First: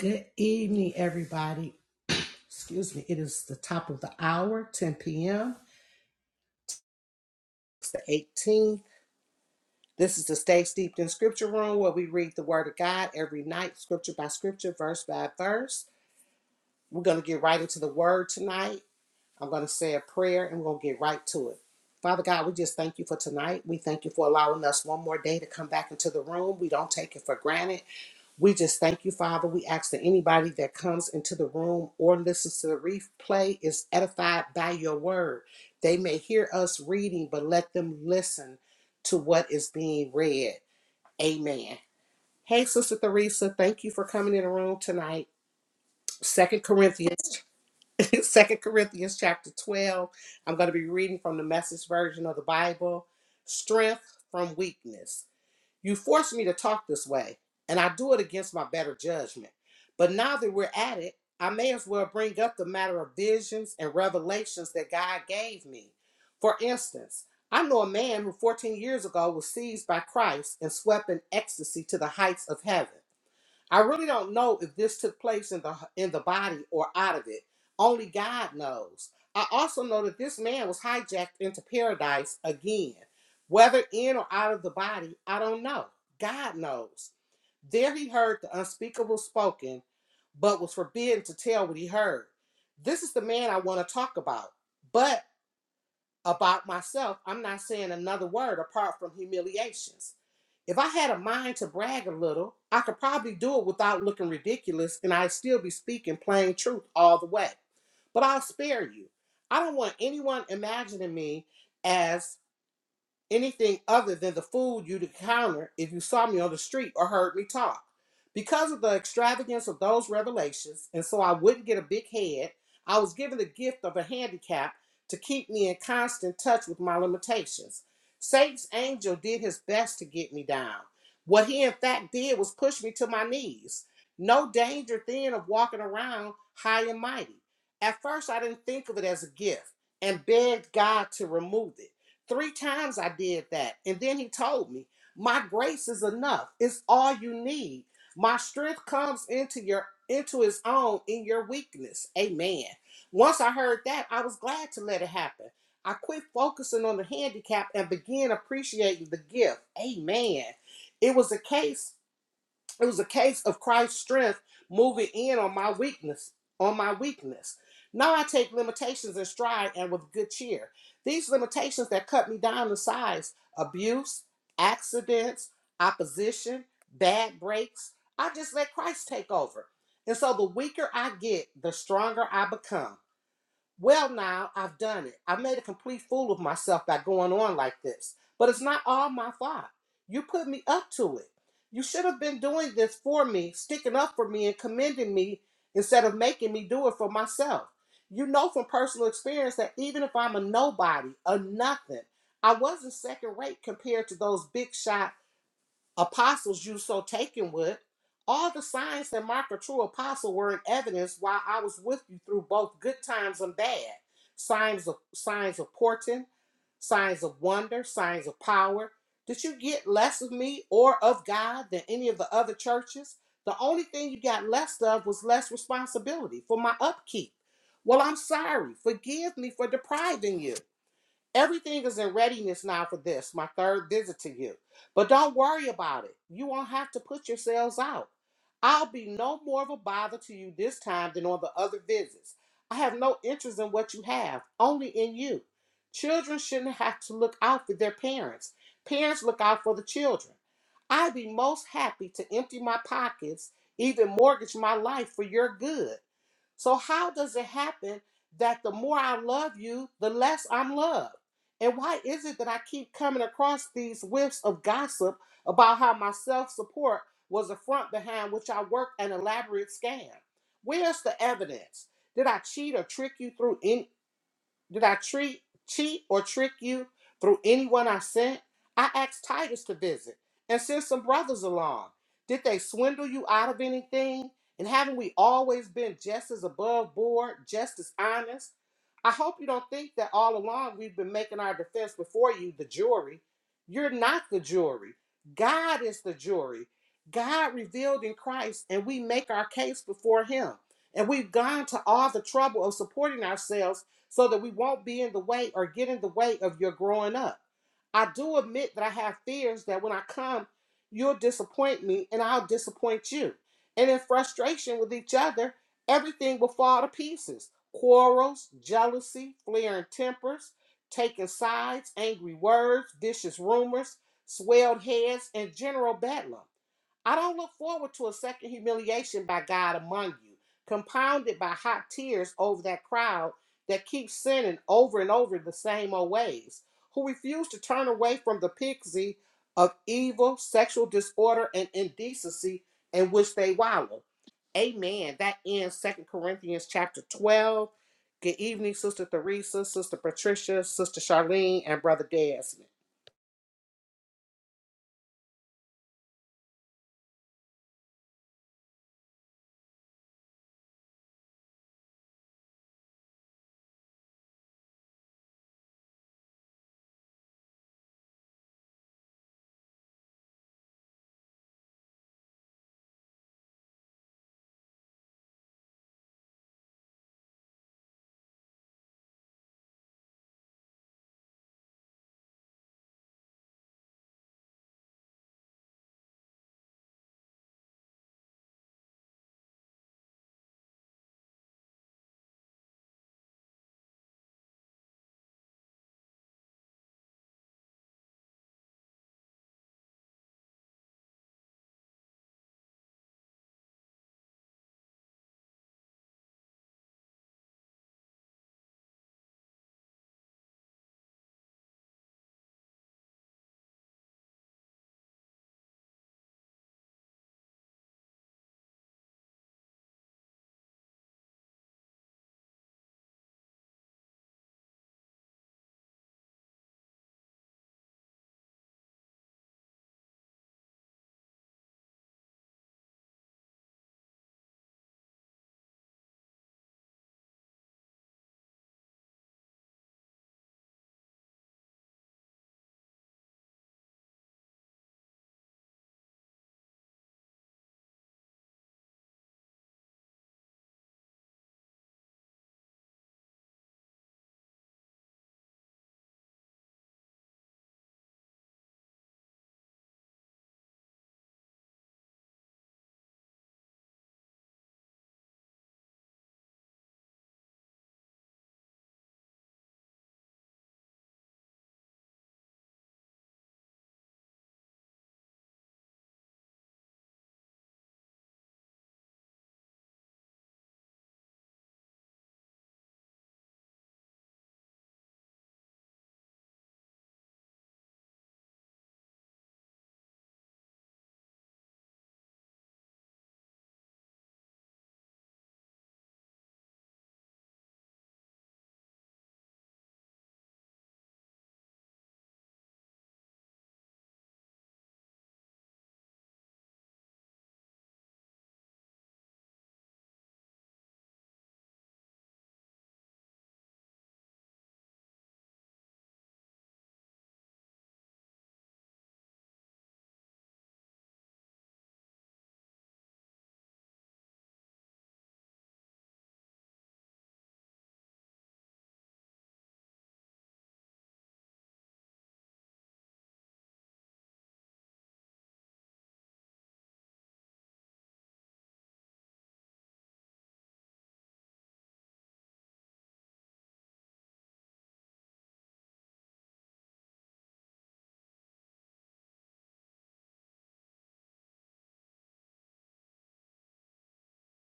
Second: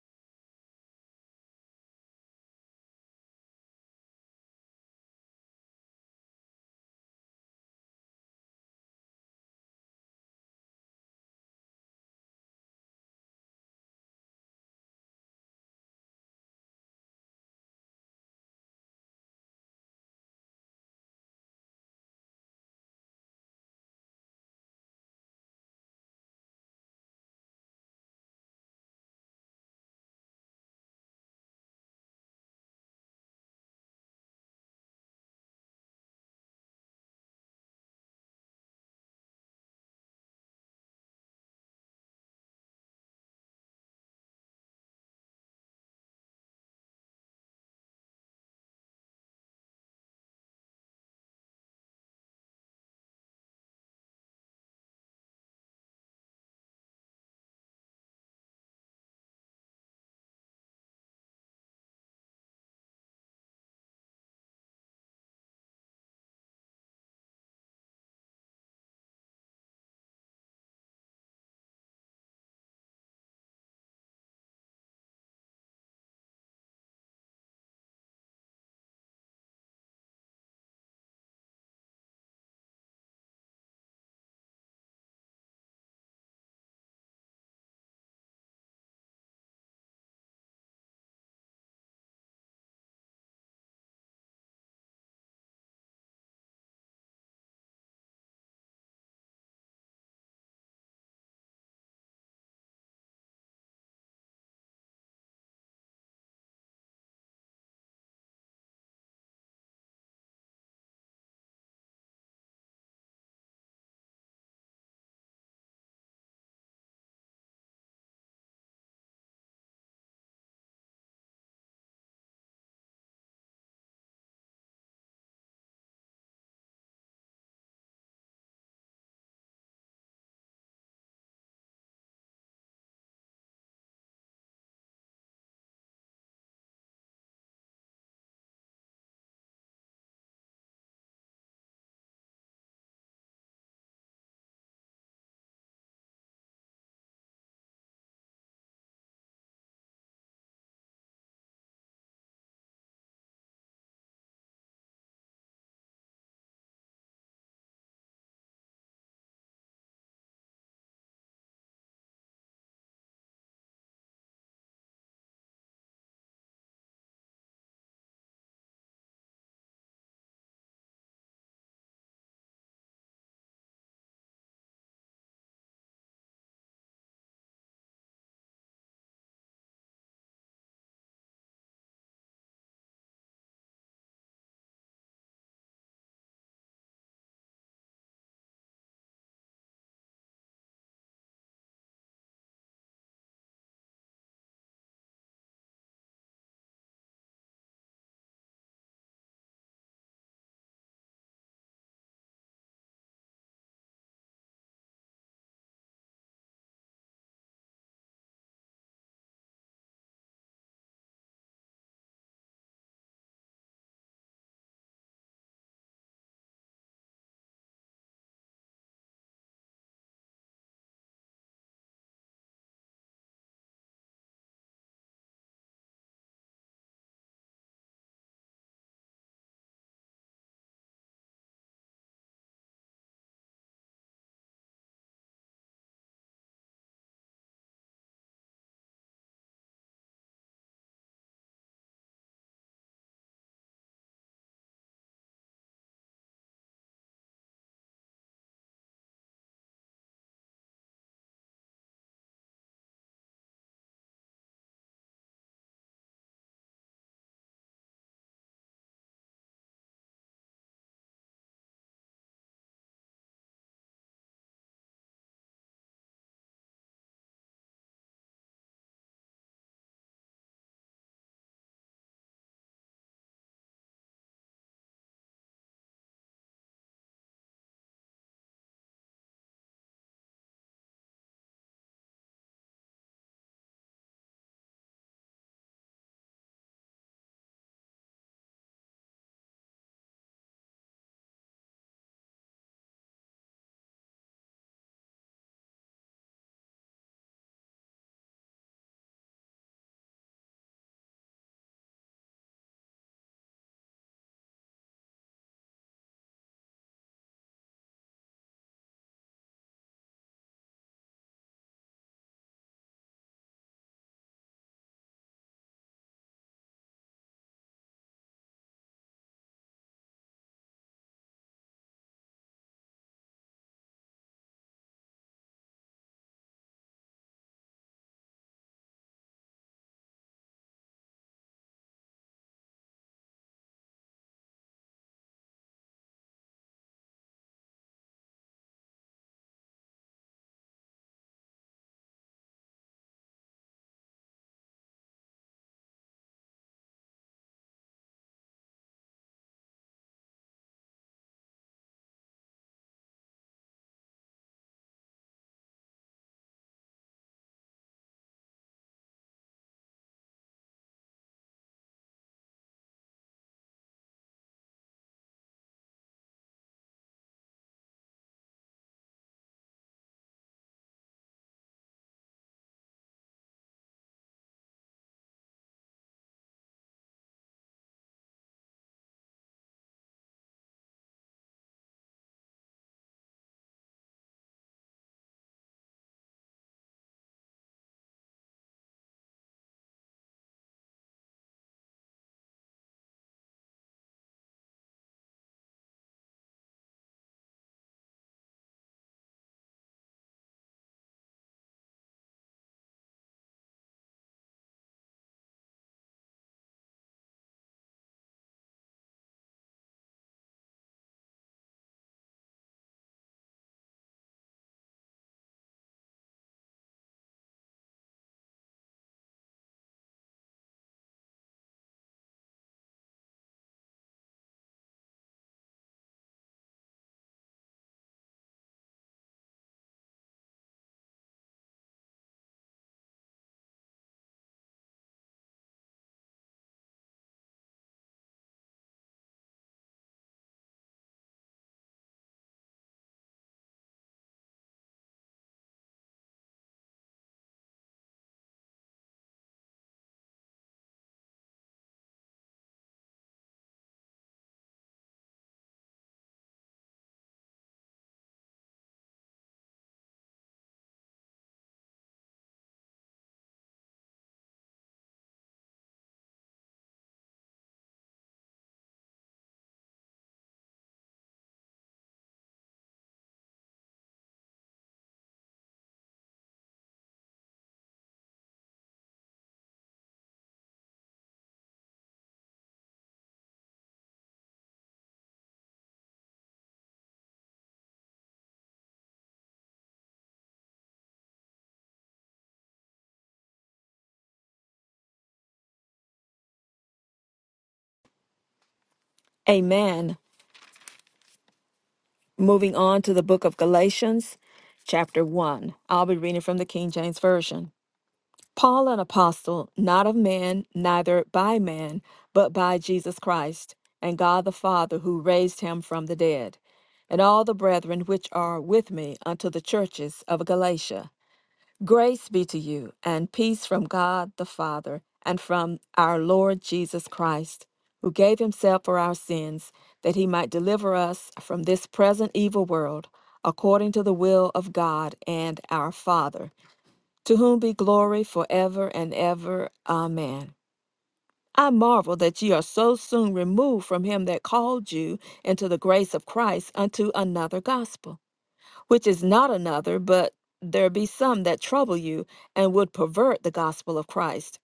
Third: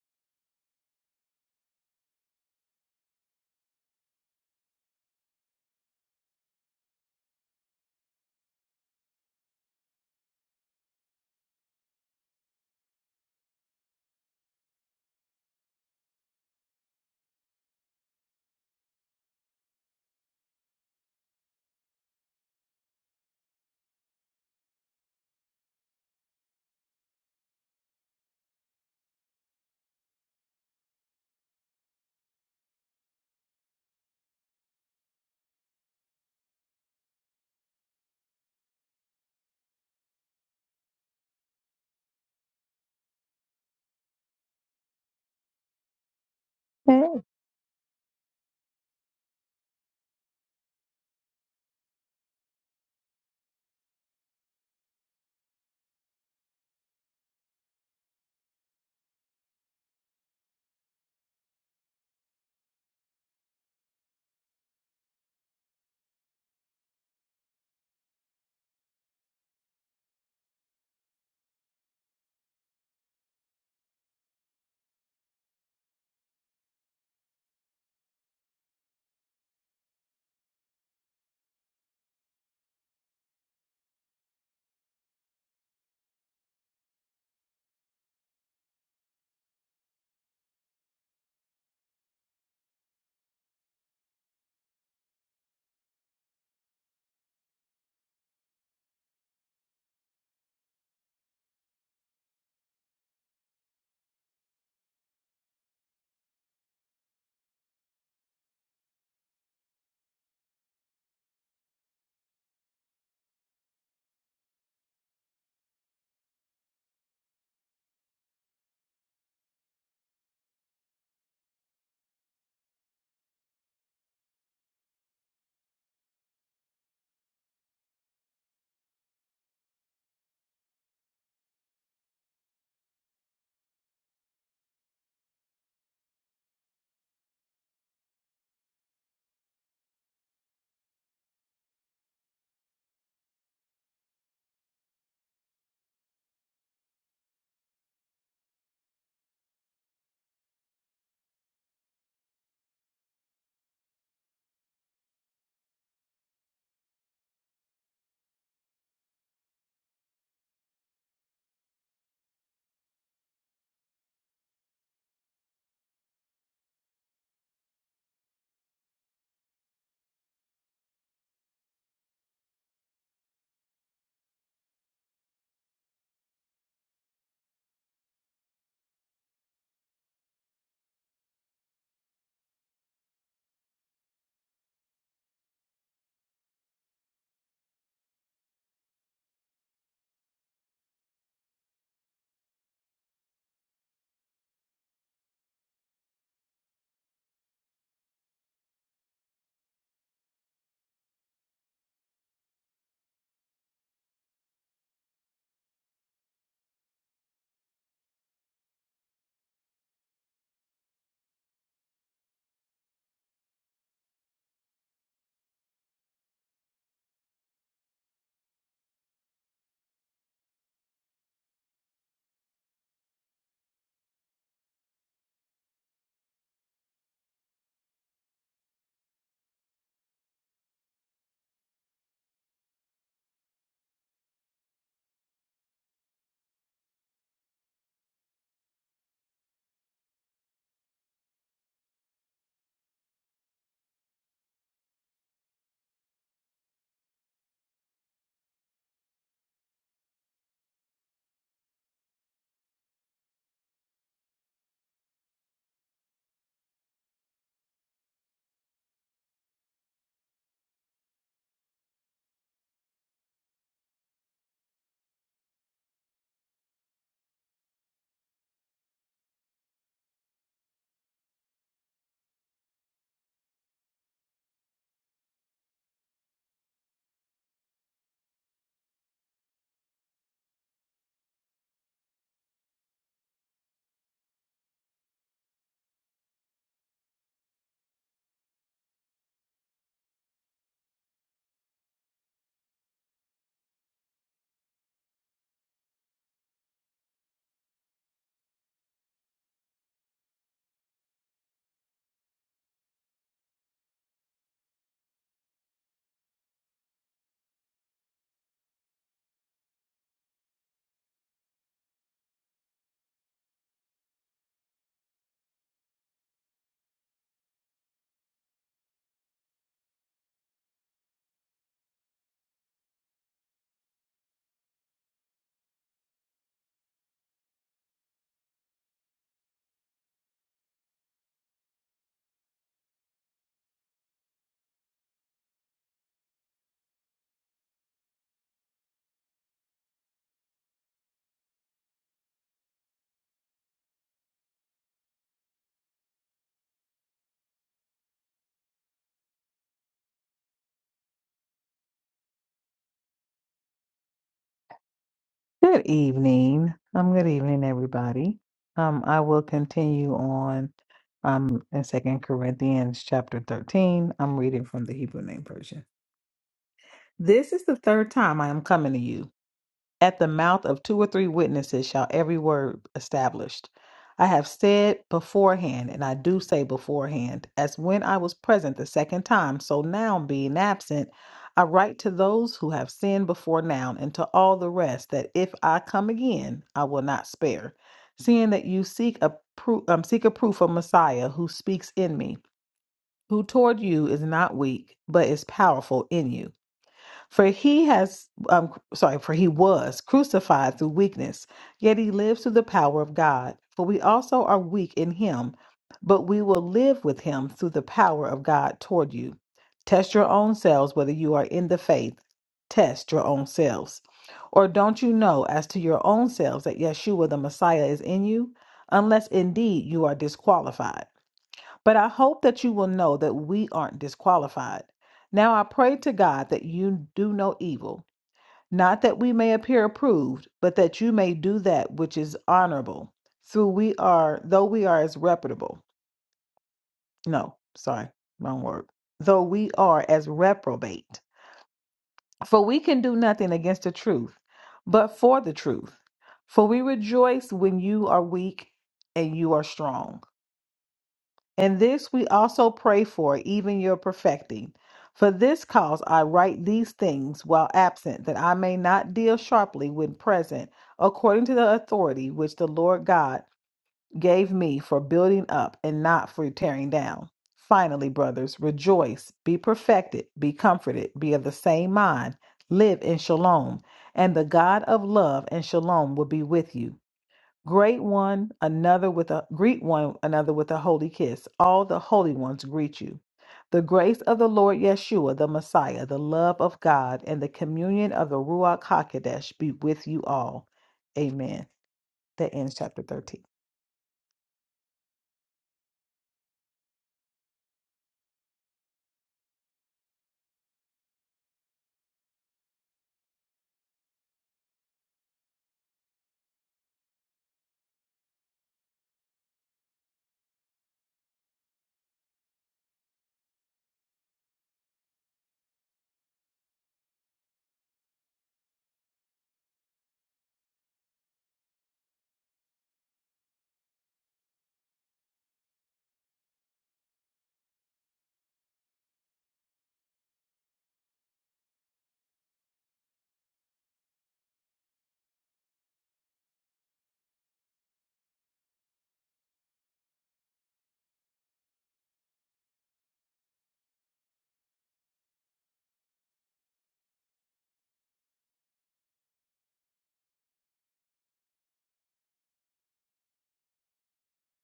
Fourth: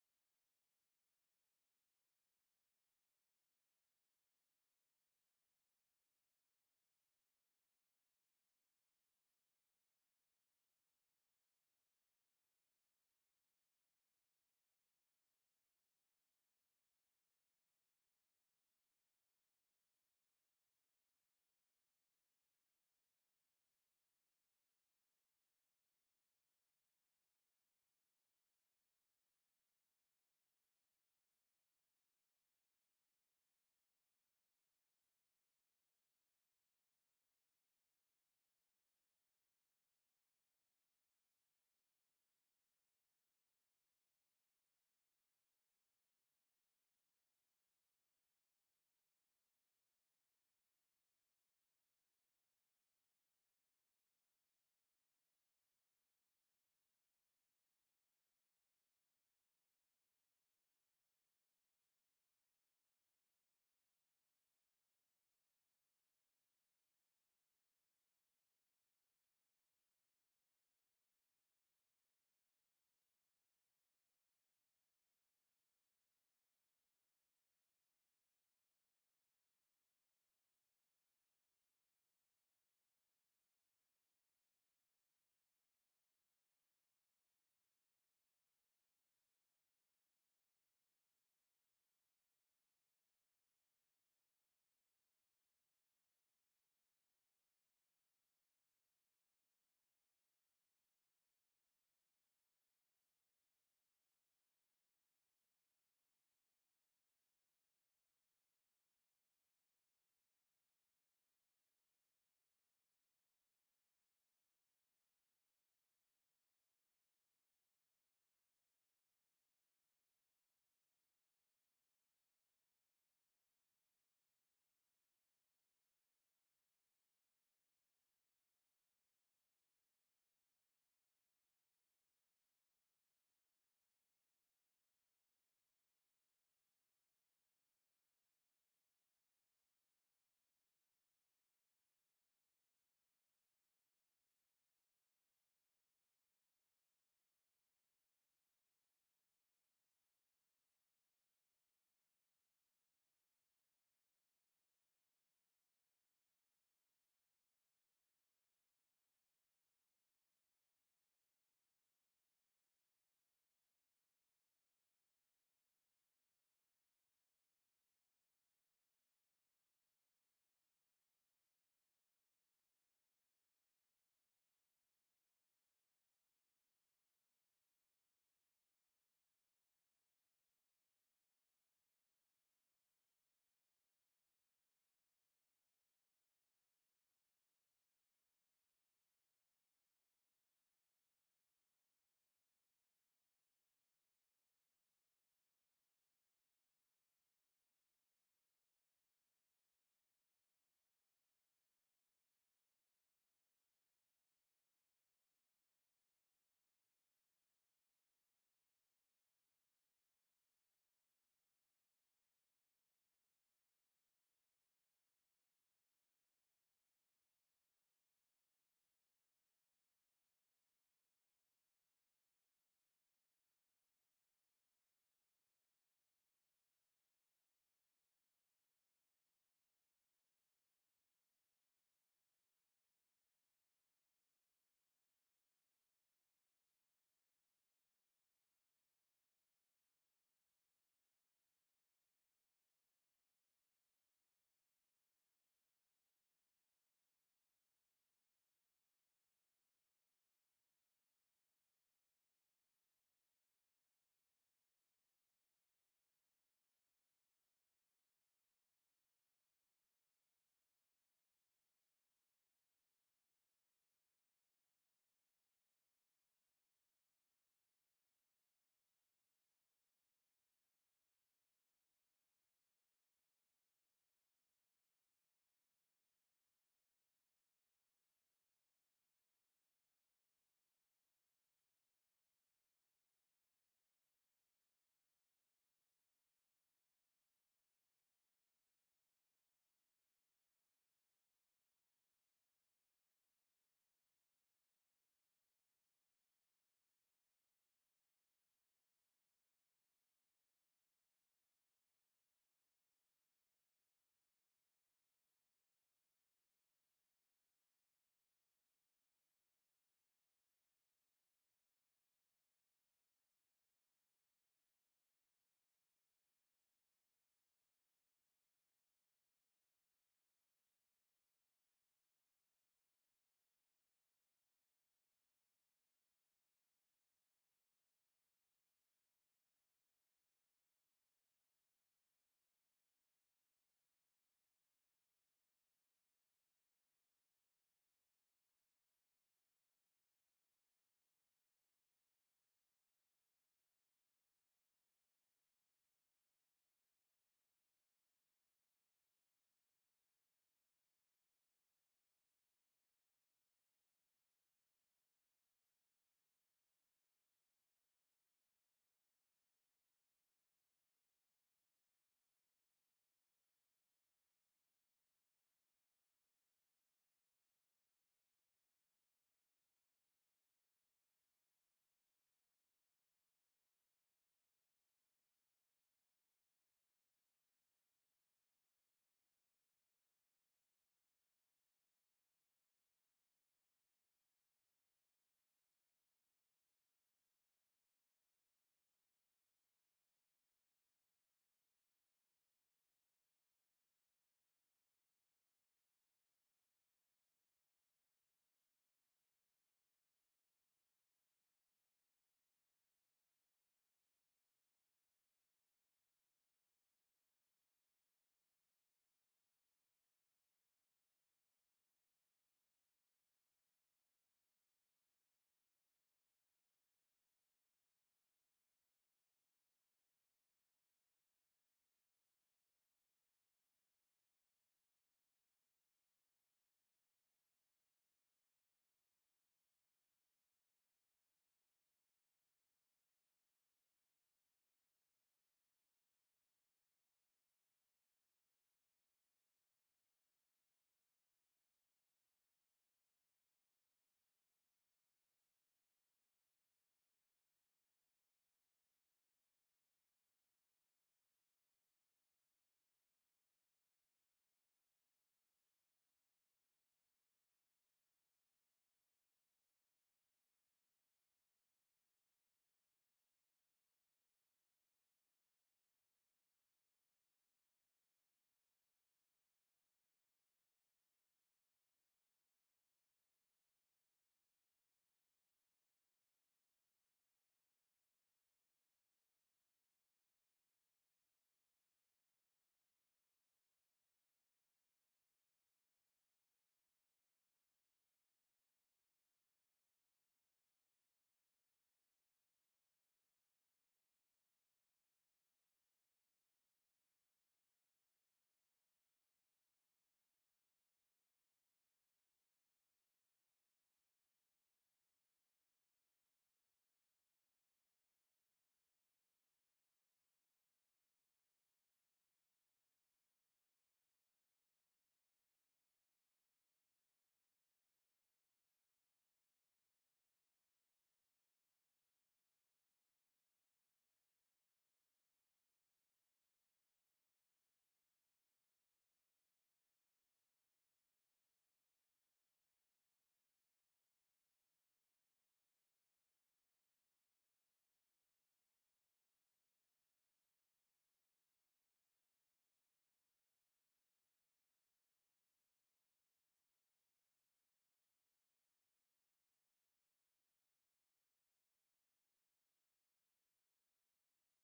Good evening, everybody. Excuse me, it is the top of the hour, 10 p.m. It's the 18th. This is the Stay Steeped in Scripture Room where we read the Word of God every night, scripture by scripture, verse by verse. We're going to get right into the Word tonight. I'm going to say a prayer and we're going to get right to it. Father God, we just thank you for tonight. We thank you for allowing us one more day to come back into the room. We don't take it for granted. We just thank you, Father. We ask that anybody that comes into the room or listens to the replay is edified by your word. They may hear us reading, but let them listen to what is being read. Amen. Hey, Sister Theresa, thank you for coming in the room tonight. Second Hey, Corinthians, Second Corinthians chapter 12. I'm going to be reading from the message version of the Bible. Strength from weakness. You forced me to talk this way, and I do it against my better judgment. But now that we're at it, I may as well bring up the matter of visions and revelations that God gave me. For instance, I know a man who 14 years ago was seized by Christ and swept in ecstasy to the heights of heaven. I really don't know if this took place in the in the body or out of it. Only God knows. I also know that this man was hijacked into paradise again. Whether in or out of the body, I don't know. God knows. There he heard the unspeakable spoken, but was forbidden to tell what he heard. This is the man I want to talk about. But about myself, I'm not saying another word apart from humiliations. If I had a mind to brag a little, I could probably do it without looking ridiculous and I'd still be speaking plain truth all the way. But I'll spare you. I don't want anyone imagining me as anything other than the food you'd encounter if you saw me on the street or heard me talk. Because of the extravagance of those revelations, and so I wouldn't get a big head, I was given the gift of a handicap to keep me in constant touch with my limitations. Satan's angel did his best to get me down. What he in fact did was push me to my knees. No danger then of walking around high and mighty. At first, I didn't think of it as a gift and begged God to remove it. Three times I did that. And then he told me, My grace is enough. It's all you need. My strength comes into your into his own in your weakness. Amen. Once I heard that, I was glad to let it happen. I quit focusing on the handicap and began appreciating the gift. Amen. It was a case it was a case of Christ's strength moving in on my weakness, on my weakness. Now I take limitations in stride and with good cheer. These limitations that cut me down to size, abuse, accidents, opposition, bad breaks, I just let Christ take over. And so the weaker I get, the stronger I become. Well, now I've done it. I made a complete fool of myself by going on like this. But it's not all my fault. You put me up to it. You should have been doing this for me, sticking up for me, and commending me instead of making me do it for myself. You know from personal experience that even if I'm a nobody, a nothing, I wasn't second rate compared to those big shot apostles you so taken with. All the signs that mark a true apostle were in evidence while I was with you through both good times and bad. Signs of signs of portent, signs of wonder, signs of power. Did you get less of me or of God than any of the other churches? The only thing you got less of was less responsibility for my upkeep. Well, I'm sorry. Forgive me for depriving you. Everything is in readiness now for this, my third visit to you. But don't worry about it. You won't have to put yourselves out. I'll be no more of a bother to you this time than on the other visits. I have no interest in what you have, only in you. Children shouldn't have to look out for their parents. Parents look out for the children. I'd be most happy to empty my pockets, even mortgage my life for your good. So, how does it happen that the more I love you, the less I'm loved? And why is it that I keep coming across these whiffs of gossip about how my self support was a front behind which I worked an elaborate scam? Where's the evidence? Did I cheat or trick you through in? Did I treat, cheat, or trick you through anyone I sent? I asked Titus to visit and send some brothers along. Did they swindle you out of anything? And haven't we always been just as above board, just as honest? I hope you don't think that all along we've been making our defense before you, the jury. You're not the jury. God is the jury. God revealed in Christ, and we make our case before Him. And we've gone to all the trouble of supporting ourselves so that we won't be in the way or get in the way of your growing up. I do admit that I have fears that when I come, you'll disappoint me and I'll disappoint you. And in frustration with each other, everything will fall to pieces quarrels, jealousy, flaring tempers, taking sides, angry words, vicious rumors, swelled heads, and general bedlam. I don't look forward to a second humiliation by God among you, compounded by hot tears over that crowd that keep sinning over and over the same old ways, who refuse to turn away from the pixie of evil, sexual disorder, and indecency in which they wallow. Amen. That ends Second Corinthians chapter 12. Good evening, Sister Theresa, Sister Patricia, Sister Charlene, and Brother Desmond. Good evening. Um, good evening, everybody. Um, I will continue on um in Second Corinthians chapter 13. I'm reading from the Hebrew name version. This is the third time I am coming to you. At the mouth of two or three witnesses shall every word established. I have said beforehand, and I do say beforehand, as when I was present the second time, so now being absent, I write to those who have sinned before now, and to all the rest, that if I come again, I will not spare. Seeing that you seek a proof, um, seek a proof of Messiah who speaks in me, who toward you is not weak, but is powerful in you. For he has, um, sorry, for he was crucified through weakness, yet he lives through the power of God. For we also are weak in him, but we will live with him through the power of God toward you. Test your own selves whether you are in the faith. Test your own selves. Or don't you know as to your own selves that Yeshua the Messiah is in you, unless indeed you are disqualified? But I hope that you will know that we aren't disqualified. Now I pray to God that you do no evil, not that we may appear approved, but that you may do that which is honorable, through we are though we are as reputable. No, sorry, wrong word. Though we are as reprobate. For we can do nothing against the truth, but for the truth. For we rejoice when you are weak and you are strong. And this we also pray for, even your perfecting. For this cause I write these things while absent, that I may not deal sharply when present, according to the authority which the Lord God gave me for building up and not for tearing down. Finally, brothers, rejoice, be perfected, be comforted, be of the same mind, live in shalom, and the God of love and shalom will be with you. Great one another with a greet one another with a holy kiss. All the holy ones greet you. The grace of the Lord Yeshua, the Messiah, the love of God, and the communion of the Ruach Hakodesh be with you all. Amen. That ends chapter 13. Amen. Moving on to the book of Galatians, chapter 1. I'll be reading from the King James Version. Paul, an apostle, not of man, neither by man, but by Jesus Christ, and God the Father, who raised him from the dead, and all the brethren which are with me unto the churches of Galatia. Grace be to you, and peace from God the Father, and from our Lord Jesus Christ, who gave himself for our sins, that he might deliver us from this present evil world, according to the will of God and our Father, to whom be glory forever and ever. Amen. I marvel that ye are so soon removed from him that called you into the grace of Christ unto another gospel which is not another, but there be some that trouble you and would pervert the gospel of Christ.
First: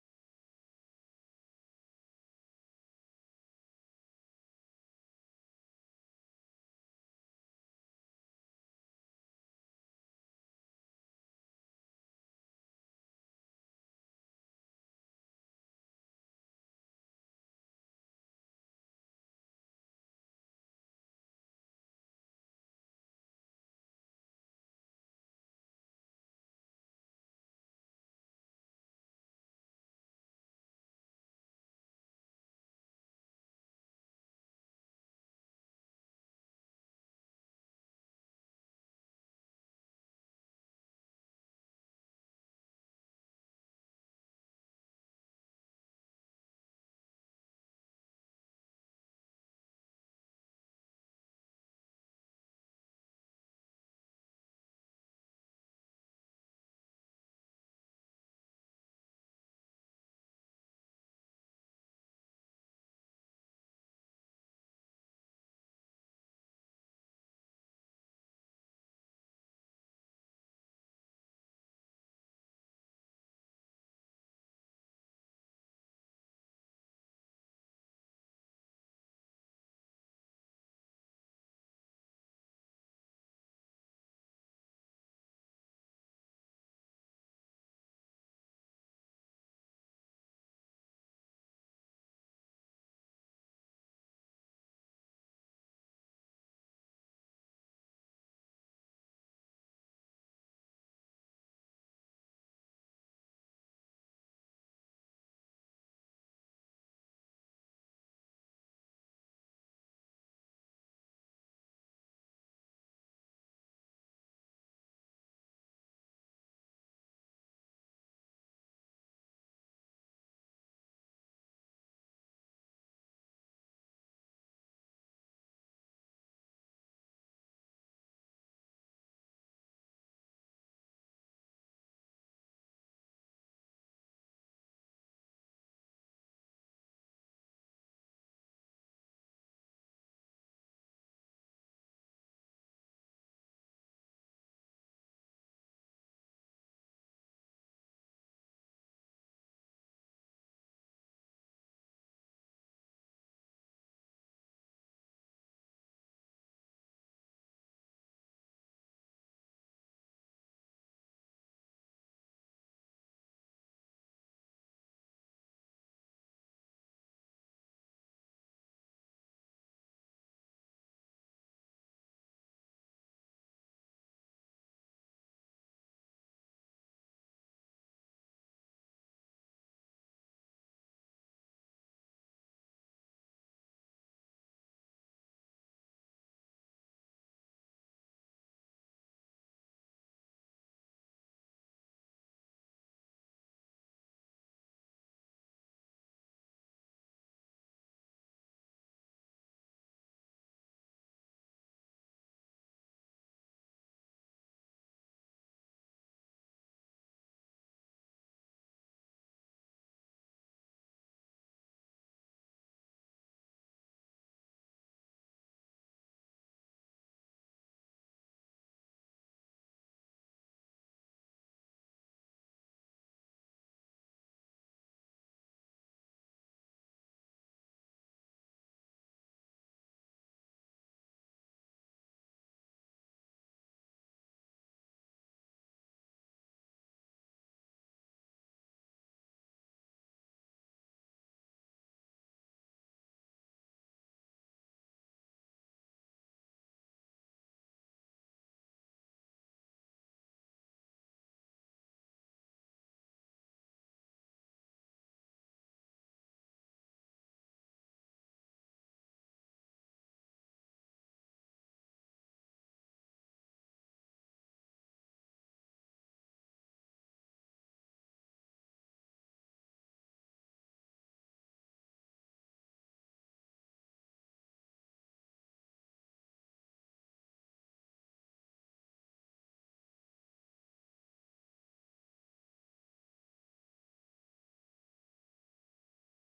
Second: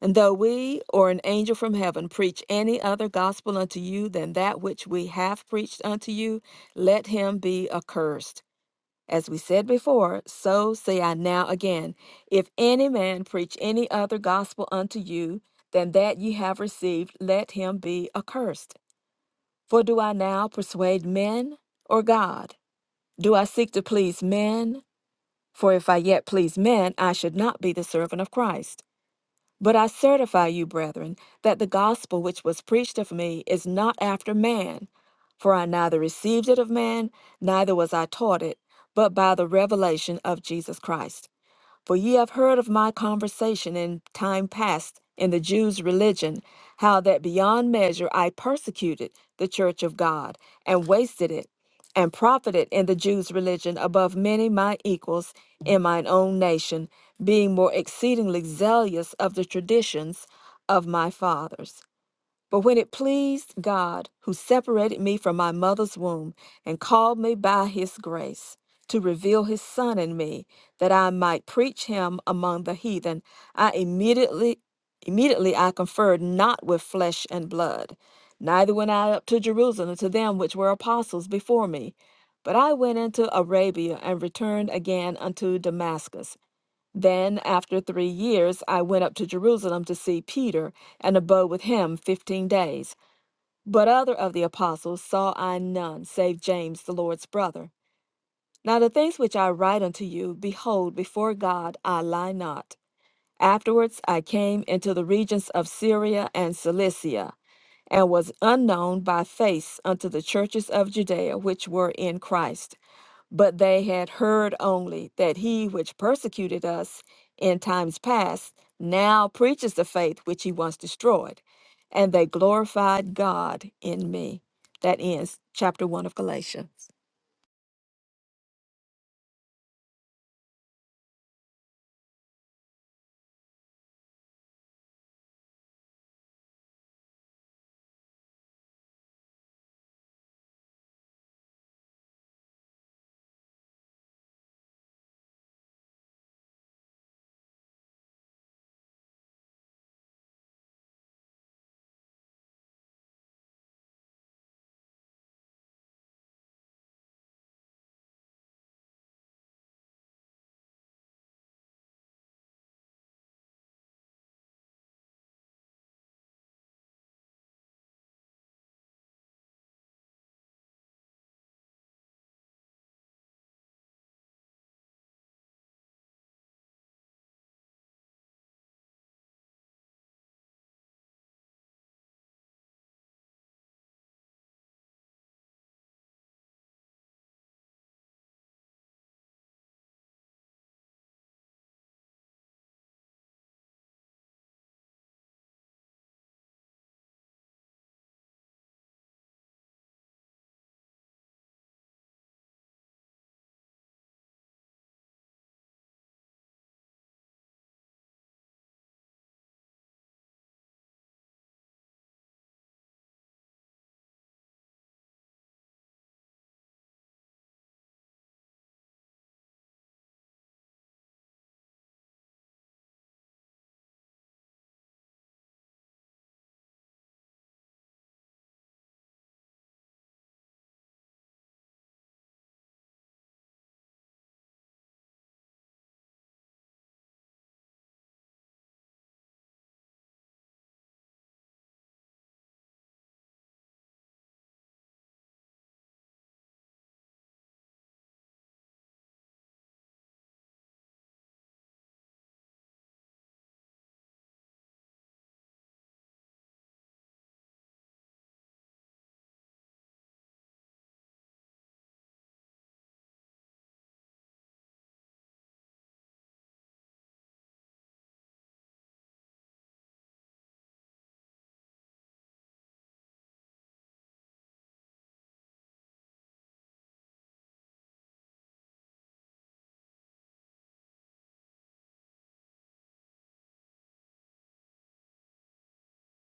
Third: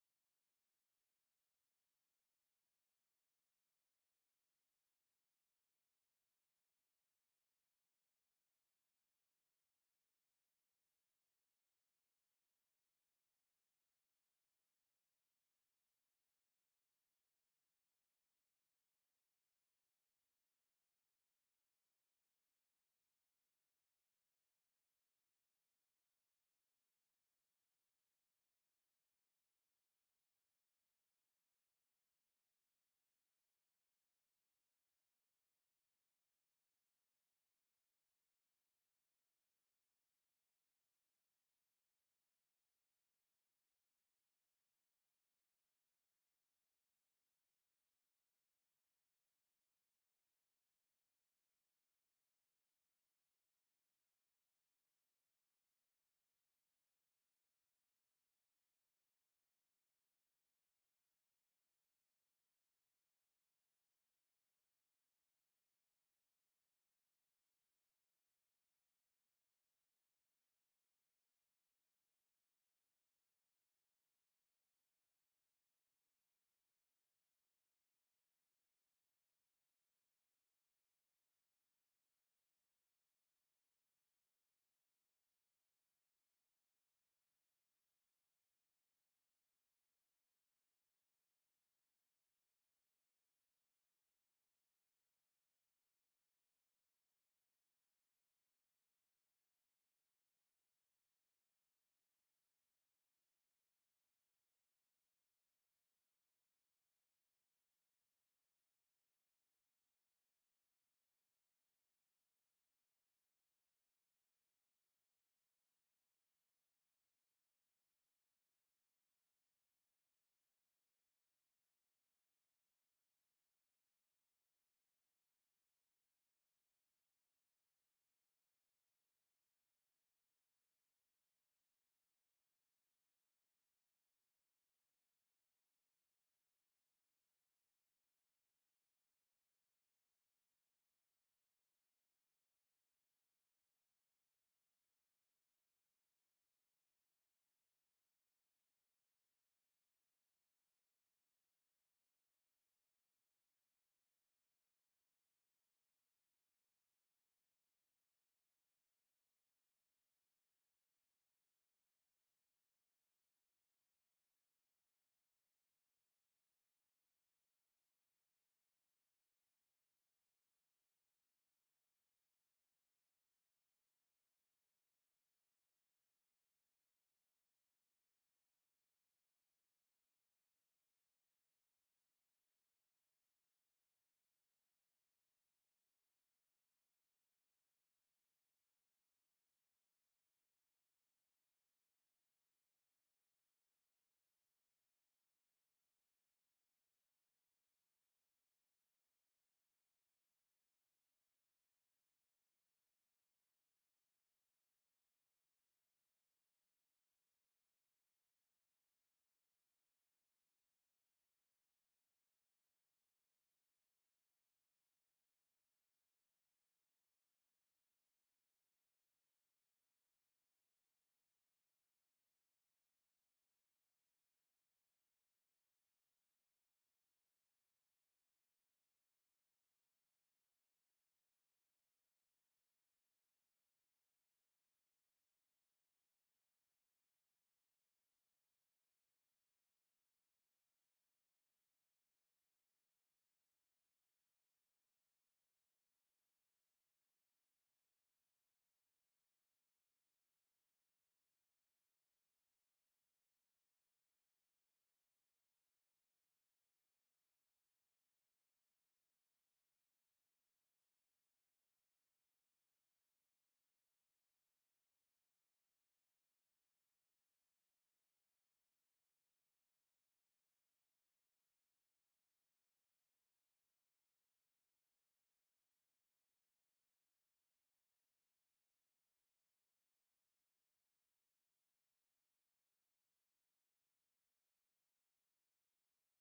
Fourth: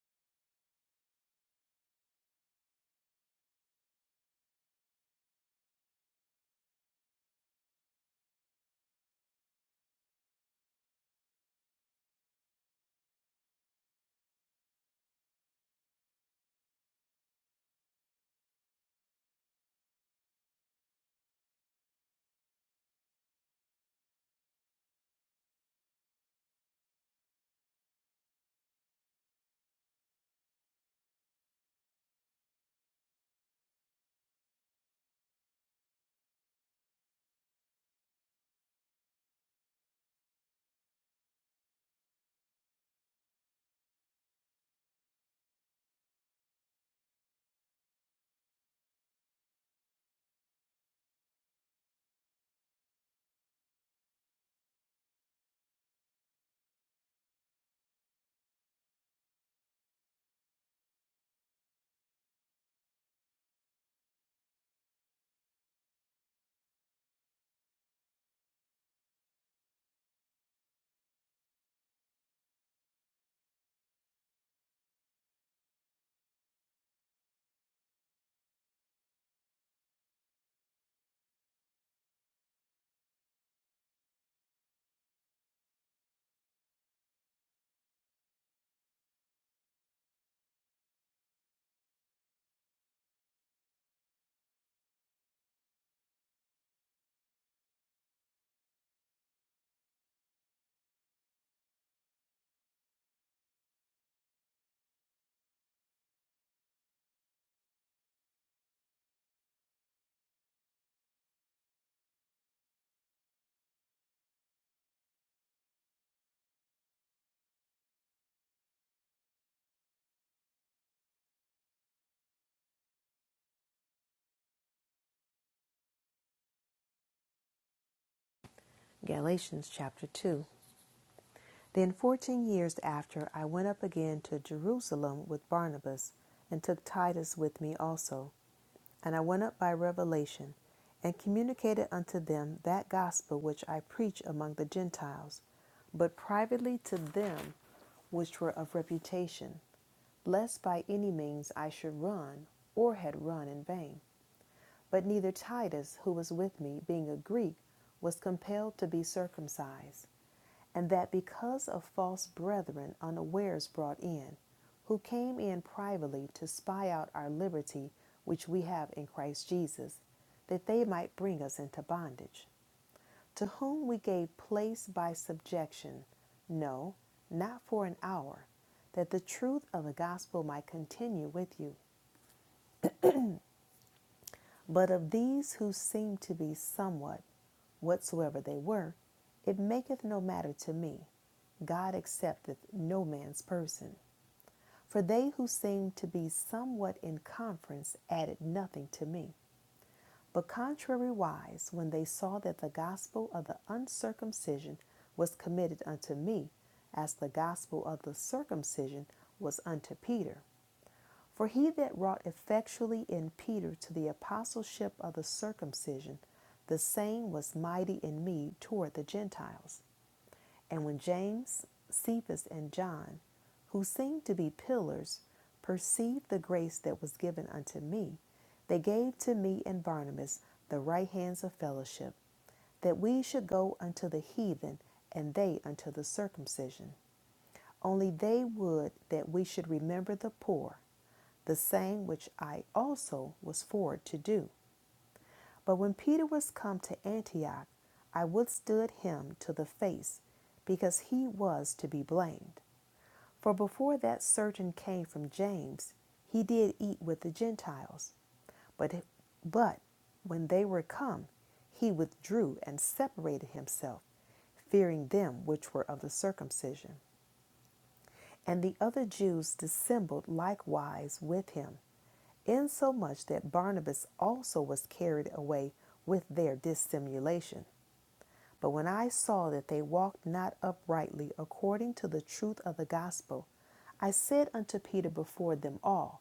And though we or an angel from heaven preach any other gospel unto you than that which we have preached unto you, let him be accursed. As we said before, so say I now again. If any man preach any other gospel unto you than that ye have received, let him be accursed. For do I now persuade men or God? Do I seek to please men? For if I yet please men, I should not be the servant of Christ. But I certify you, brethren, that the gospel which was preached of me is not after man. For I neither received it of man, neither was I taught it, but by the revelation of Jesus Christ. For ye have heard of my conversation in time past in the Jews' religion, how that beyond measure I persecuted the church of God, and wasted it, and profited in the Jews' religion above many my equals in mine own nation, being more exceedingly zealous of the traditions of my fathers. But when it pleased God, who separated me from my mother's womb and called me by his grace to reveal his son in me, that I might preach him among the heathen, I immediately immediately I conferred not with flesh and blood, neither went I up to Jerusalem to them which were apostles before me. But I went into Arabia and returned again unto Damascus. Then, after three years, I went up to Jerusalem to see Peter, and abode with him fifteen days. But other of the apostles saw I none, save James, the Lord's brother. Now the things which I write unto you, behold, before God I lie not. Afterwards I came into the regions of Syria and Cilicia, and was unknown by face unto the churches of Judea which were in Christ. But they had heard only that he which persecuted us in times past now preaches the faith which he once destroyed, and they glorified God in me. That ends chapter 1 of Galatians. Galatians chapter 2. Then 14 years after, I went up again to Jerusalem with Barnabas, and took Titus with me also. And I went up by revelation, and communicated unto them that gospel which I preach among the Gentiles, but privately to them which were of reputation, lest by any means I should run, or had run in vain. But neither Titus, who was with me, being a Greek, was compelled to be circumcised and that because of false brethren unawares brought in, who came in privately to spy out our liberty which we have in Christ Jesus, that they might bring us into bondage, to whom we gave place by subjection, no, not for an hour, that the truth of the gospel might continue with you. But of these who seemed to be somewhat, whatsoever they were, it maketh no matter to me. God accepteth no man's person. For they who seemed to be somewhat in conference added nothing to me. But contrariwise, when they saw that the gospel of the uncircumcision was committed unto me, as the gospel of the circumcision was unto Peter, for he that wrought effectually in Peter to the apostleship of the circumcision, the same was mighty in me toward the Gentiles. And when James, Cephas, and John, who seemed to be pillars, perceived the grace that was given unto me, they gave to me and Barnabas the right hands of fellowship, that we should go unto the heathen, and they unto the circumcision. Only they would that we should remember the poor the same which I also was forward to do. But when Peter was come to Antioch, I withstood him to the face, because he was to be blamed. For before that certain came from James, he did eat with the Gentiles. But, but when they were come, he withdrew and separated himself, fearing them which were of the circumcision. And the other Jews dissembled likewise with him, insomuch that Barnabas also was carried away with their dissimulation. But when I saw that they walked not uprightly according to the truth of the gospel, I said unto Peter before them all,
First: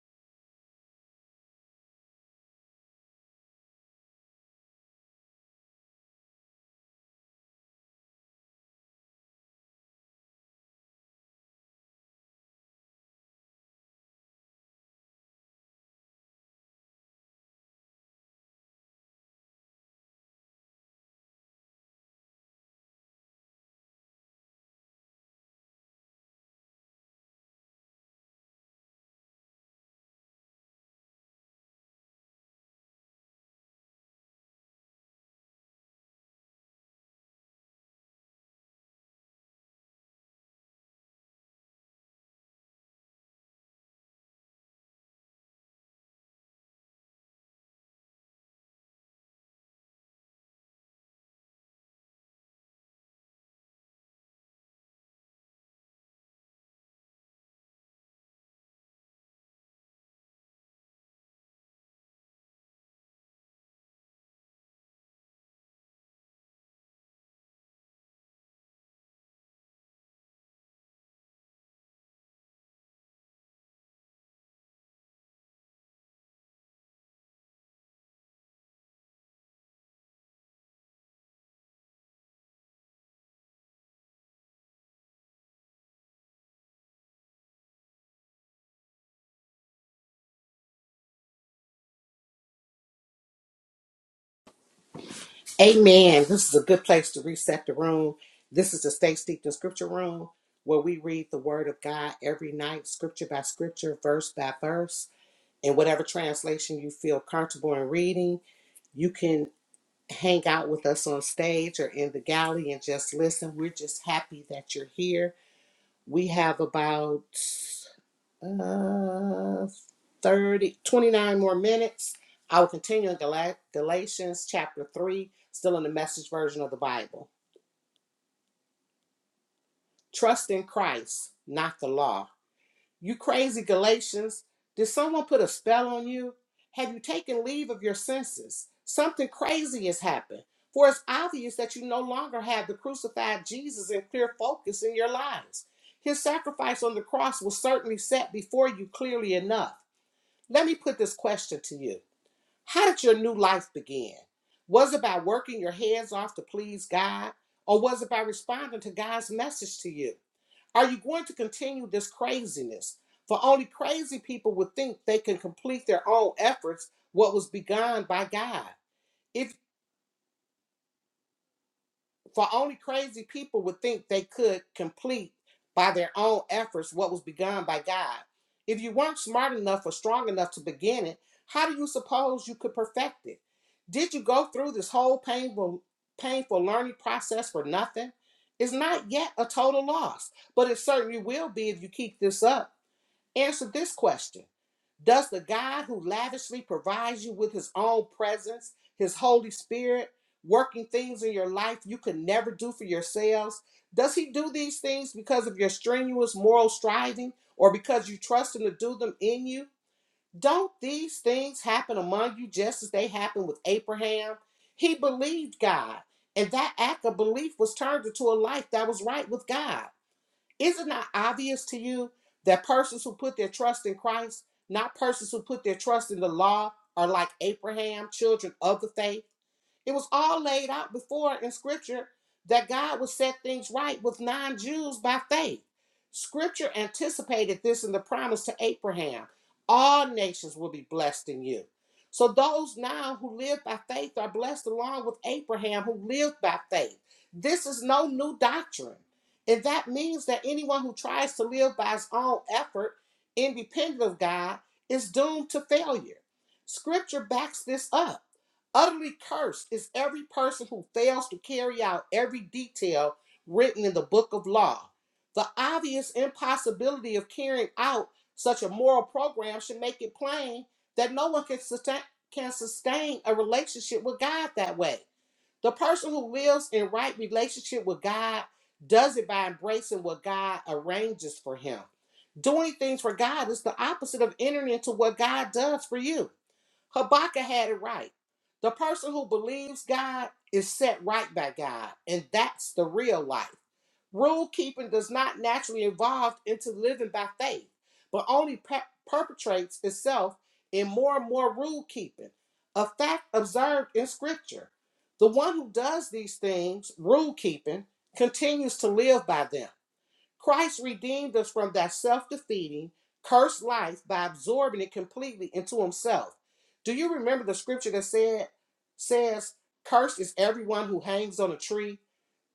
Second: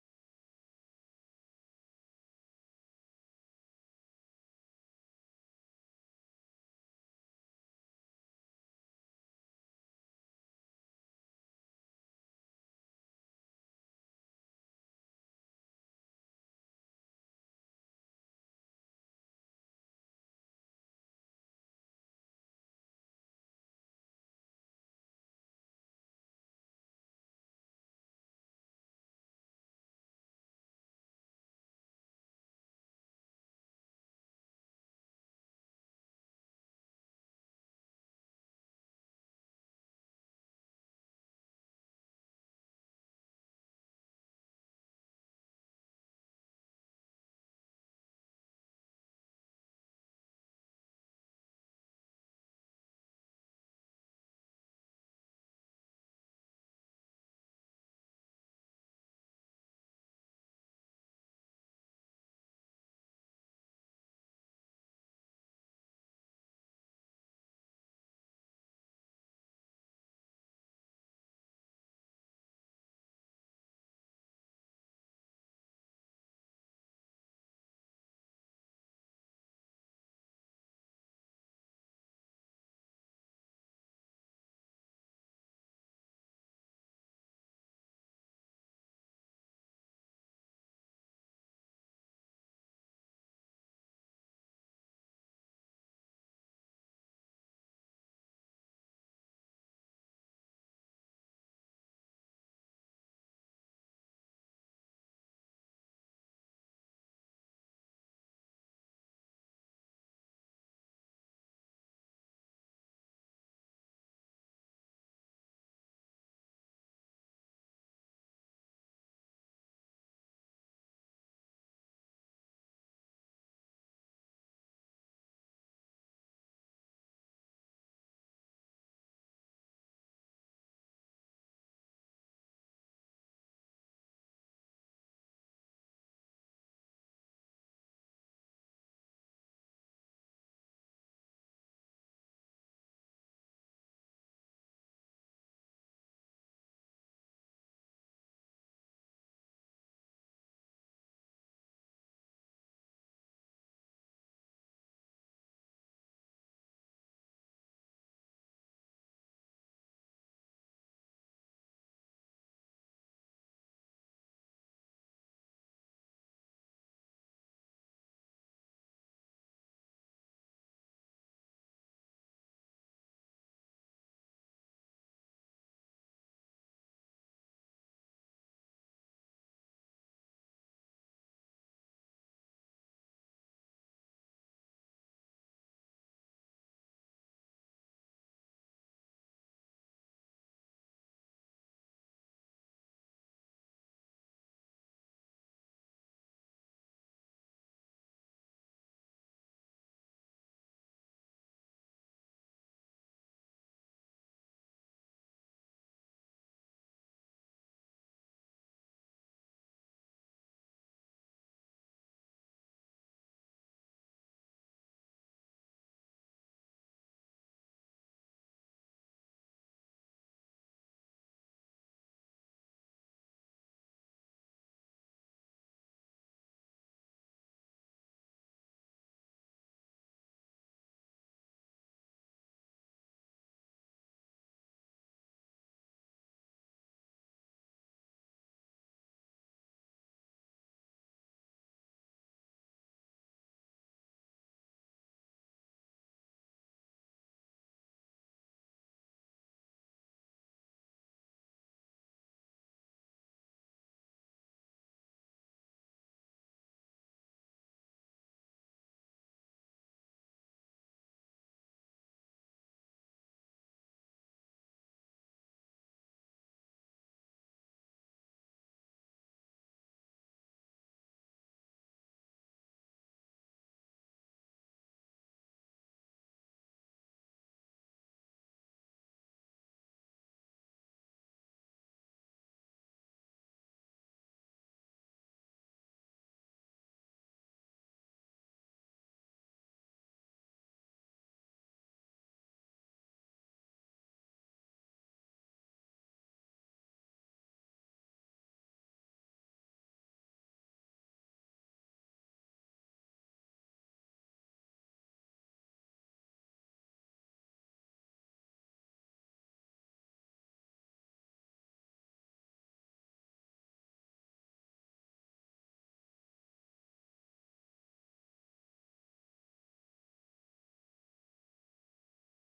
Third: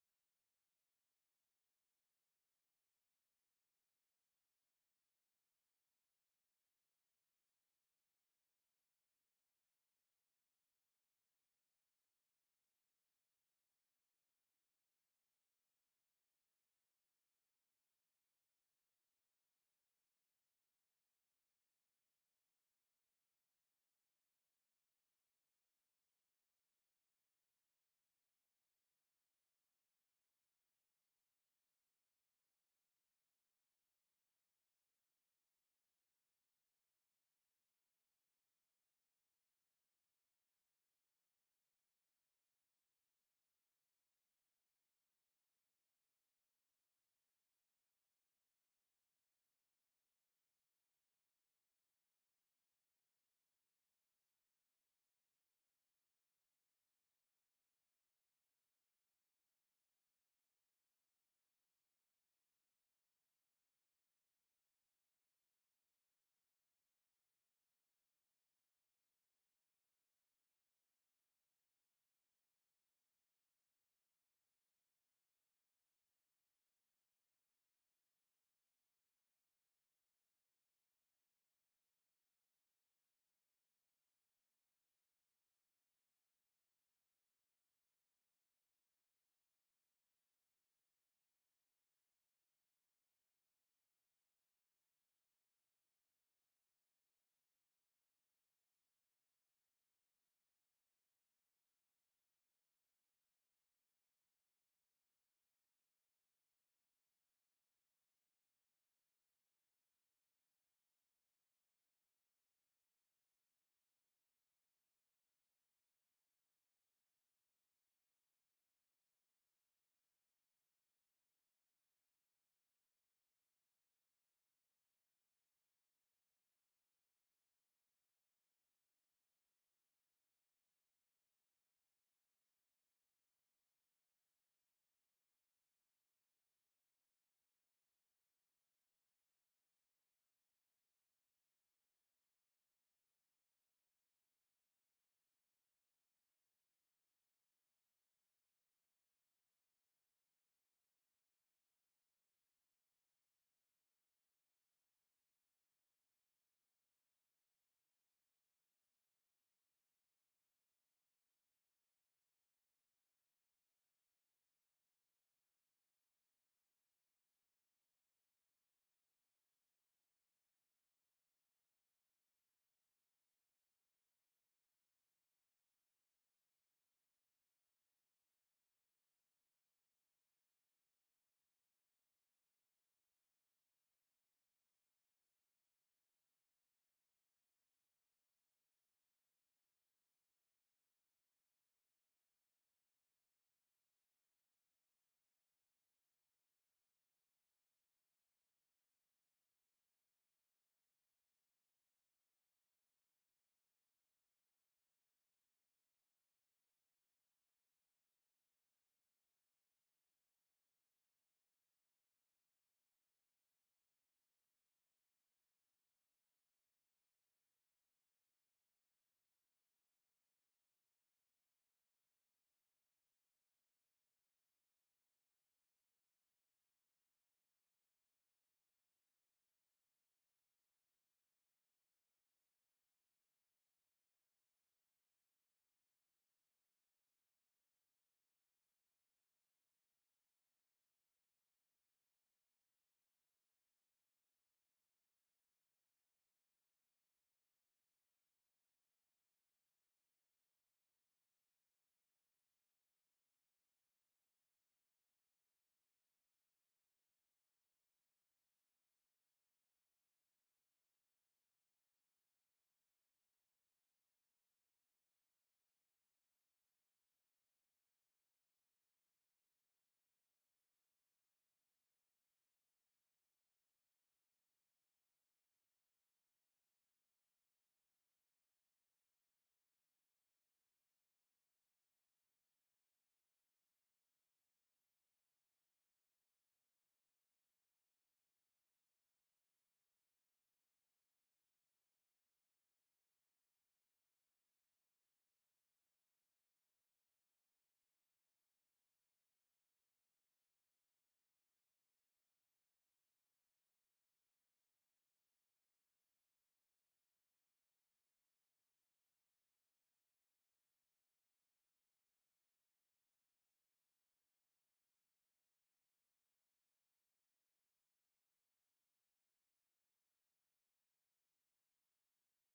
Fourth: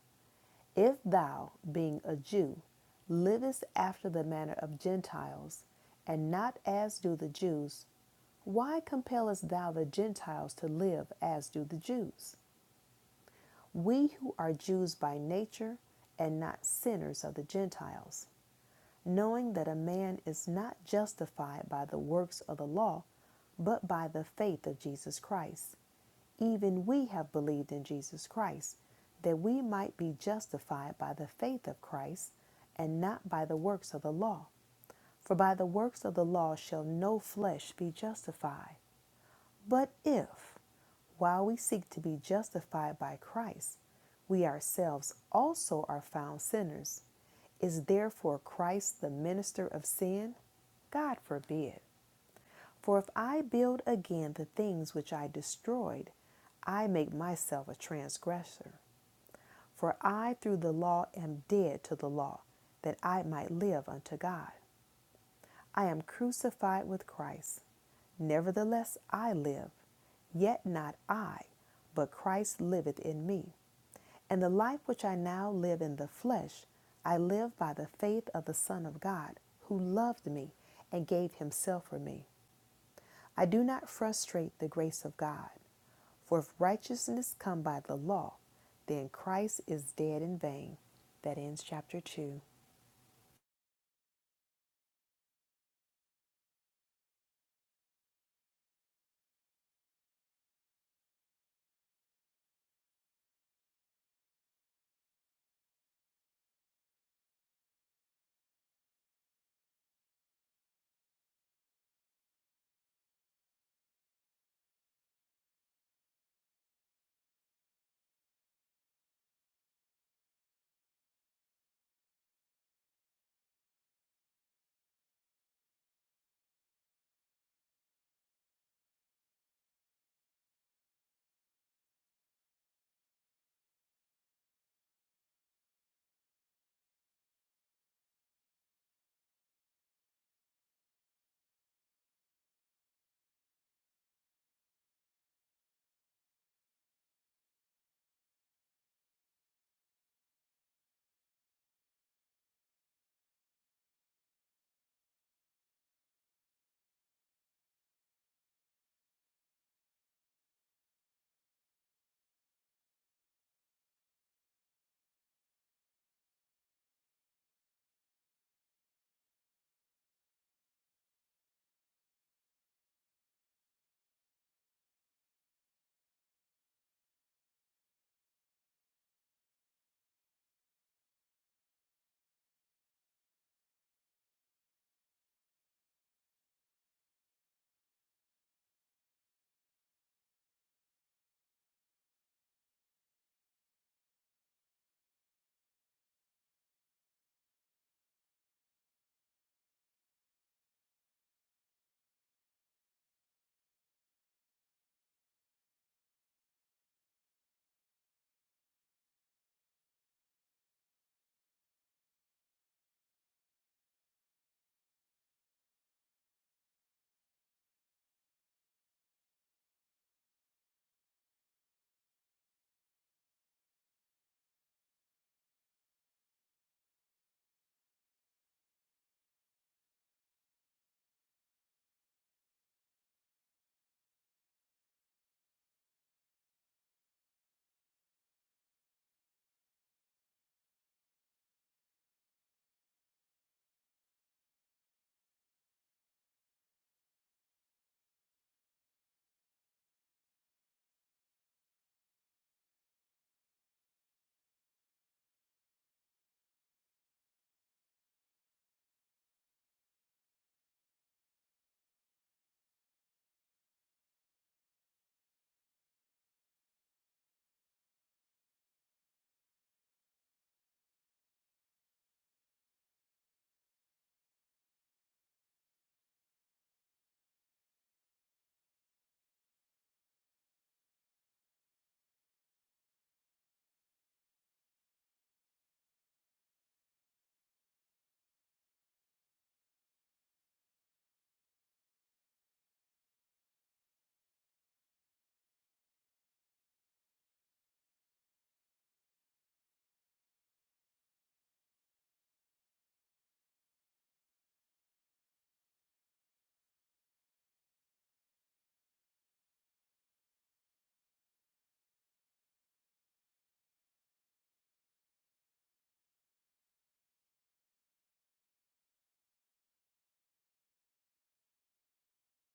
If thou, being a Jew, livest after the manner of Gentiles, and not as do the Jews, why compellest thou the Gentiles to live as do the Jews? We who are Jews by nature and not sinners of the Gentiles, knowing that a man is not justified by the works of the law, but by the faith of Jesus Christ. Even we have believed in Jesus Christ, that we might be justified by the faith of Christ and not by the works of the law. For by the works of the law shall no flesh be justified. But if, while we seek to be justified by Christ, we ourselves also are found sinners, is therefore Christ the minister of sin? God forbid. For if I build again the things which I destroyed, I make myself a transgressor. For I through the law am dead to the law, that I might live unto God. I am crucified with Christ. Nevertheless, I live, yet not I, but Christ liveth in me. And the life which I now live in the flesh, I live by the faith of the Son of God, who loved me and gave himself for me. I do not frustrate the grace of God, for if righteousness come by the law, then Christ is dead in vain. That ends chapter 2. Amen. This is a good place to reset the room. This is the Stay Steeped in Scripture Room where we read the Word of God every night, scripture by scripture, verse by verse. in whatever translation you feel comfortable in reading. You can hang out with us on stage or in the galley and just listen. We're just happy that you're here. We have about uh, 30, twenty-nine more minutes. I will continue in Gala- Galatians chapter 3, still in the message version of the Bible. Trust in Christ, not the law. You crazy Galatians, did someone put a spell on you? Have you taken leave of your senses? Something crazy has happened. For it's obvious that you no longer have the crucified Jesus in clear focus in your lives. His sacrifice on the cross was certainly set before you clearly enough. Let me put this question to you How did your new life begin? Was it by working your hands off to please God, or was it by responding to God's message to you? Are you going to continue this craziness? For only crazy people would think they can complete their own efforts what was begun by God. If for only crazy people would think they could complete by their own efforts what was begun by God. If you weren't smart enough or strong enough to begin it, how do you suppose you could perfect it? Did you go through this whole painful painful learning process for nothing? It's not yet a total loss, but it certainly will be if you keep this up. Answer this question Does the God who lavishly provides you with his own presence, his Holy Spirit, working things in your life you could never do for yourselves, does he do these things because of your strenuous moral striving or because you trust him to do them in you? Don't these things happen among you just as they happened with Abraham? He believed God, and that act of belief was turned into a life that was right with God. Is it not obvious to you that persons who put their trust in Christ, not persons who put their trust in the law, are like Abraham, children of the faith? It was all laid out before in scripture that God would set things right with non Jews by faith. Scripture anticipated this in the promise to Abraham all nations will be blessed in you. So those now who live by faith are blessed along with Abraham who lived by faith. This is no new doctrine. And that means that anyone who tries to live by his own effort, independent of God, is doomed to failure. Scripture backs this up. Utterly cursed is every person who fails to carry out every detail written in the book of law. The obvious impossibility of carrying out such a moral program should make it plain that no one can sustain, can sustain a relationship with God that way. The person who lives in right relationship with God does it by embracing what God arranges for him. Doing things for God is the opposite of entering into what God does for you. Habakkuk had it right. The person who believes God is set right by God, and that's the real life. Rule keeping does not naturally evolve into living by faith, but only pe- perpetrates itself in more and more rule keeping, a fact observed in Scripture. The one who does these things, rule keeping, continues to live by them. Christ redeemed us from that self defeating, cursed life by absorbing it completely into himself. Do you remember the scripture that said, says, Cursed is everyone who hangs on a tree?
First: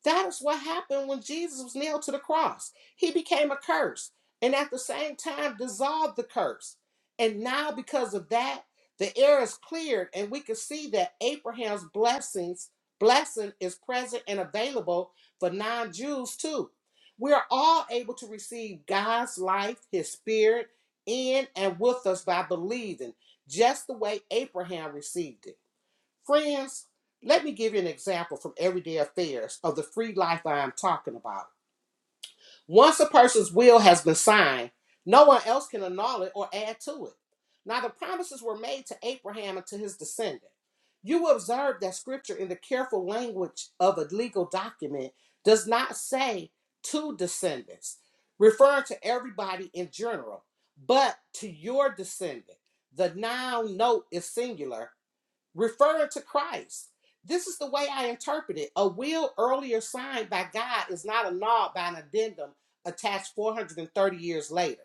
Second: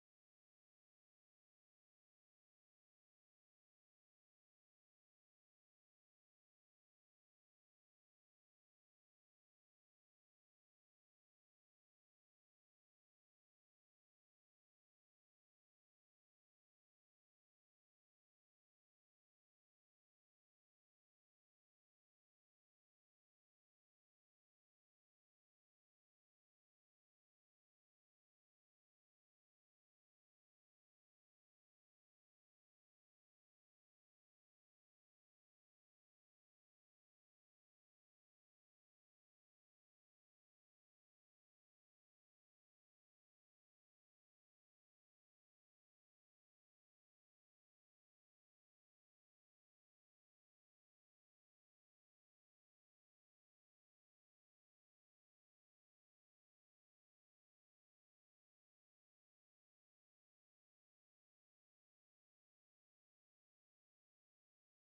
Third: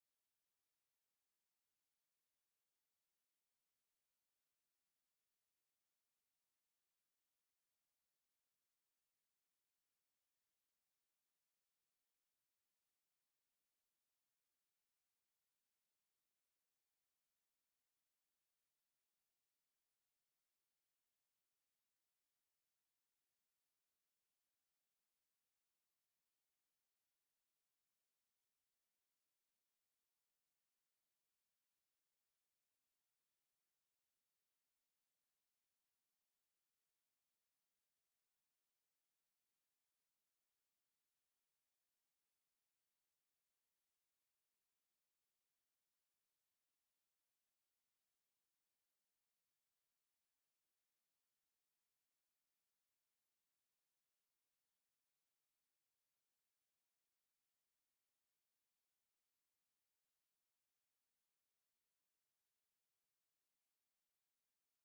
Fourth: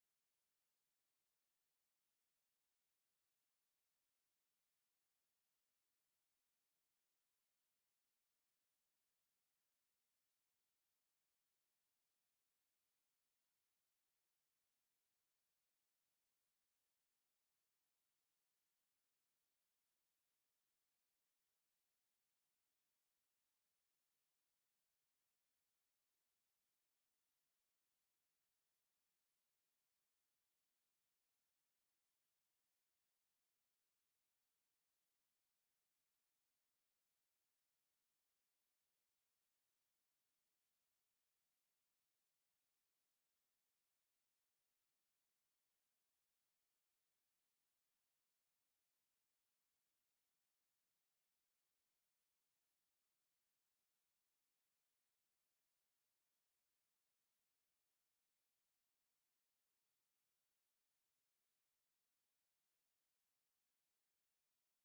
That is what happened when Jesus was nailed to the cross. He became a curse and at the same time dissolved the curse. And now, because of that, the air is cleared, and we can see that Abraham's blessings, blessing is present and available for non Jews too. We are all able to receive God's life, His Spirit, in and with us by believing, just the way Abraham received it. Friends, let me give you an example from everyday affairs of the free life I am talking about. Once a person's will has been signed, no one else can annul it or add to it. Now, the promises were made to Abraham and to his descendant. You will observe that scripture in the careful language of a legal document does not say to descendants, referring to everybody in general, but to your descendant. The noun note is singular referring to Christ. This is the way I interpret it. A will earlier signed by God is not annulled by an addendum attached 430 years later,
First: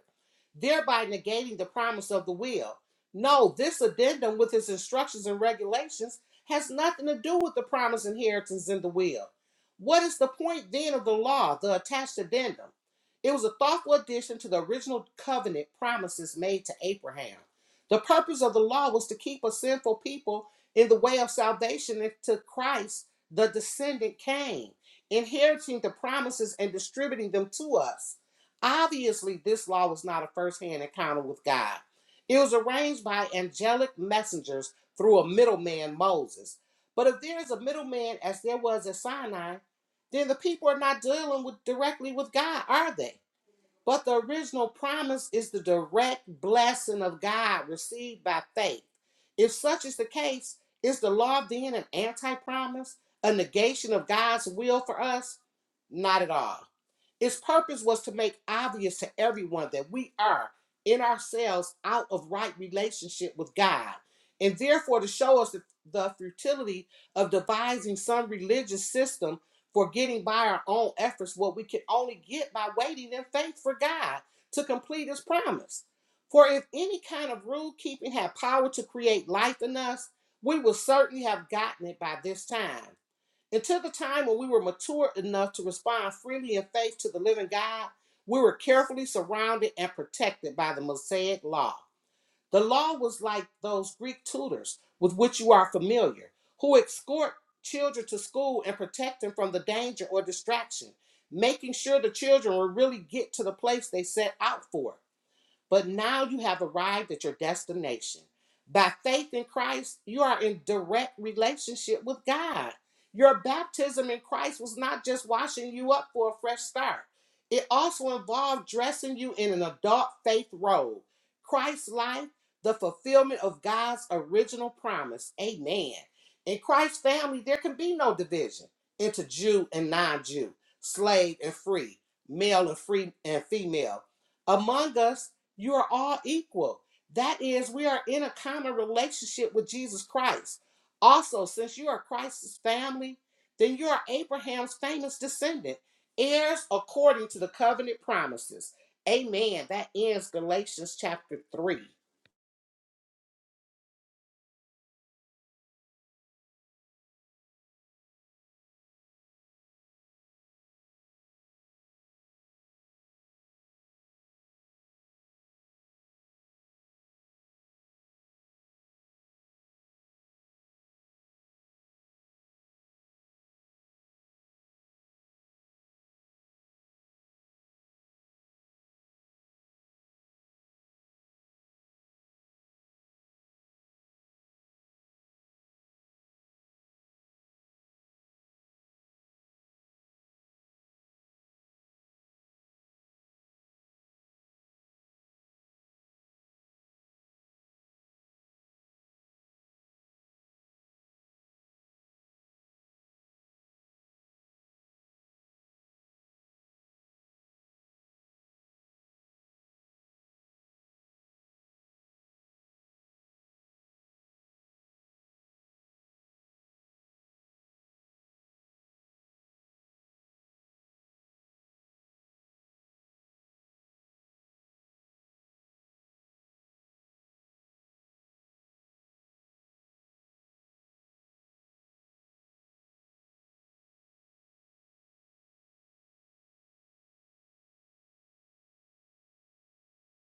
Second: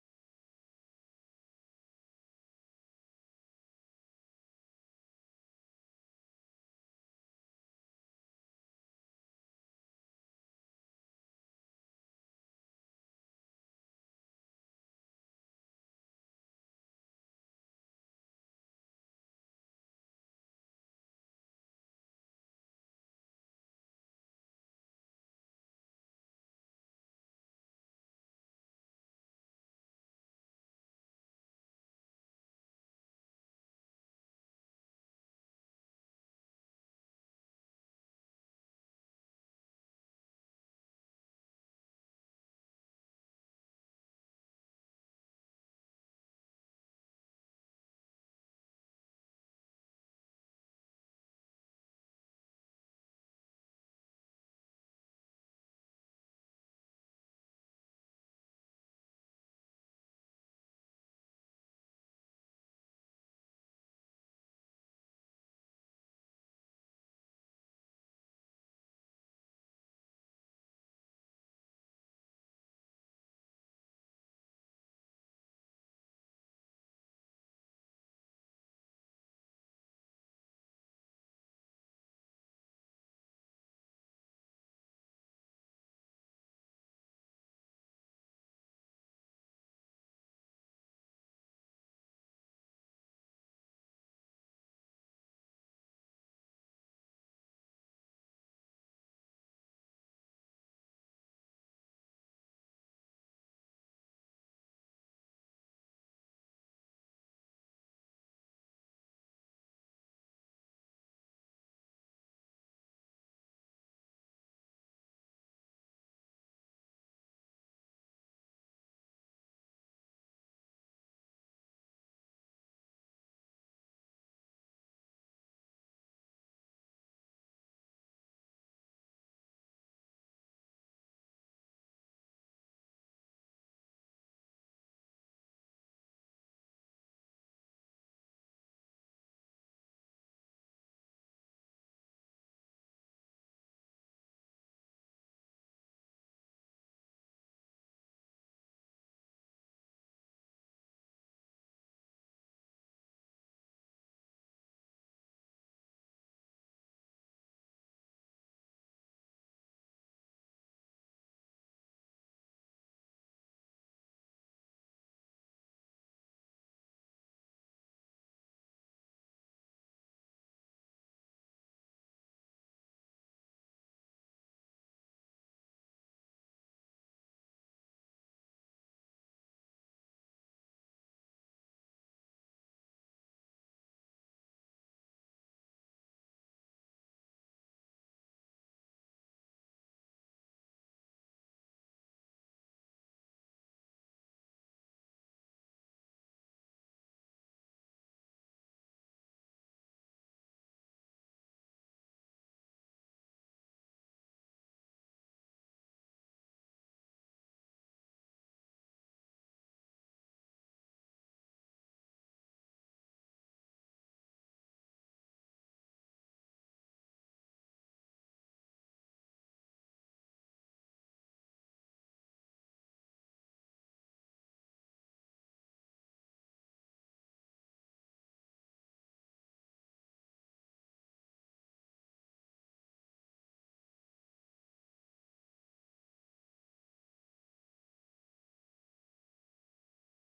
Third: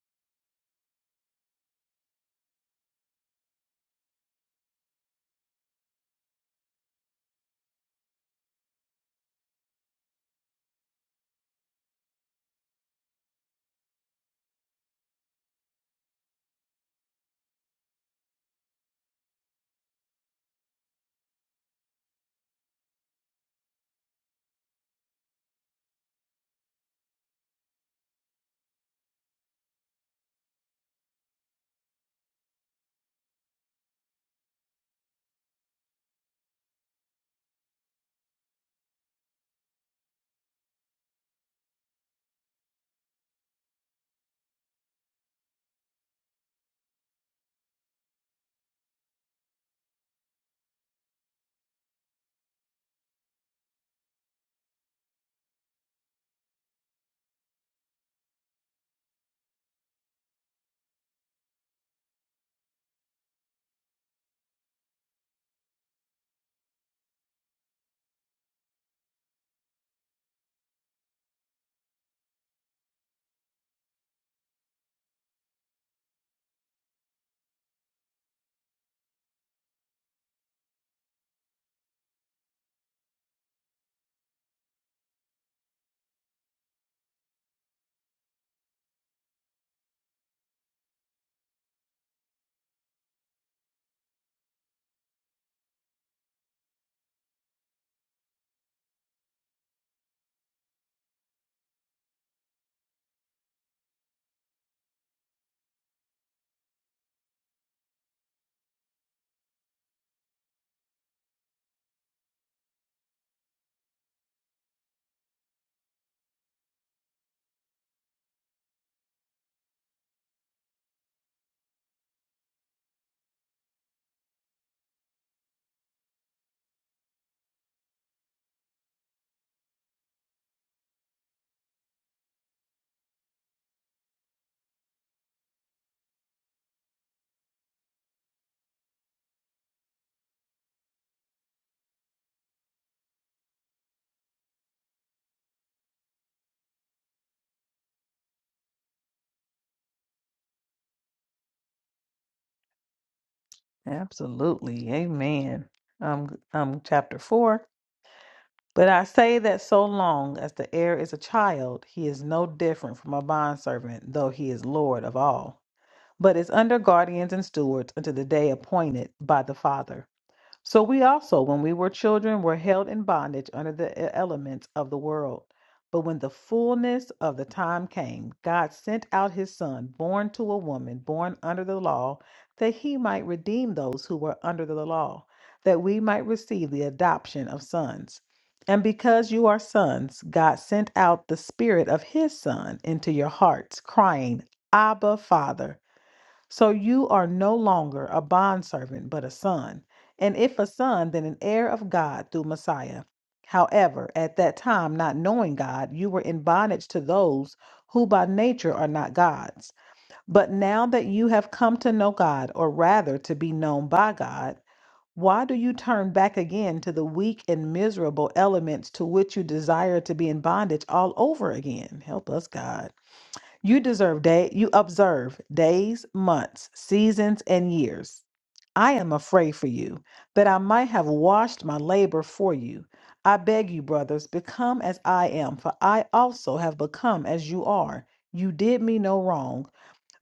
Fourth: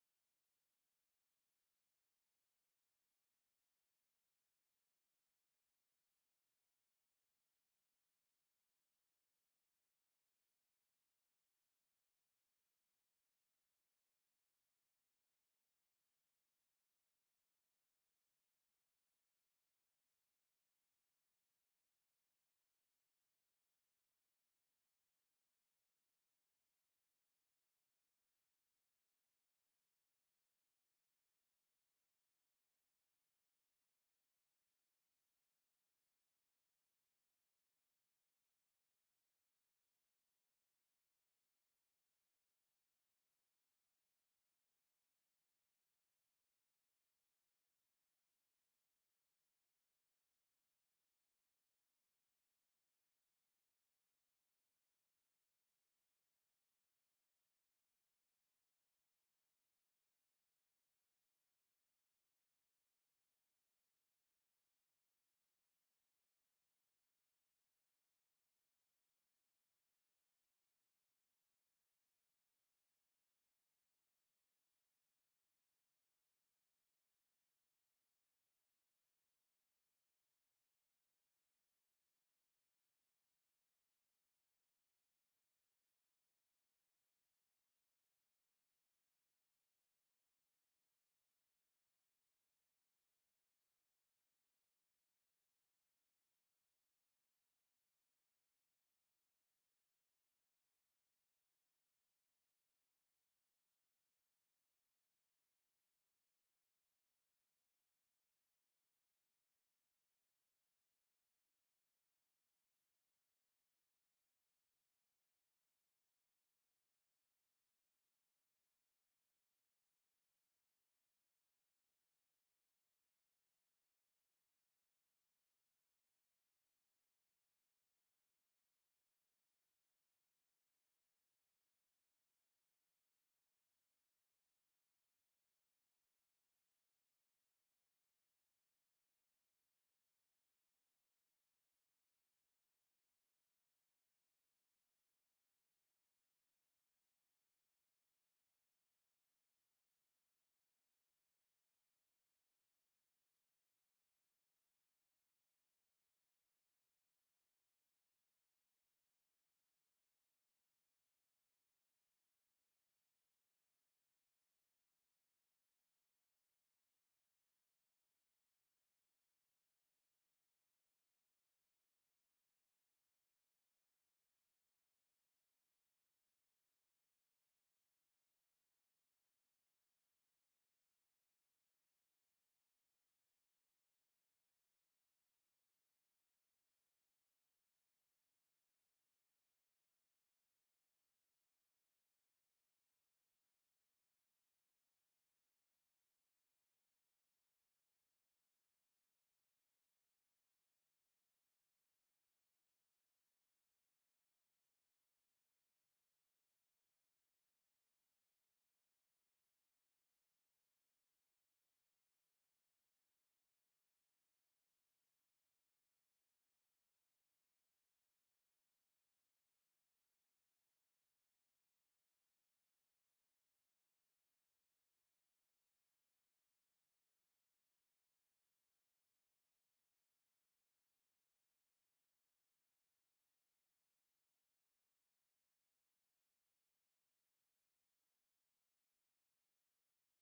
thereby negating the promise of the will. No, this addendum with its instructions and regulations has nothing to do with the promised inheritance in the will. What is the point then of the law, the attached addendum? It was a thoughtful addition to the original covenant promises made to Abraham. The purpose of the law was to keep a sinful people in the way of salvation into Christ, the descendant came, inheriting the promises and distributing them to us. Obviously, this law was not a first-hand encounter with God. It was arranged by angelic messengers through a middleman, Moses. But if there is a middleman, as there was at Sinai, then the people are not dealing with directly with God, are they? But the original promise is the direct blessing of God received by faith. If such is the case, is the law then an anti promise, a negation of God's will for us? Not at all. Its purpose was to make obvious to everyone that we are in ourselves out of right relationship with God, and therefore to show us the, the futility of devising some religious system for getting by our own efforts what we can only get by waiting in faith for God to complete his promise. For if any kind of rule keeping had power to create life in us, we would certainly have gotten it by this time. Until the time when we were mature enough to respond freely in faith to the living God, we were carefully surrounded and protected by the Mosaic Law. The law was like those Greek tutors with which you are familiar, who escort children to school and protect them from the danger or distraction, making sure the children will really get to the place they set out for. But now you have arrived at your destination. By faith in Christ, you are in direct relationship with God. Your baptism in Christ was not just washing you up for a fresh start, it also involved dressing you in an adult faith robe. Christ's life, the fulfillment of God's original promise. Amen. In Christ's family, there can be no division into Jew and non Jew, slave and free, male and free and female. Among us, you are all equal. That is, we are in a common relationship with Jesus Christ. Also, since you are Christ's family, then you are Abraham's famous descendant, heirs according to the covenant promises. Amen. That ends Galatians chapter 3. Absolutely. Amen. Um, um, chapter 4. But I say that so long as the heir is a child, he is no different from a bondservant, though he is Lord of all, but is under guardians and stewards until the day appointed by the Father. So we also, when we were children, were held in bondage under the e- elements of the world. But when the fullness of the time came, God sent out his son, born to a woman, born under the law, that he might redeem those who were under the law, that we might receive the adoption of sons. And because you are sons, God sent out the spirit of his son into your hearts, crying, Abba, Father. So you are no longer a bondservant, but a son. And if a son, then an heir of God through Messiah. However, at that time, not knowing God, you were in bondage to those who by nature are not God's. But now that you have come to know God, or rather to be known by God, why do you turn back again to the weak and miserable elements to which you desire to be in bondage all over again? Help us, God. You deserve day you observe days, months, seasons, and years. I am afraid for you, that I might have washed my labor for you. I beg you, brothers, become as I am, for I also have become as you are. You did me no wrong,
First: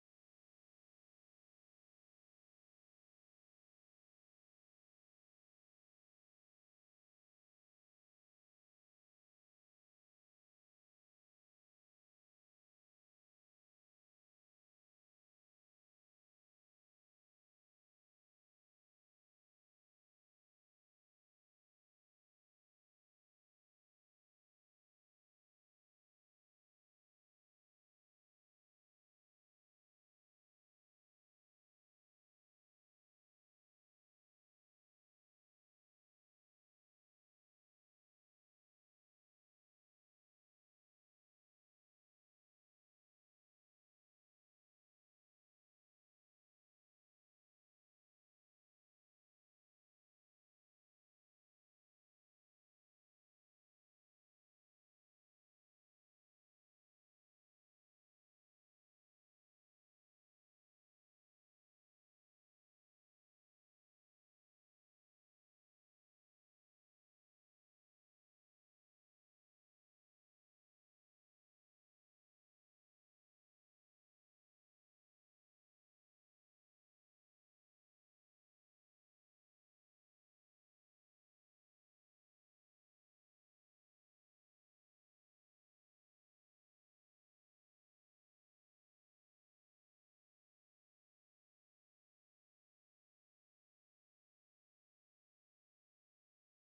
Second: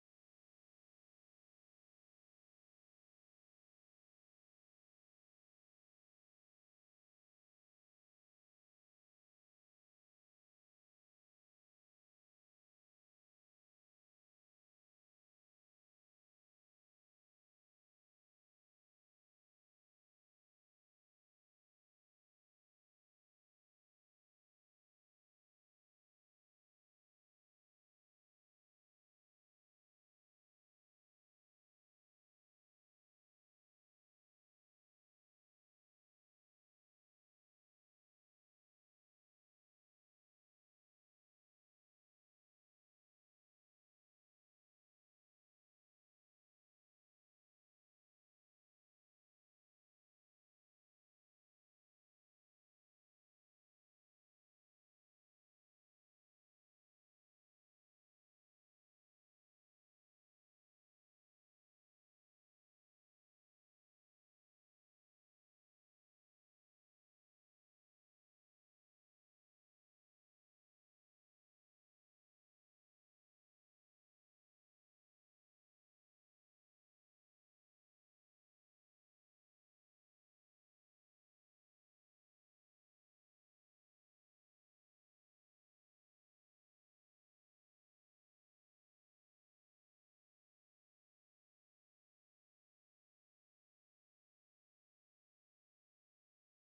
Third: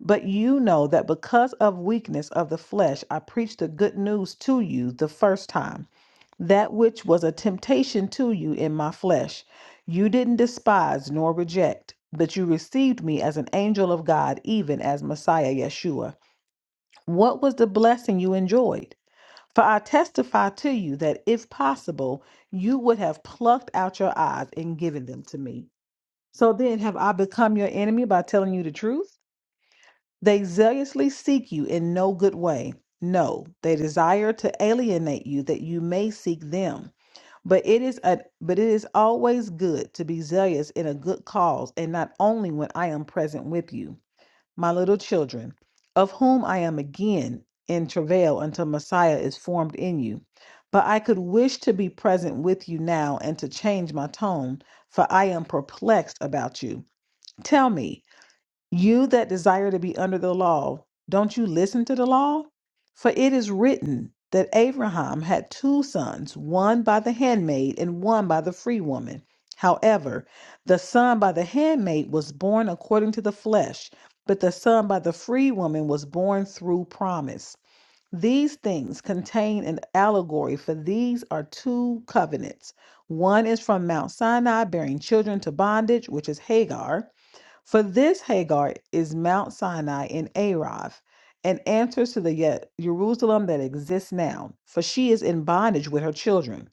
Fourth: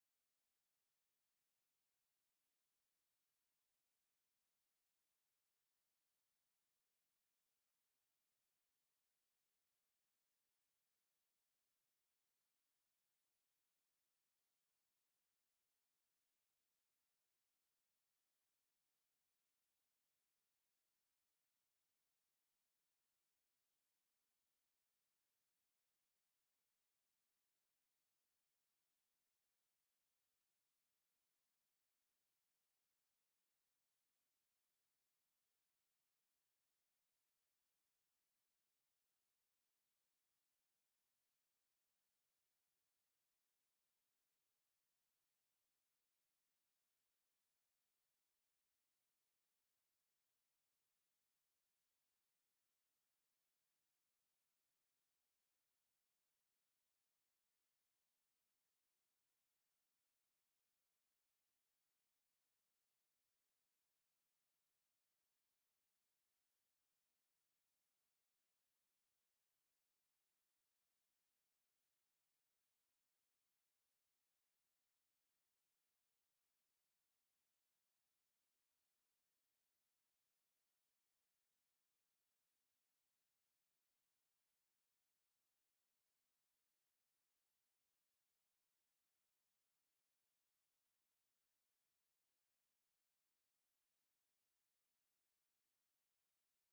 but you know that because of weakness of the flesh, I preached the good news to you the first time that which was a temptation to you in my flesh, you didn't despise nor reject, but you received me as an angel of God, even as Messiah Yeshua. What was the blessing you enjoyed? For I testify to you that if possible, you would have plucked out your eyes and given them to me. So then, have I become your enemy by telling you the truth? They zealously seek you in no good way. No, they desire to alienate you that you may seek them. But it is a but it is always good to be zealous in a good cause, and not only when I am present with you, my little children, of whom I am again in travail until Messiah is formed in you. But I could wish to be present with you now and to change my tone, for I am perplexed about you. Tell me. You that desire to be under the law, don't you listen to the law? For it is written that Abraham had two sons, one by the handmaid and one by the free woman. However, the son by the handmaid was born according to the flesh, but the son by the free woman was born through promise. These things contain an allegory, for these are two covenants. One is from Mount Sinai, bearing children to bondage, which is Hagar for this Hagar is Mount Sinai in Arov, and answers to the yet Jerusalem that exists now, for she is in bondage with her children.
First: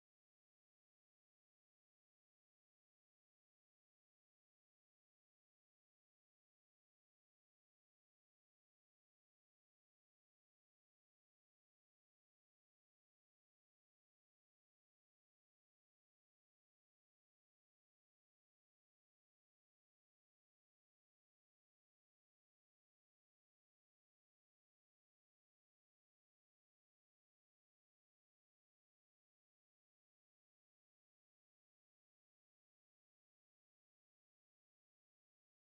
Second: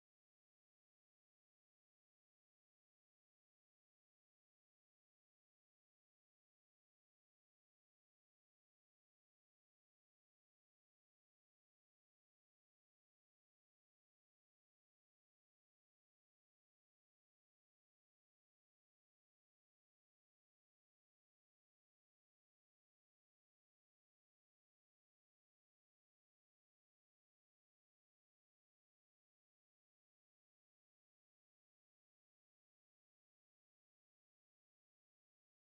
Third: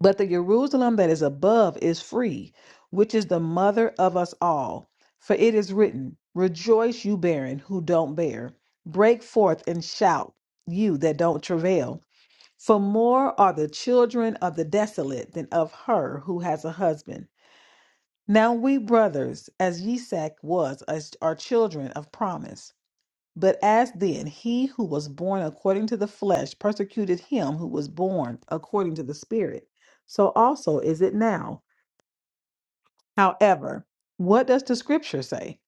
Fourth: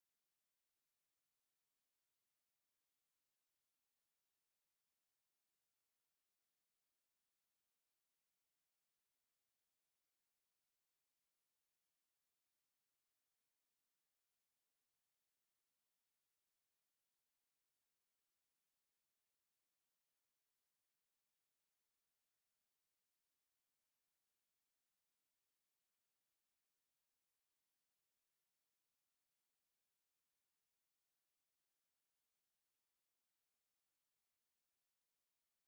But the Jerusalem that is above is free, which is the mother of us all. For it is written, Rejoice, you barren who don't bear. Break forth and shout, you that don't travail. For more are the children of the desolate than of her who has a husband. Now we brothers, as Yisak was, as are children of promise. But as then he who was born according to the flesh persecuted him who was born according to the spirit, so also is it now. However, what does the scripture say?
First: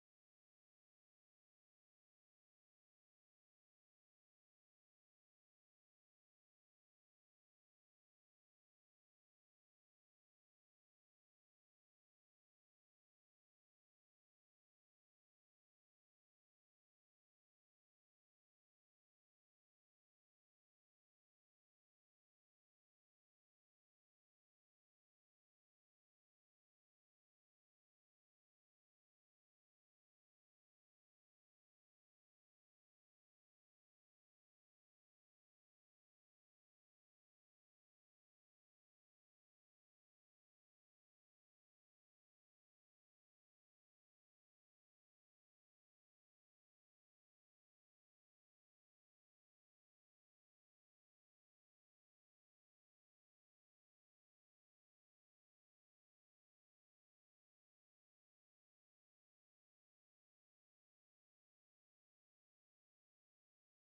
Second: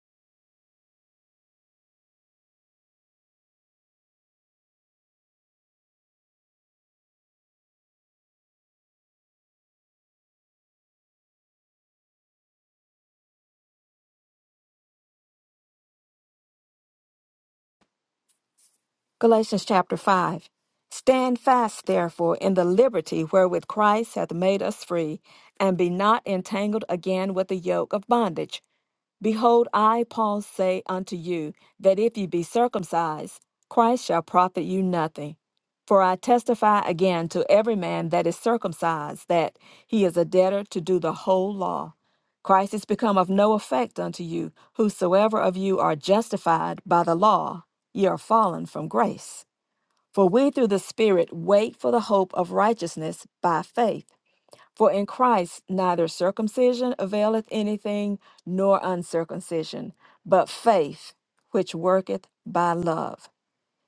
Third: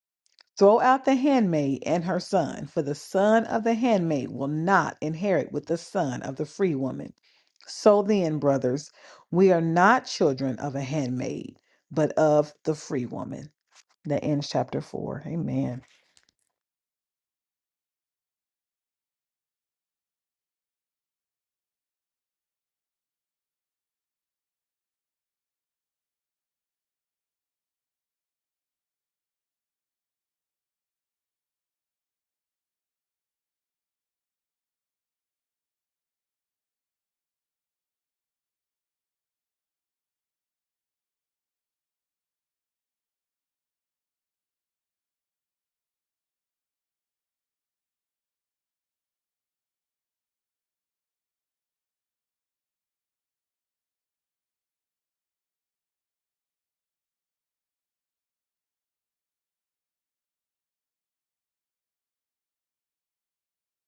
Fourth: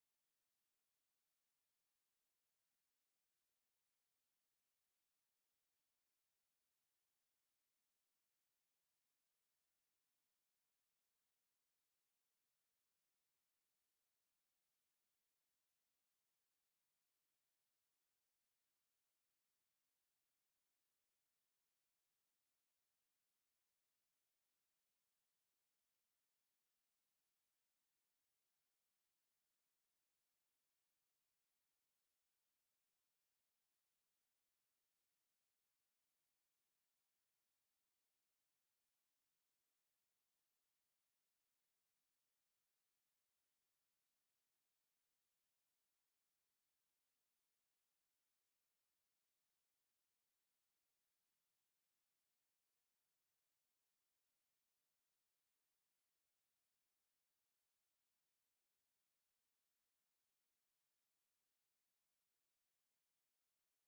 Throw out the handmaid and her son, for the son of the handmaid will not inherit with the son of the free woman. So then, brothers, we are not children of a handmaid, but of the free woman. That ends chapter four. Amen. Galatians chapter 5. Stand fast, therefore, in the liberty wherewith Christ hath made us free, and be not entangled again with the yoke of bondage. Behold, I, Paul, say unto you, that if ye be circumcised, Christ shall profit you nothing. For I testify again to every man that is circumcised, that he is a debtor to do the whole law. Christ is become of no effect unto you, whosoever of you are justified by the law, ye are fallen from grace. For we through the Spirit wait for the hope of righteousness by faith. For in Christ neither circumcision availeth anything, nor uncircumcision, but faith which worketh by love.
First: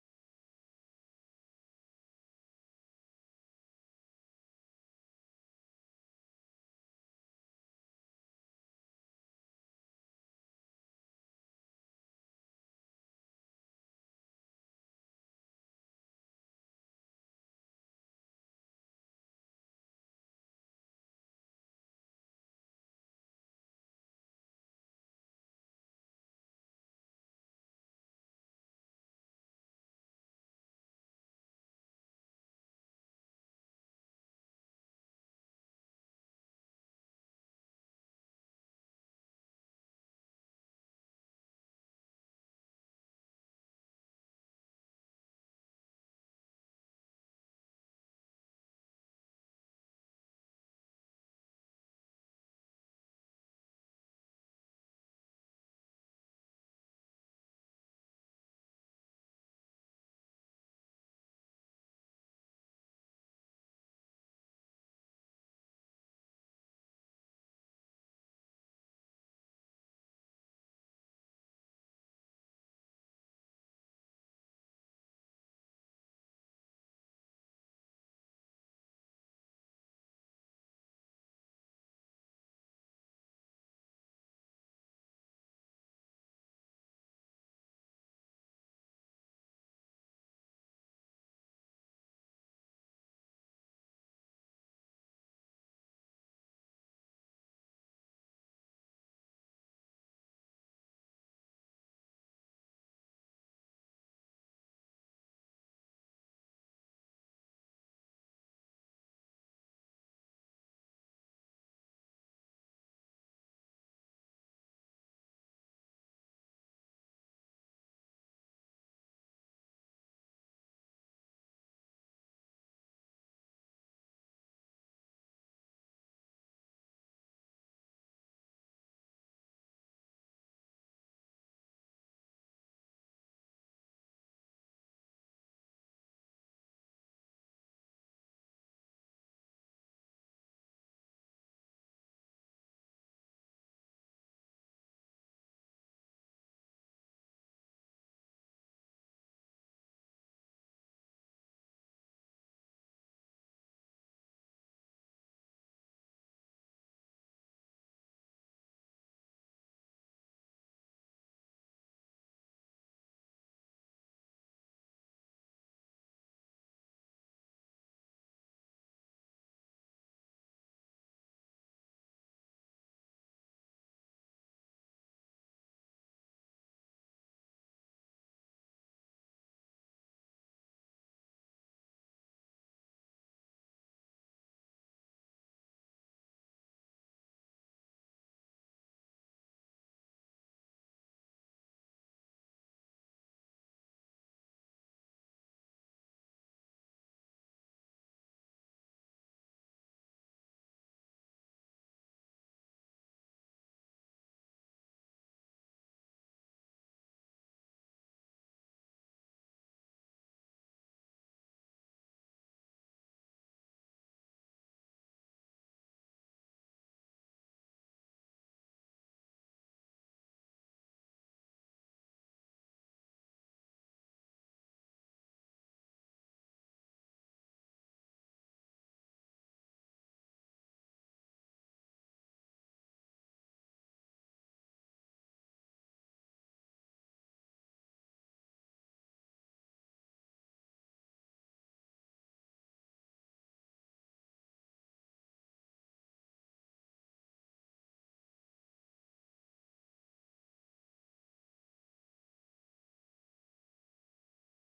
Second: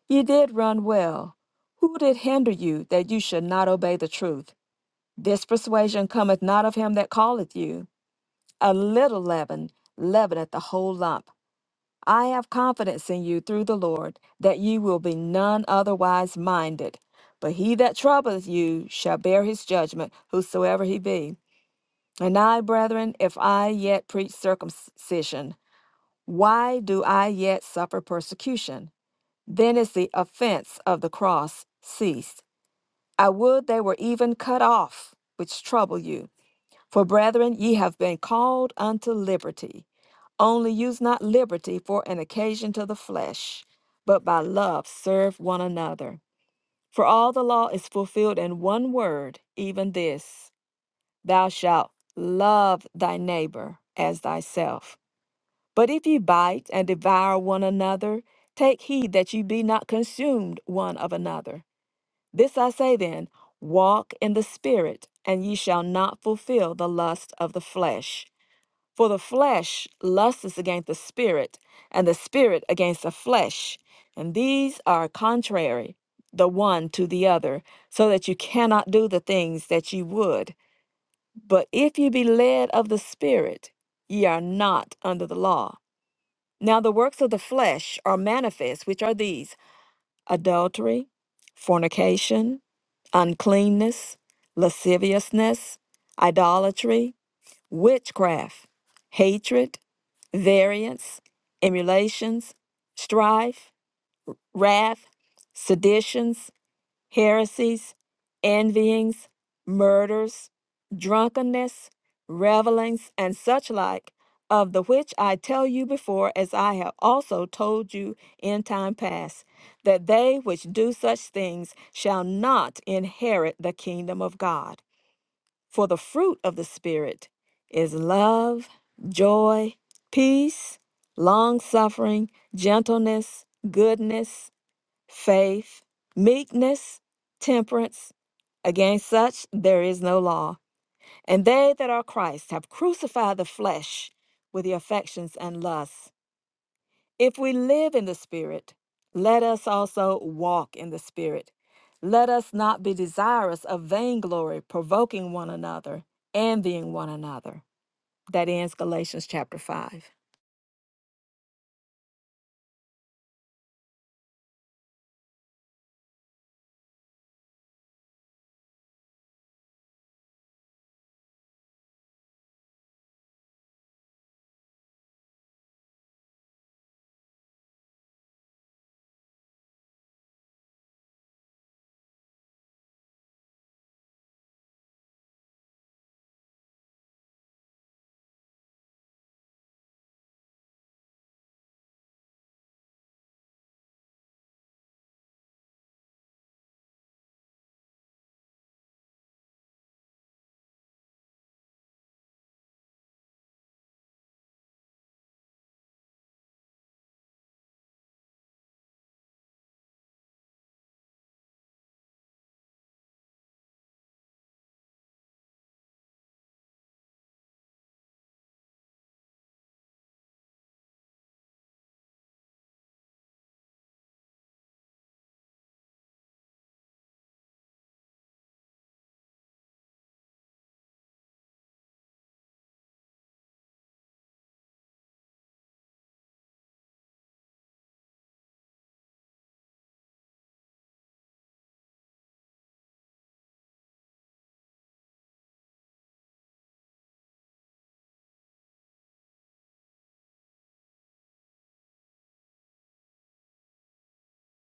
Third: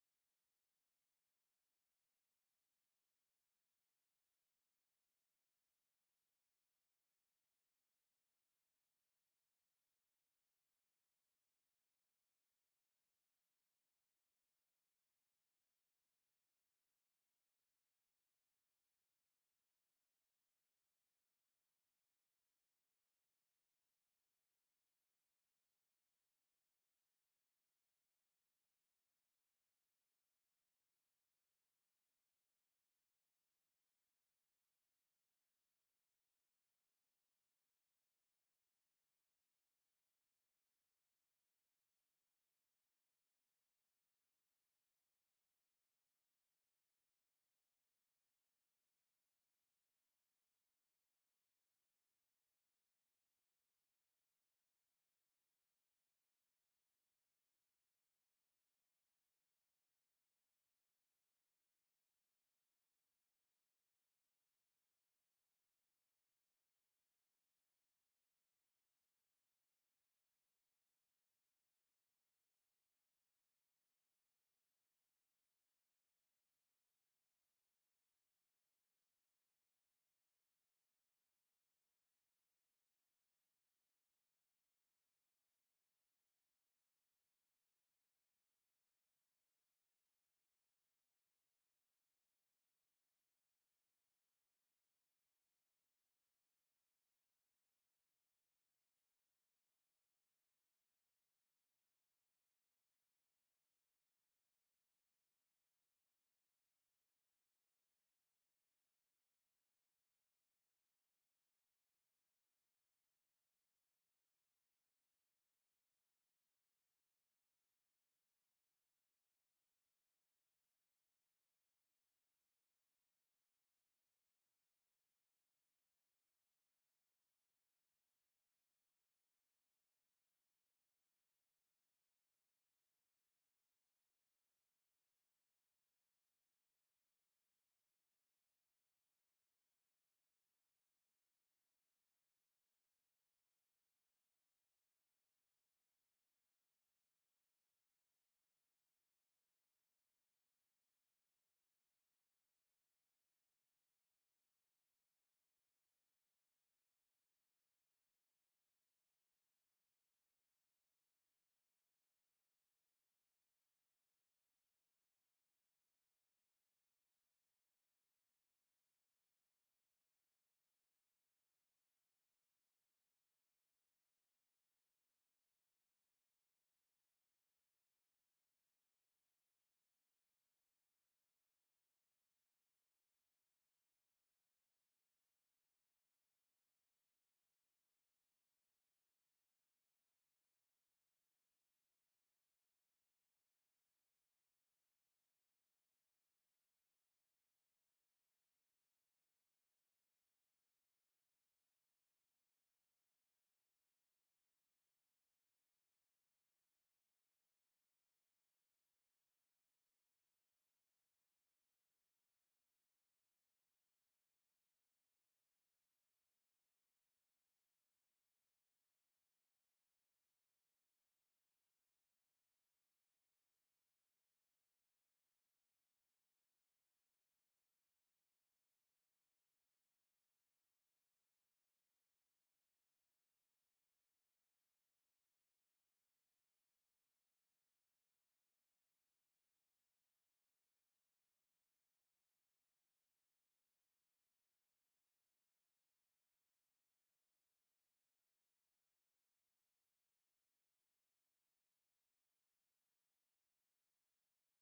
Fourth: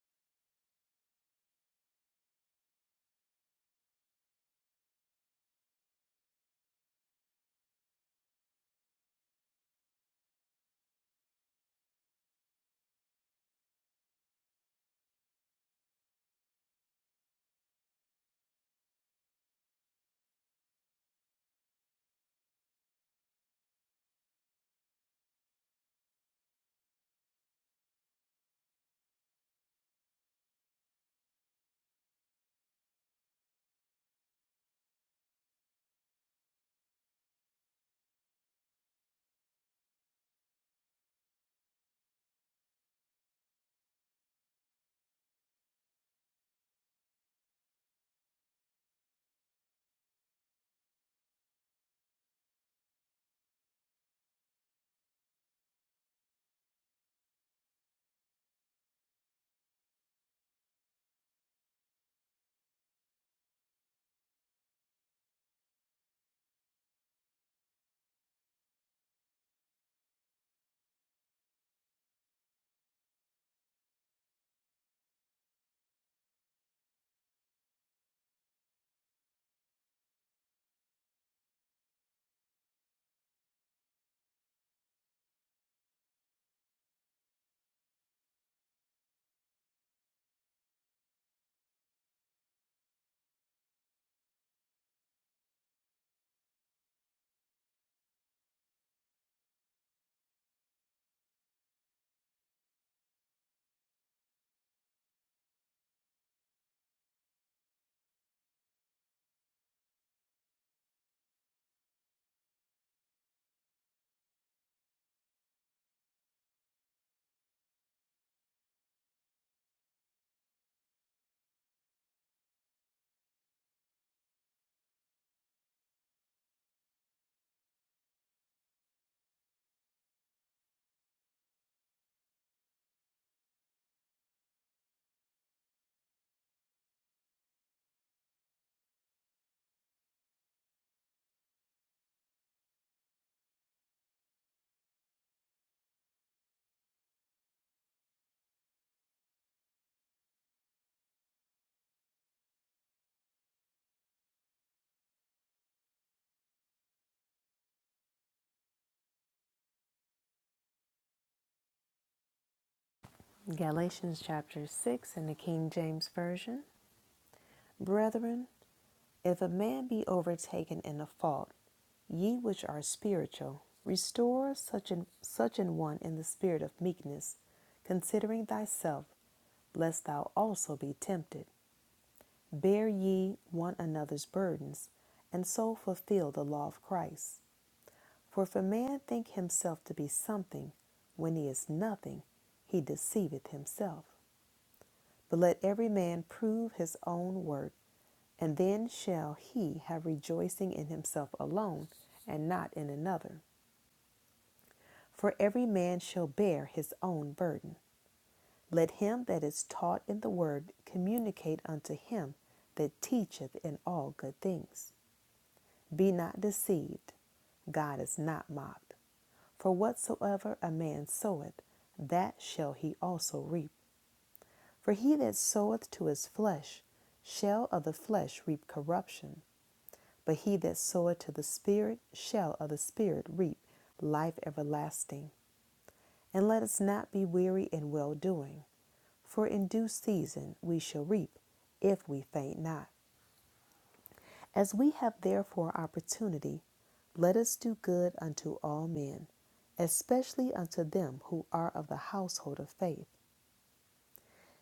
Ye did run well. Who did hinder you that you should not obey the truth? This persuasion cometh not of him that calleth you. A little leaven leaveneth the whole lump. I have confidence in you through the Lord that ye will be none otherwise minded. But he that troubleth you shall bear his judgment, whosoever he be. And I, brethren, if I yet preach circumcision, why do I yet suffer persecution? Then is the offense of the cross ceased. I would they were even cut off, which trouble you. For, brethren, ye have been called unto liberty. Only use not liberty for an occasion to the flesh, but by love serve one another. For all the law is fulfilled in one word, even this Thou shalt love thy neighbor as thyself. But if ye bite and devour one another, take heed that ye be not consumed one of another. This I say then walk in the Spirit, and ye shall not fulfill the lust of the flesh. For the flesh lusteth against the Spirit, and the Spirit against the flesh. And these are contrary the one to the other, so that you cannot do the things that ye would. But if you be led of the Spirit, ye are not under the law. Now the works of the flesh are manifest, which are these adultery, fornication, uncleanness, lasciviousness, idolatry, witchcraft, hatred, variance, emulations, strife, wrath, seditions heresies, envyings, murders, drunkenness, revelings, and such like, of the which I tell you before, as I have also told you in time past, that they which do such things shall not inherit the kingdom of God. For the fruit of the Spirit is love, joy, peace, long suffering, gentleness, goodness faith, meekness, temperance. Against such there is no law. And they that are Christ have crucified the flesh with the affections and lusts. If we live in the Spirit, let us also walk in the Spirit. Let us not be desirous of vainglory, provoking one another, envying one another. That ends Galatians chapter 5. Galatians chapter 6 in the King James Version. Brethren, if a man be overtaken in a fault, ye which are spiritual, restore such an, such an one in the spirit of meekness, considering thyself, lest thou also be tempted. Bear ye one another's burdens, and so fulfill the law of Christ. For if a man think himself to be something, when he is nothing, he deceiveth himself. But let every man prove his own work And then shall he have rejoicing in himself alone, and not in another. For every man shall bear his own burden. Let him that is taught in the word communicate unto him that teacheth in all good things. Be not deceived, God is not mocked. For whatsoever a man soweth, that shall he also reap. For he that soweth to his flesh shall of the flesh reap corruption, But he that soweth to the Spirit shall of the Spirit reap life everlasting. And let us not be weary in well doing, for in due season we shall reap, if we faint not. As we have therefore opportunity, let us do good unto all men, especially unto them who are of the household of faith.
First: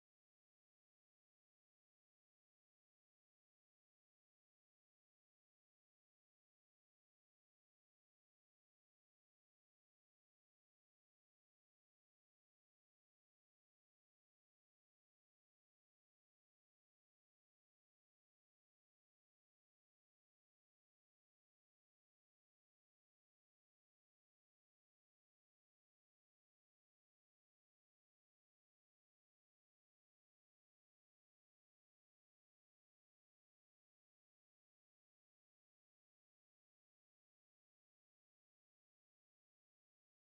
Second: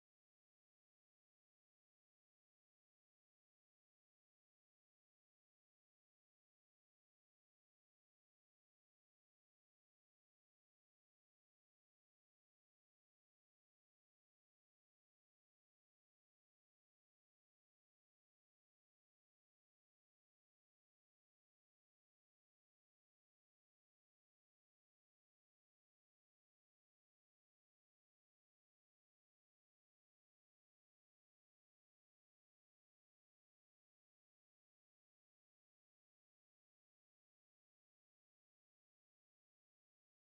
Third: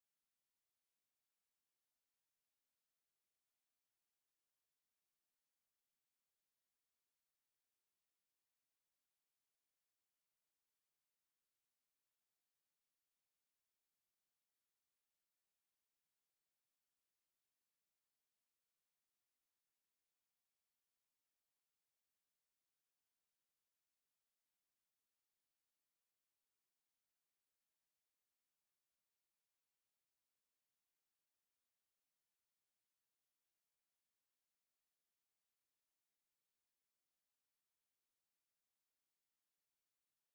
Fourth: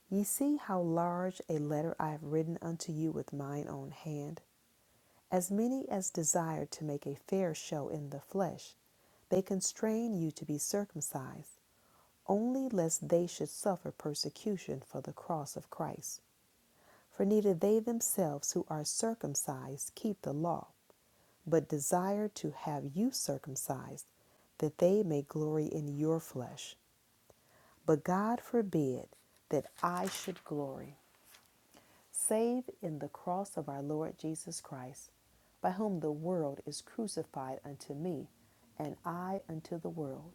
Ye see how large a letter I have written unto you with mine own hand. As many as desire to make a fair show in the flesh, they constrain you to be circumcised, only lest they should suffer persecution for the cross of Christ. For neither they themselves who are circumcised keep the law, but desire to have you circumcised, that they may glory in your flesh. But God forbid that I should glory. save in the cross of our Lord Jesus Christ, by whom the world is crucified unto me, and I unto the world.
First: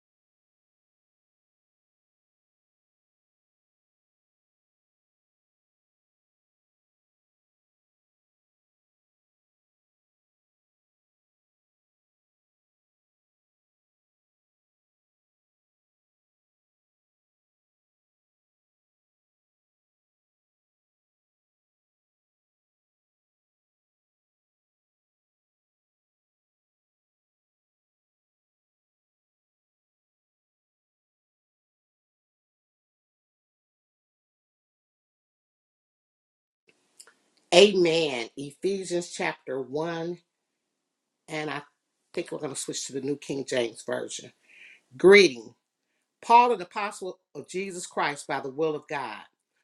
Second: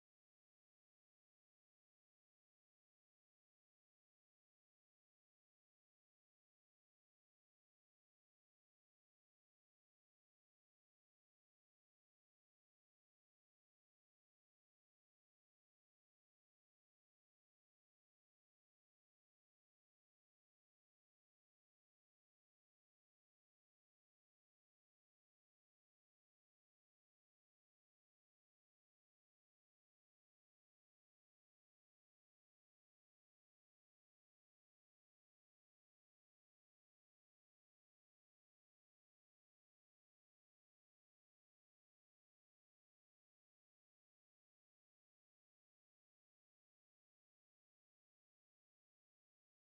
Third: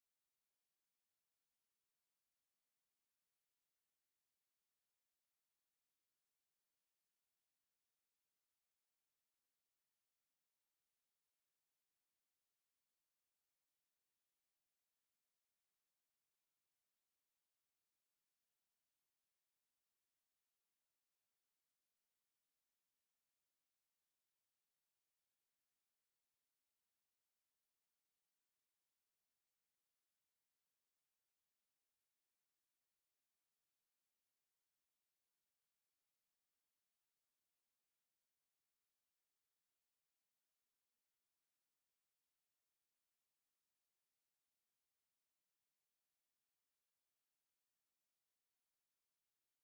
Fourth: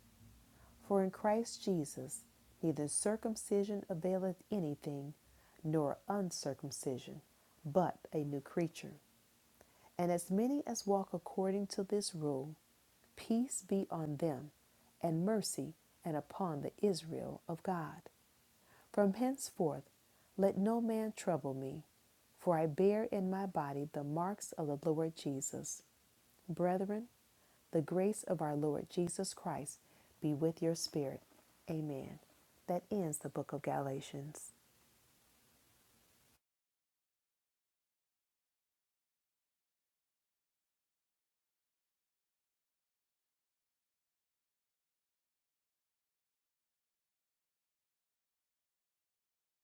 For in Christ Jesus neither circumcision availeth anything, nor uncircumcision, but a new creature. And as many as walk according to this rule, peace be on them, and mercy, and upon the Israel of God. From henceforth let no man trouble me for I bear in my body the marks of the Lord Jesus. Brethren, the grace of our Lord Jesus Christ be with your spirit. Amen. That ends the book of Galatians. Amen. Ephesians chapter 1. And I think we're going to switch to the New King James Version. Greeting. Paul, an apostle of Jesus Christ by the will of God,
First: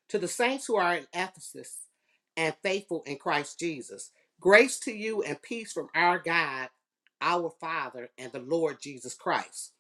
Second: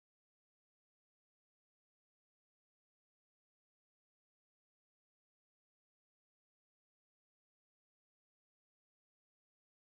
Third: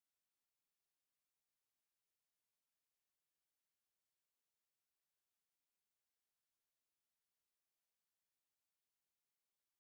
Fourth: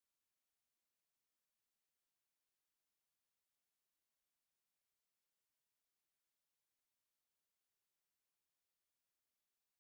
to the saints who are in Ephesus and faithful in Christ Jesus, grace to you and peace from our God, our Father, and the Lord Jesus Christ.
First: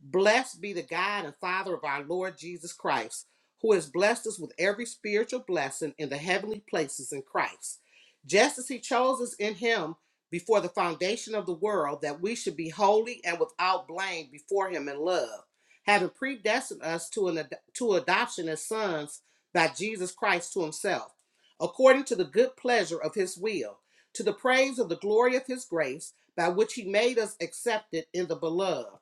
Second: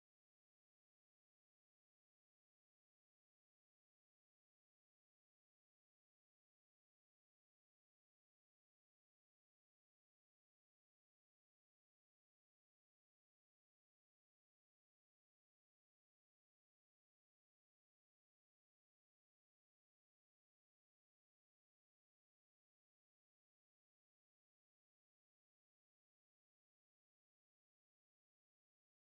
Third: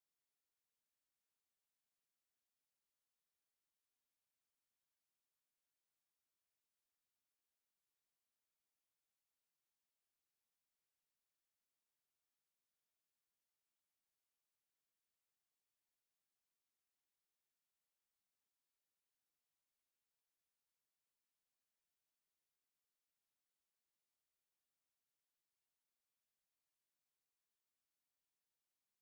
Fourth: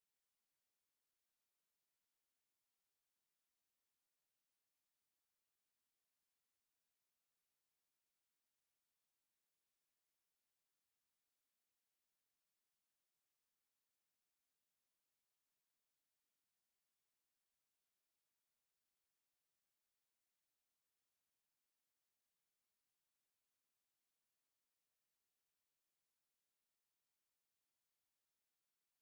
Blessed be the God and Father of our Lord Jesus Christ, who has blessed us with every spiritual blessing in the heavenly places in Christ, just as He chose us in Him before the foundation of the world, that we should be holy and without blame before Him in love, having predestined us to, an, ad- to adoption as sons by Jesus Christ to Himself, according to the good pleasure of His will, to the praise of the glory of His grace, by which He made us accepted in the beloved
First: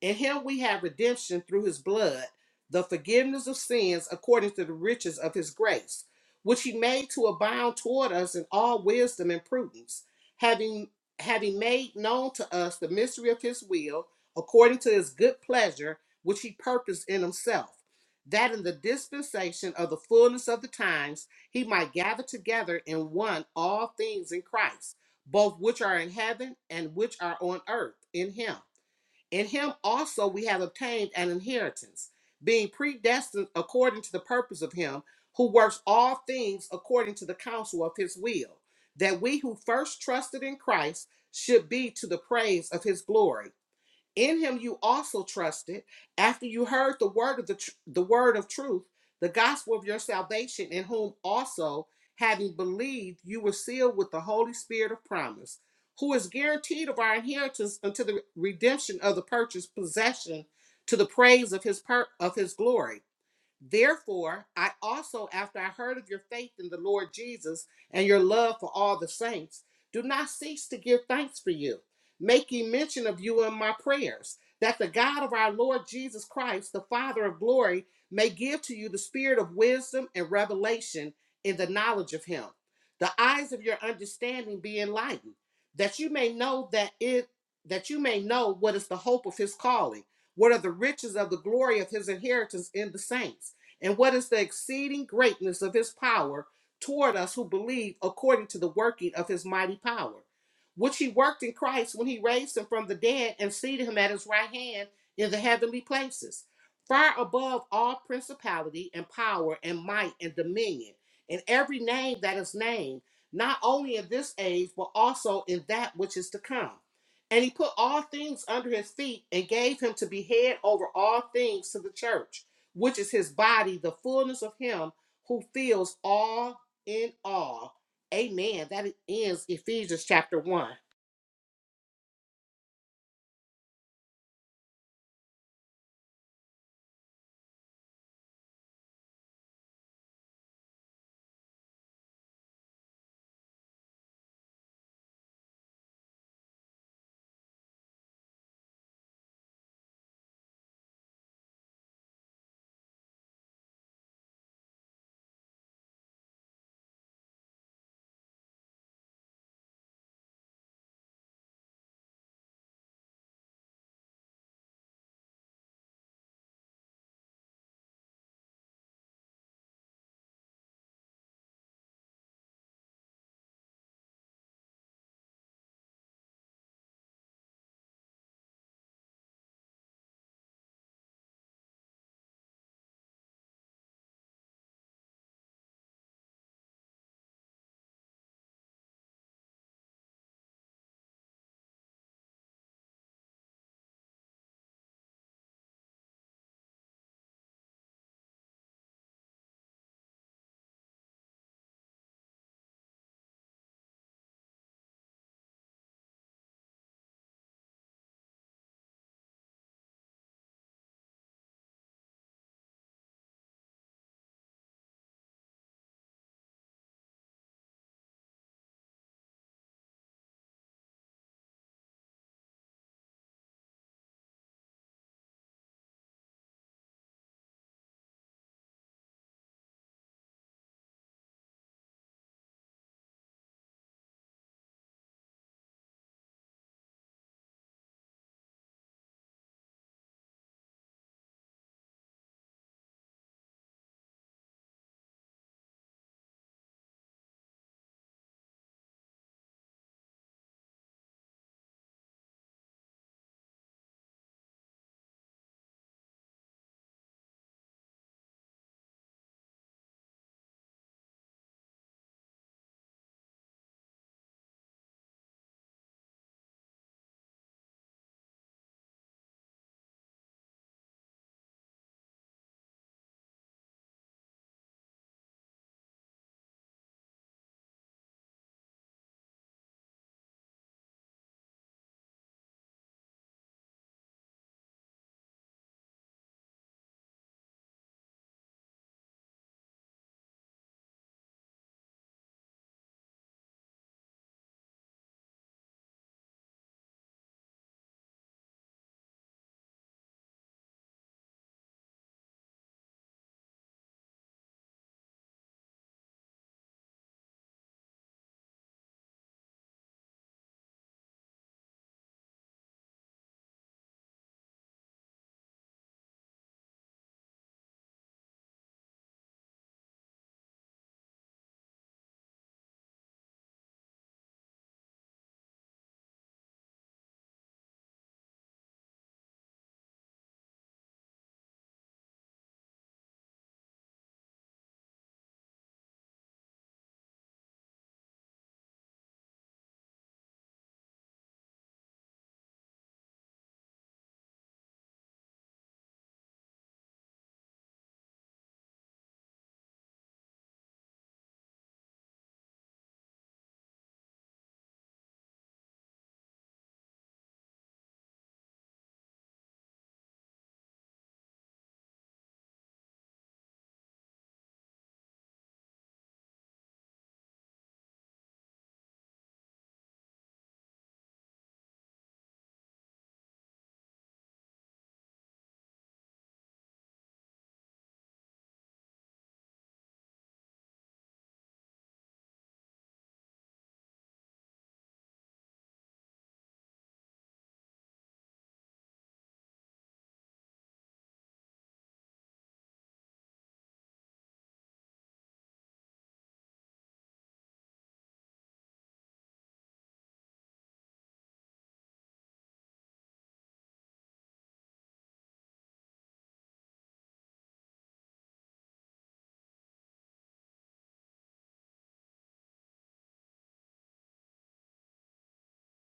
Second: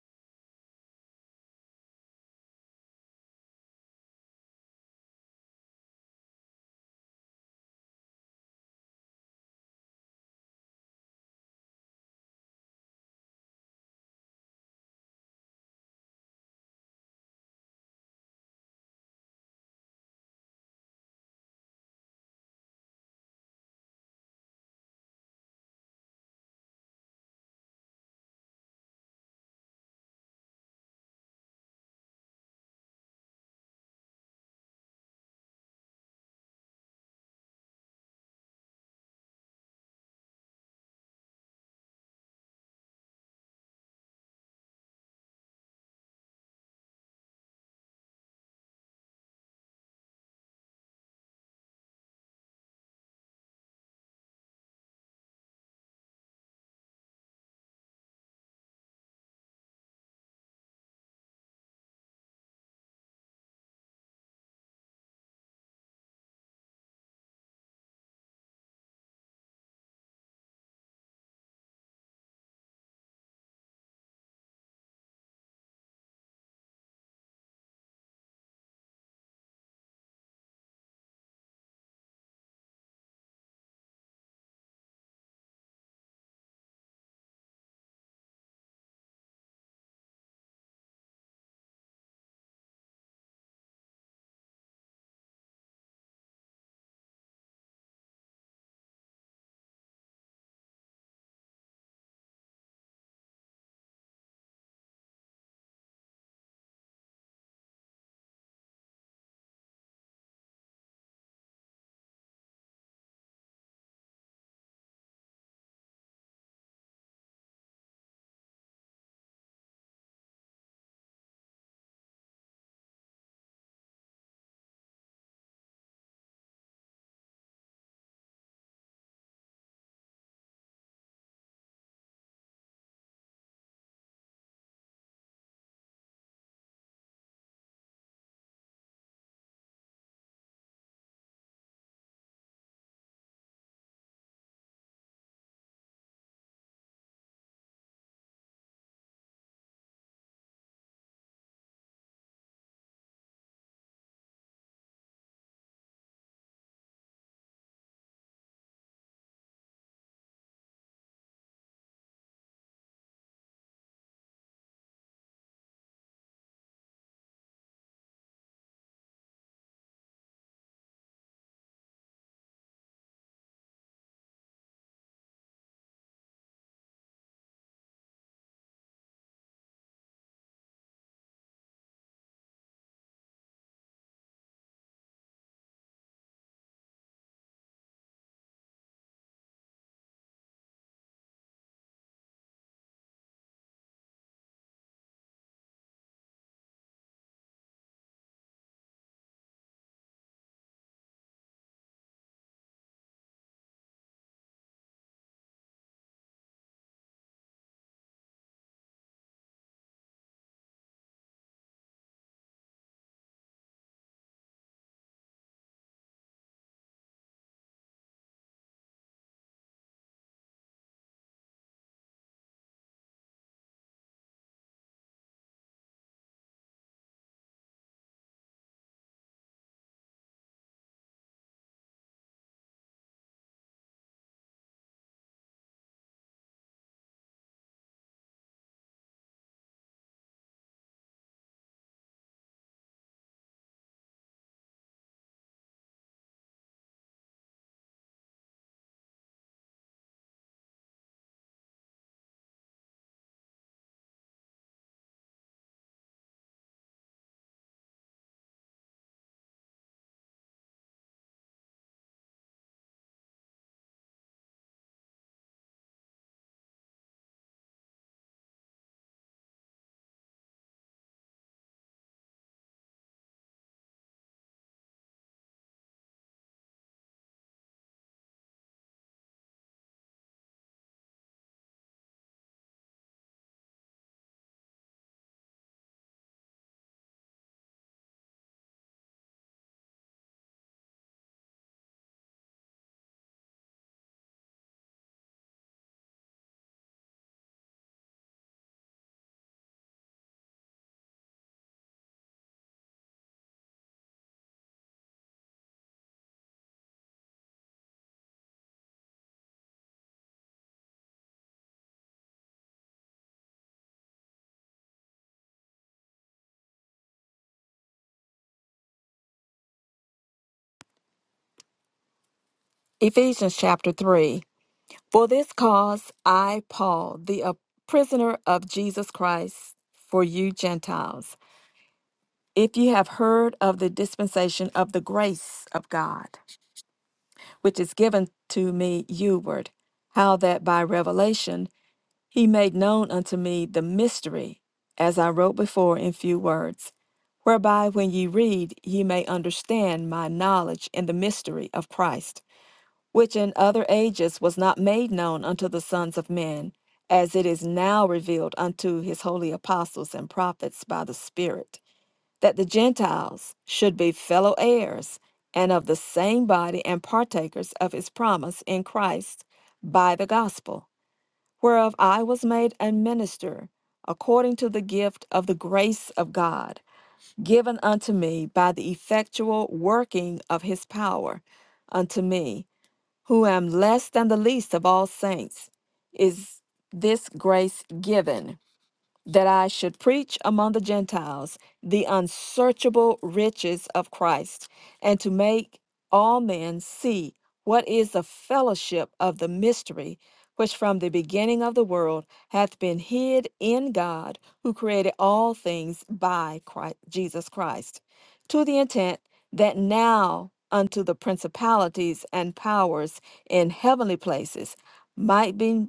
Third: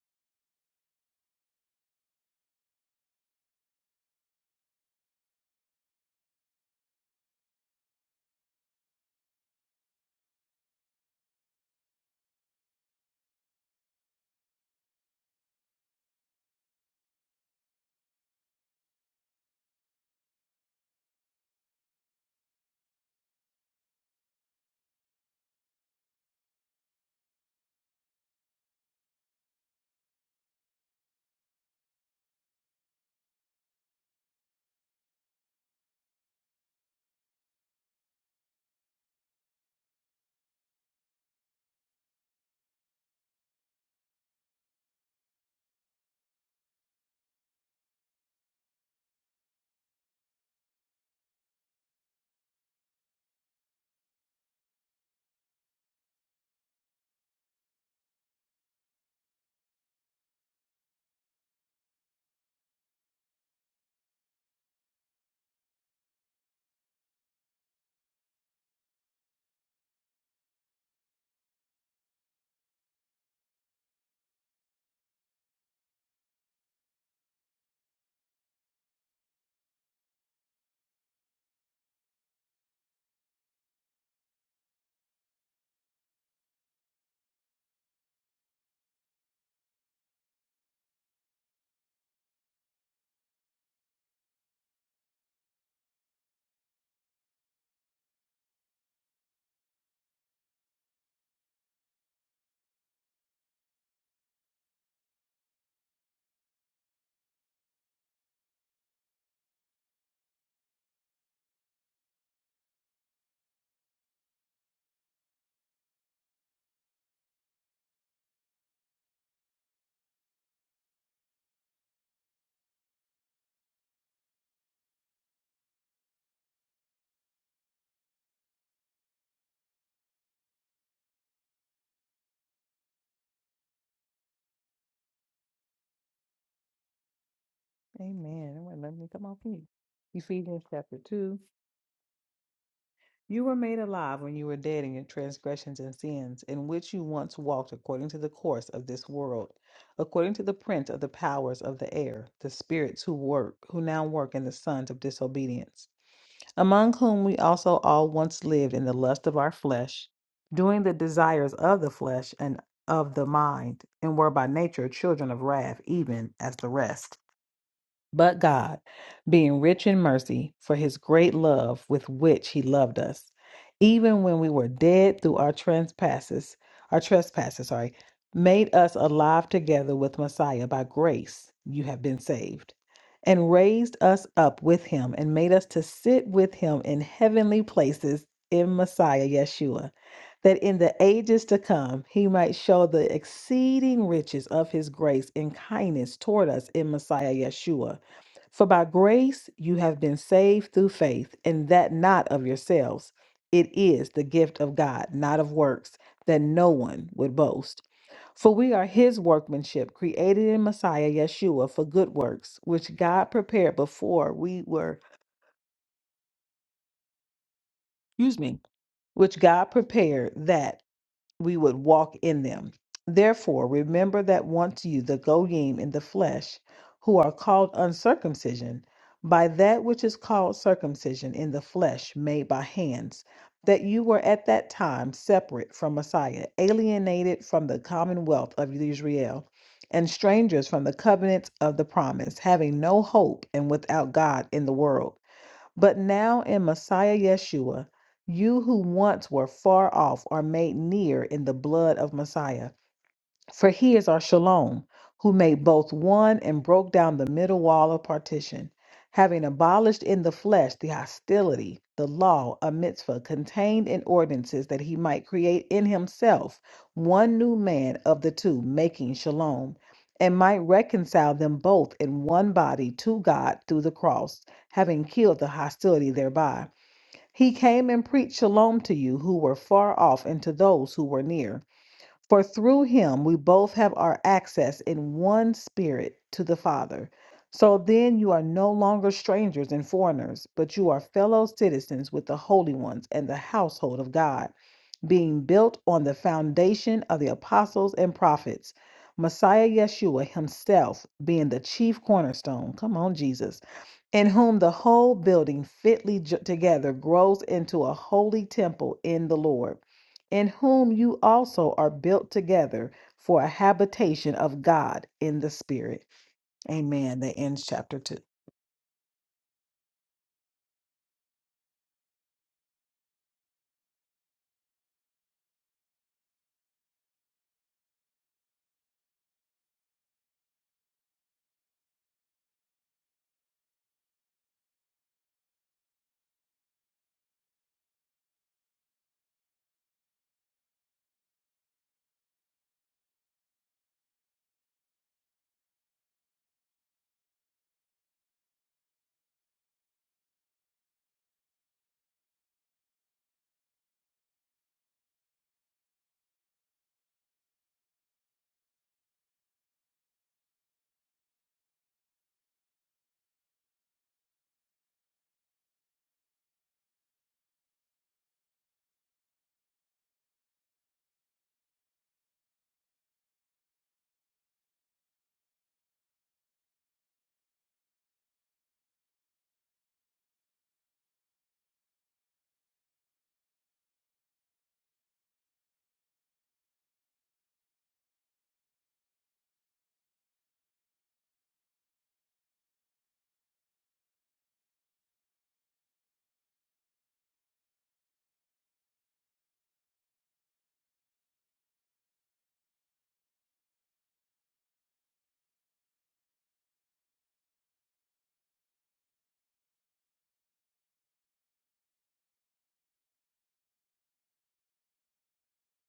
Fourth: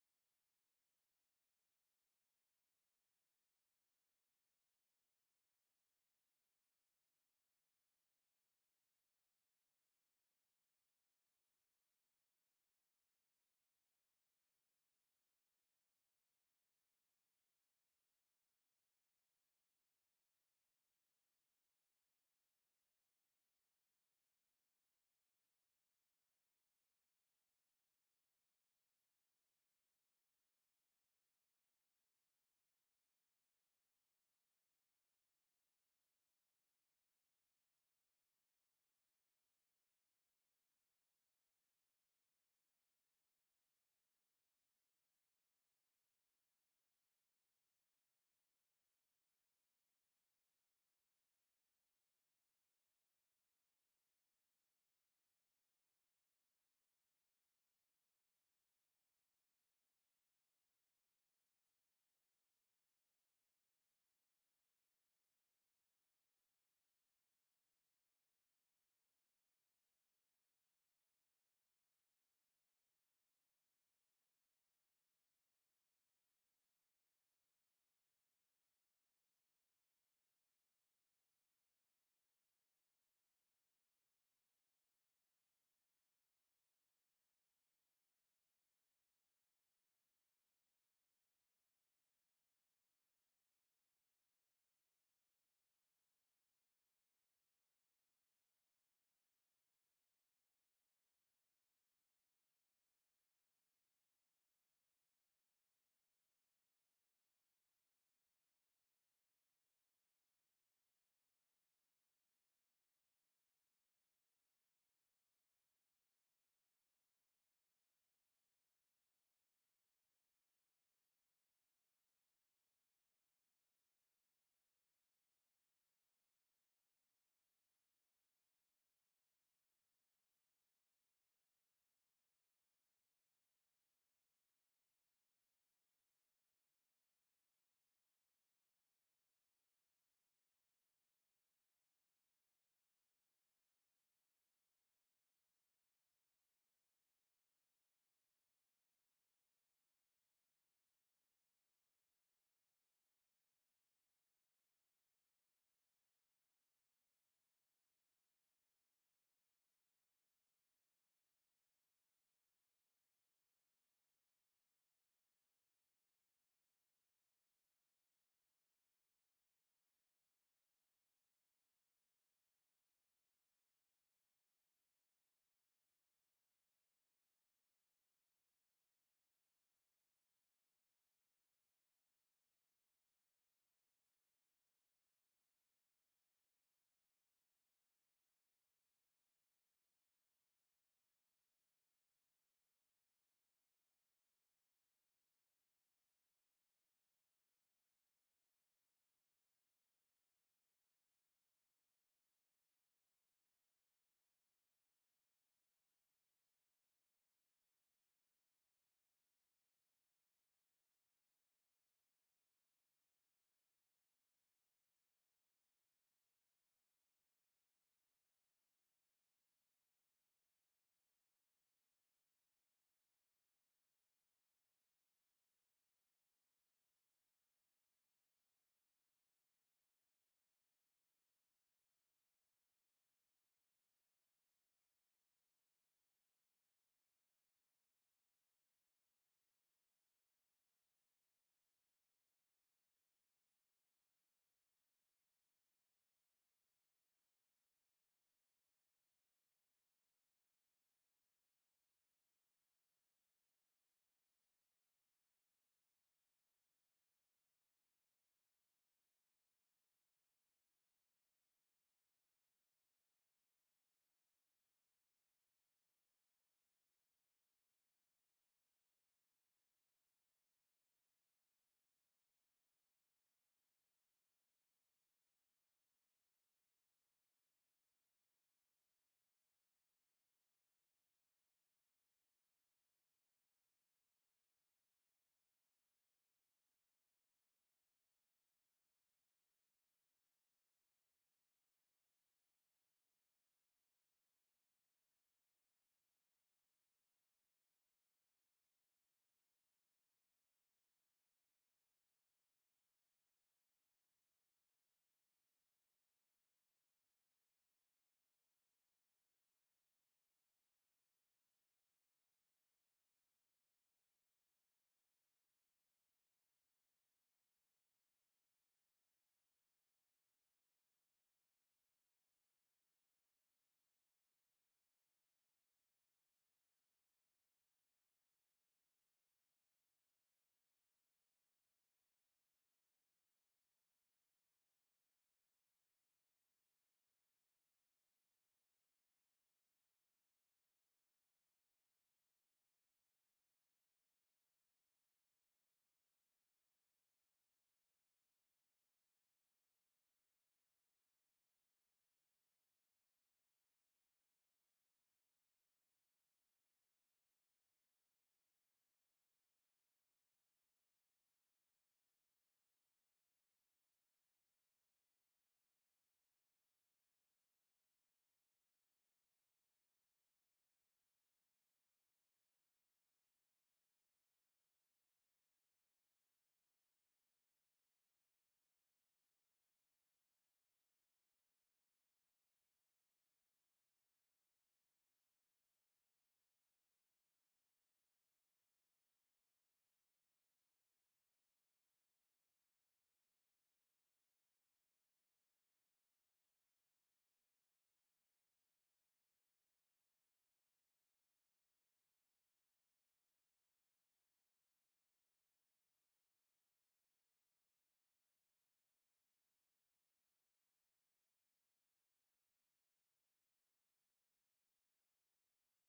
in him we have redemption through his blood, the forgiveness of sins according to the riches of his grace, which he made to abound toward us in all wisdom and prudence, having having made known to us the mystery of his will, according to his good pleasure, which he purposed in himself, that in the dispensation of the fullness of the times he might gather together in one all things in Christ, both which are in heaven and which are on earth in him in him also we have obtained an inheritance, being predestined according to the purpose of him who works all things according to the counsel of his will, that we who first trusted in Christ should be to the praise of his glory in him you also trusted after you heard the word of the, tr- the word of truth, the gospel of your salvation, in whom also having believed you were sealed with the Holy Spirit of promise, who is guaranteed of our inheritance until the redemption of the purchased possession to the praise of his per- of his glory. Therefore, I also, after I heard of your faith in the Lord Jesus and your love for all the saints, do not cease to give thanks for you, making mention of you in my prayers, that the God of our Lord Jesus Christ, the Father of glory, may give to you the spirit of wisdom and revelation in the knowledge of him, the eyes of your understanding be enlightened, that you may know that it that you may know what is the hope of his calling, what are the riches of the glory of his inheritance in the saints and what is the exceeding greatness of his power toward us who believe according to the working of his mighty power, which he worked in Christ when he raised him from the dead and seated him at his right hand in the heavenly places, far above all principality and power and might and dominion, and every name that is named, not only in this age, but also in that which is to come. And he put all things under his feet and gave him to be head over all things to the church which is his body, the fullness of him who fills all in all. Amen. That ends Ephesians chapter 1. Amen. It wouldn't let me come off you. Ephesians chapter 2. You were made alive when you were dead in your transgressions and sins, in which you once walked according to the course of this world, according to the prince of the powers of the air, the spirits who work, who now work in the sons of disobedience. among whom we also all once lived in the lust of our flesh, doing the desires of the flesh and of the mind, and were by nature children of wrath, even as the rest but God, being rich in mercy for his great love with which he loved us, even when we were dead through our trespasses, our trespasses, sorry, made us alive together with Messiah by grace you have been saved, and raised us up with him and made us to sit with him in heavenly places in Messiah Yeshua, that in the ages to come he might show the exceeding riches of his grace and kindness toward us in Messiah Yeshua for by grace you have been saved through faith, and that not of yourselves. It is the gift of God, not of works, that no one would boast. For we are his workmanship, created in Messiah Yeshua for good works, which God prepared before we were, excuse me, which God prepared that. we would walk in them. Therefore, remember that once you, the Goyim in the flesh, who are called uncircumcision, by that which is called circumcision in the flesh made by hands, that you were at that time separate from Messiah, alienated from the commonwealth of Israel, and strangers from the covenants of the promise, having no hope and without God in the world. But now in Messiah Yeshua, you who once were far off are made near in the blood of Messiah. For he is our shalom, who made both one and broke down the middle wall of partition, having abolished in the flesh the hostility, the law, a mitzvah contained in ordinances, that he might create in himself one new man of the two, making shalom, and might reconcile them both in one body to God through the cross, having killed the hostility thereby. He came and preached shalom to you who were far off and to those who were near. For through him we both have our access in one spirit to the Father. So then you are no longer strangers and foreigners, but you are fellow citizens with the holy ones and the household of God, being built on the foundation of the apostles and prophets, Messiah Yeshua himself being the chief cornerstone. Come on, Jesus in whom the whole building fitly jo- together grows into a holy temple in the Lord, in whom you also are built together for a habitation of God in the Spirit. Amen. That ends chapter 2. Ephesians chapter 3. For this cause I, Paul, the a prisoner of Jesus Christ, for you Gentiles, if ye have heard of the dispensation of the grace of God, which is given to me youward, how that by revelation he made known unto me the mystery, as I wrote before in few words, whereby when ye read ye may understand my knowledge in the mystery of Christ which in other ages was not made known unto the sons of men, as it is now revealed unto his holy apostles and prophets by the Spirit, that the Gentiles should be fellow heirs and of the same body and partakers of his promise in Christ by the gospel, whereof I was made a minister according to the gift of the grace of God given unto me by the effectual working of his power unto me who am less than the least of all saints, is this grace given? that I should preach among the Gentiles the unsearchable riches of Christ, and to make all men see what is the fellowship of the mystery which from the beginning of the world hath been hid in God, who created all things by Christ, Jesus Christ, to the intent that now unto the principalities and powers in heavenly places might be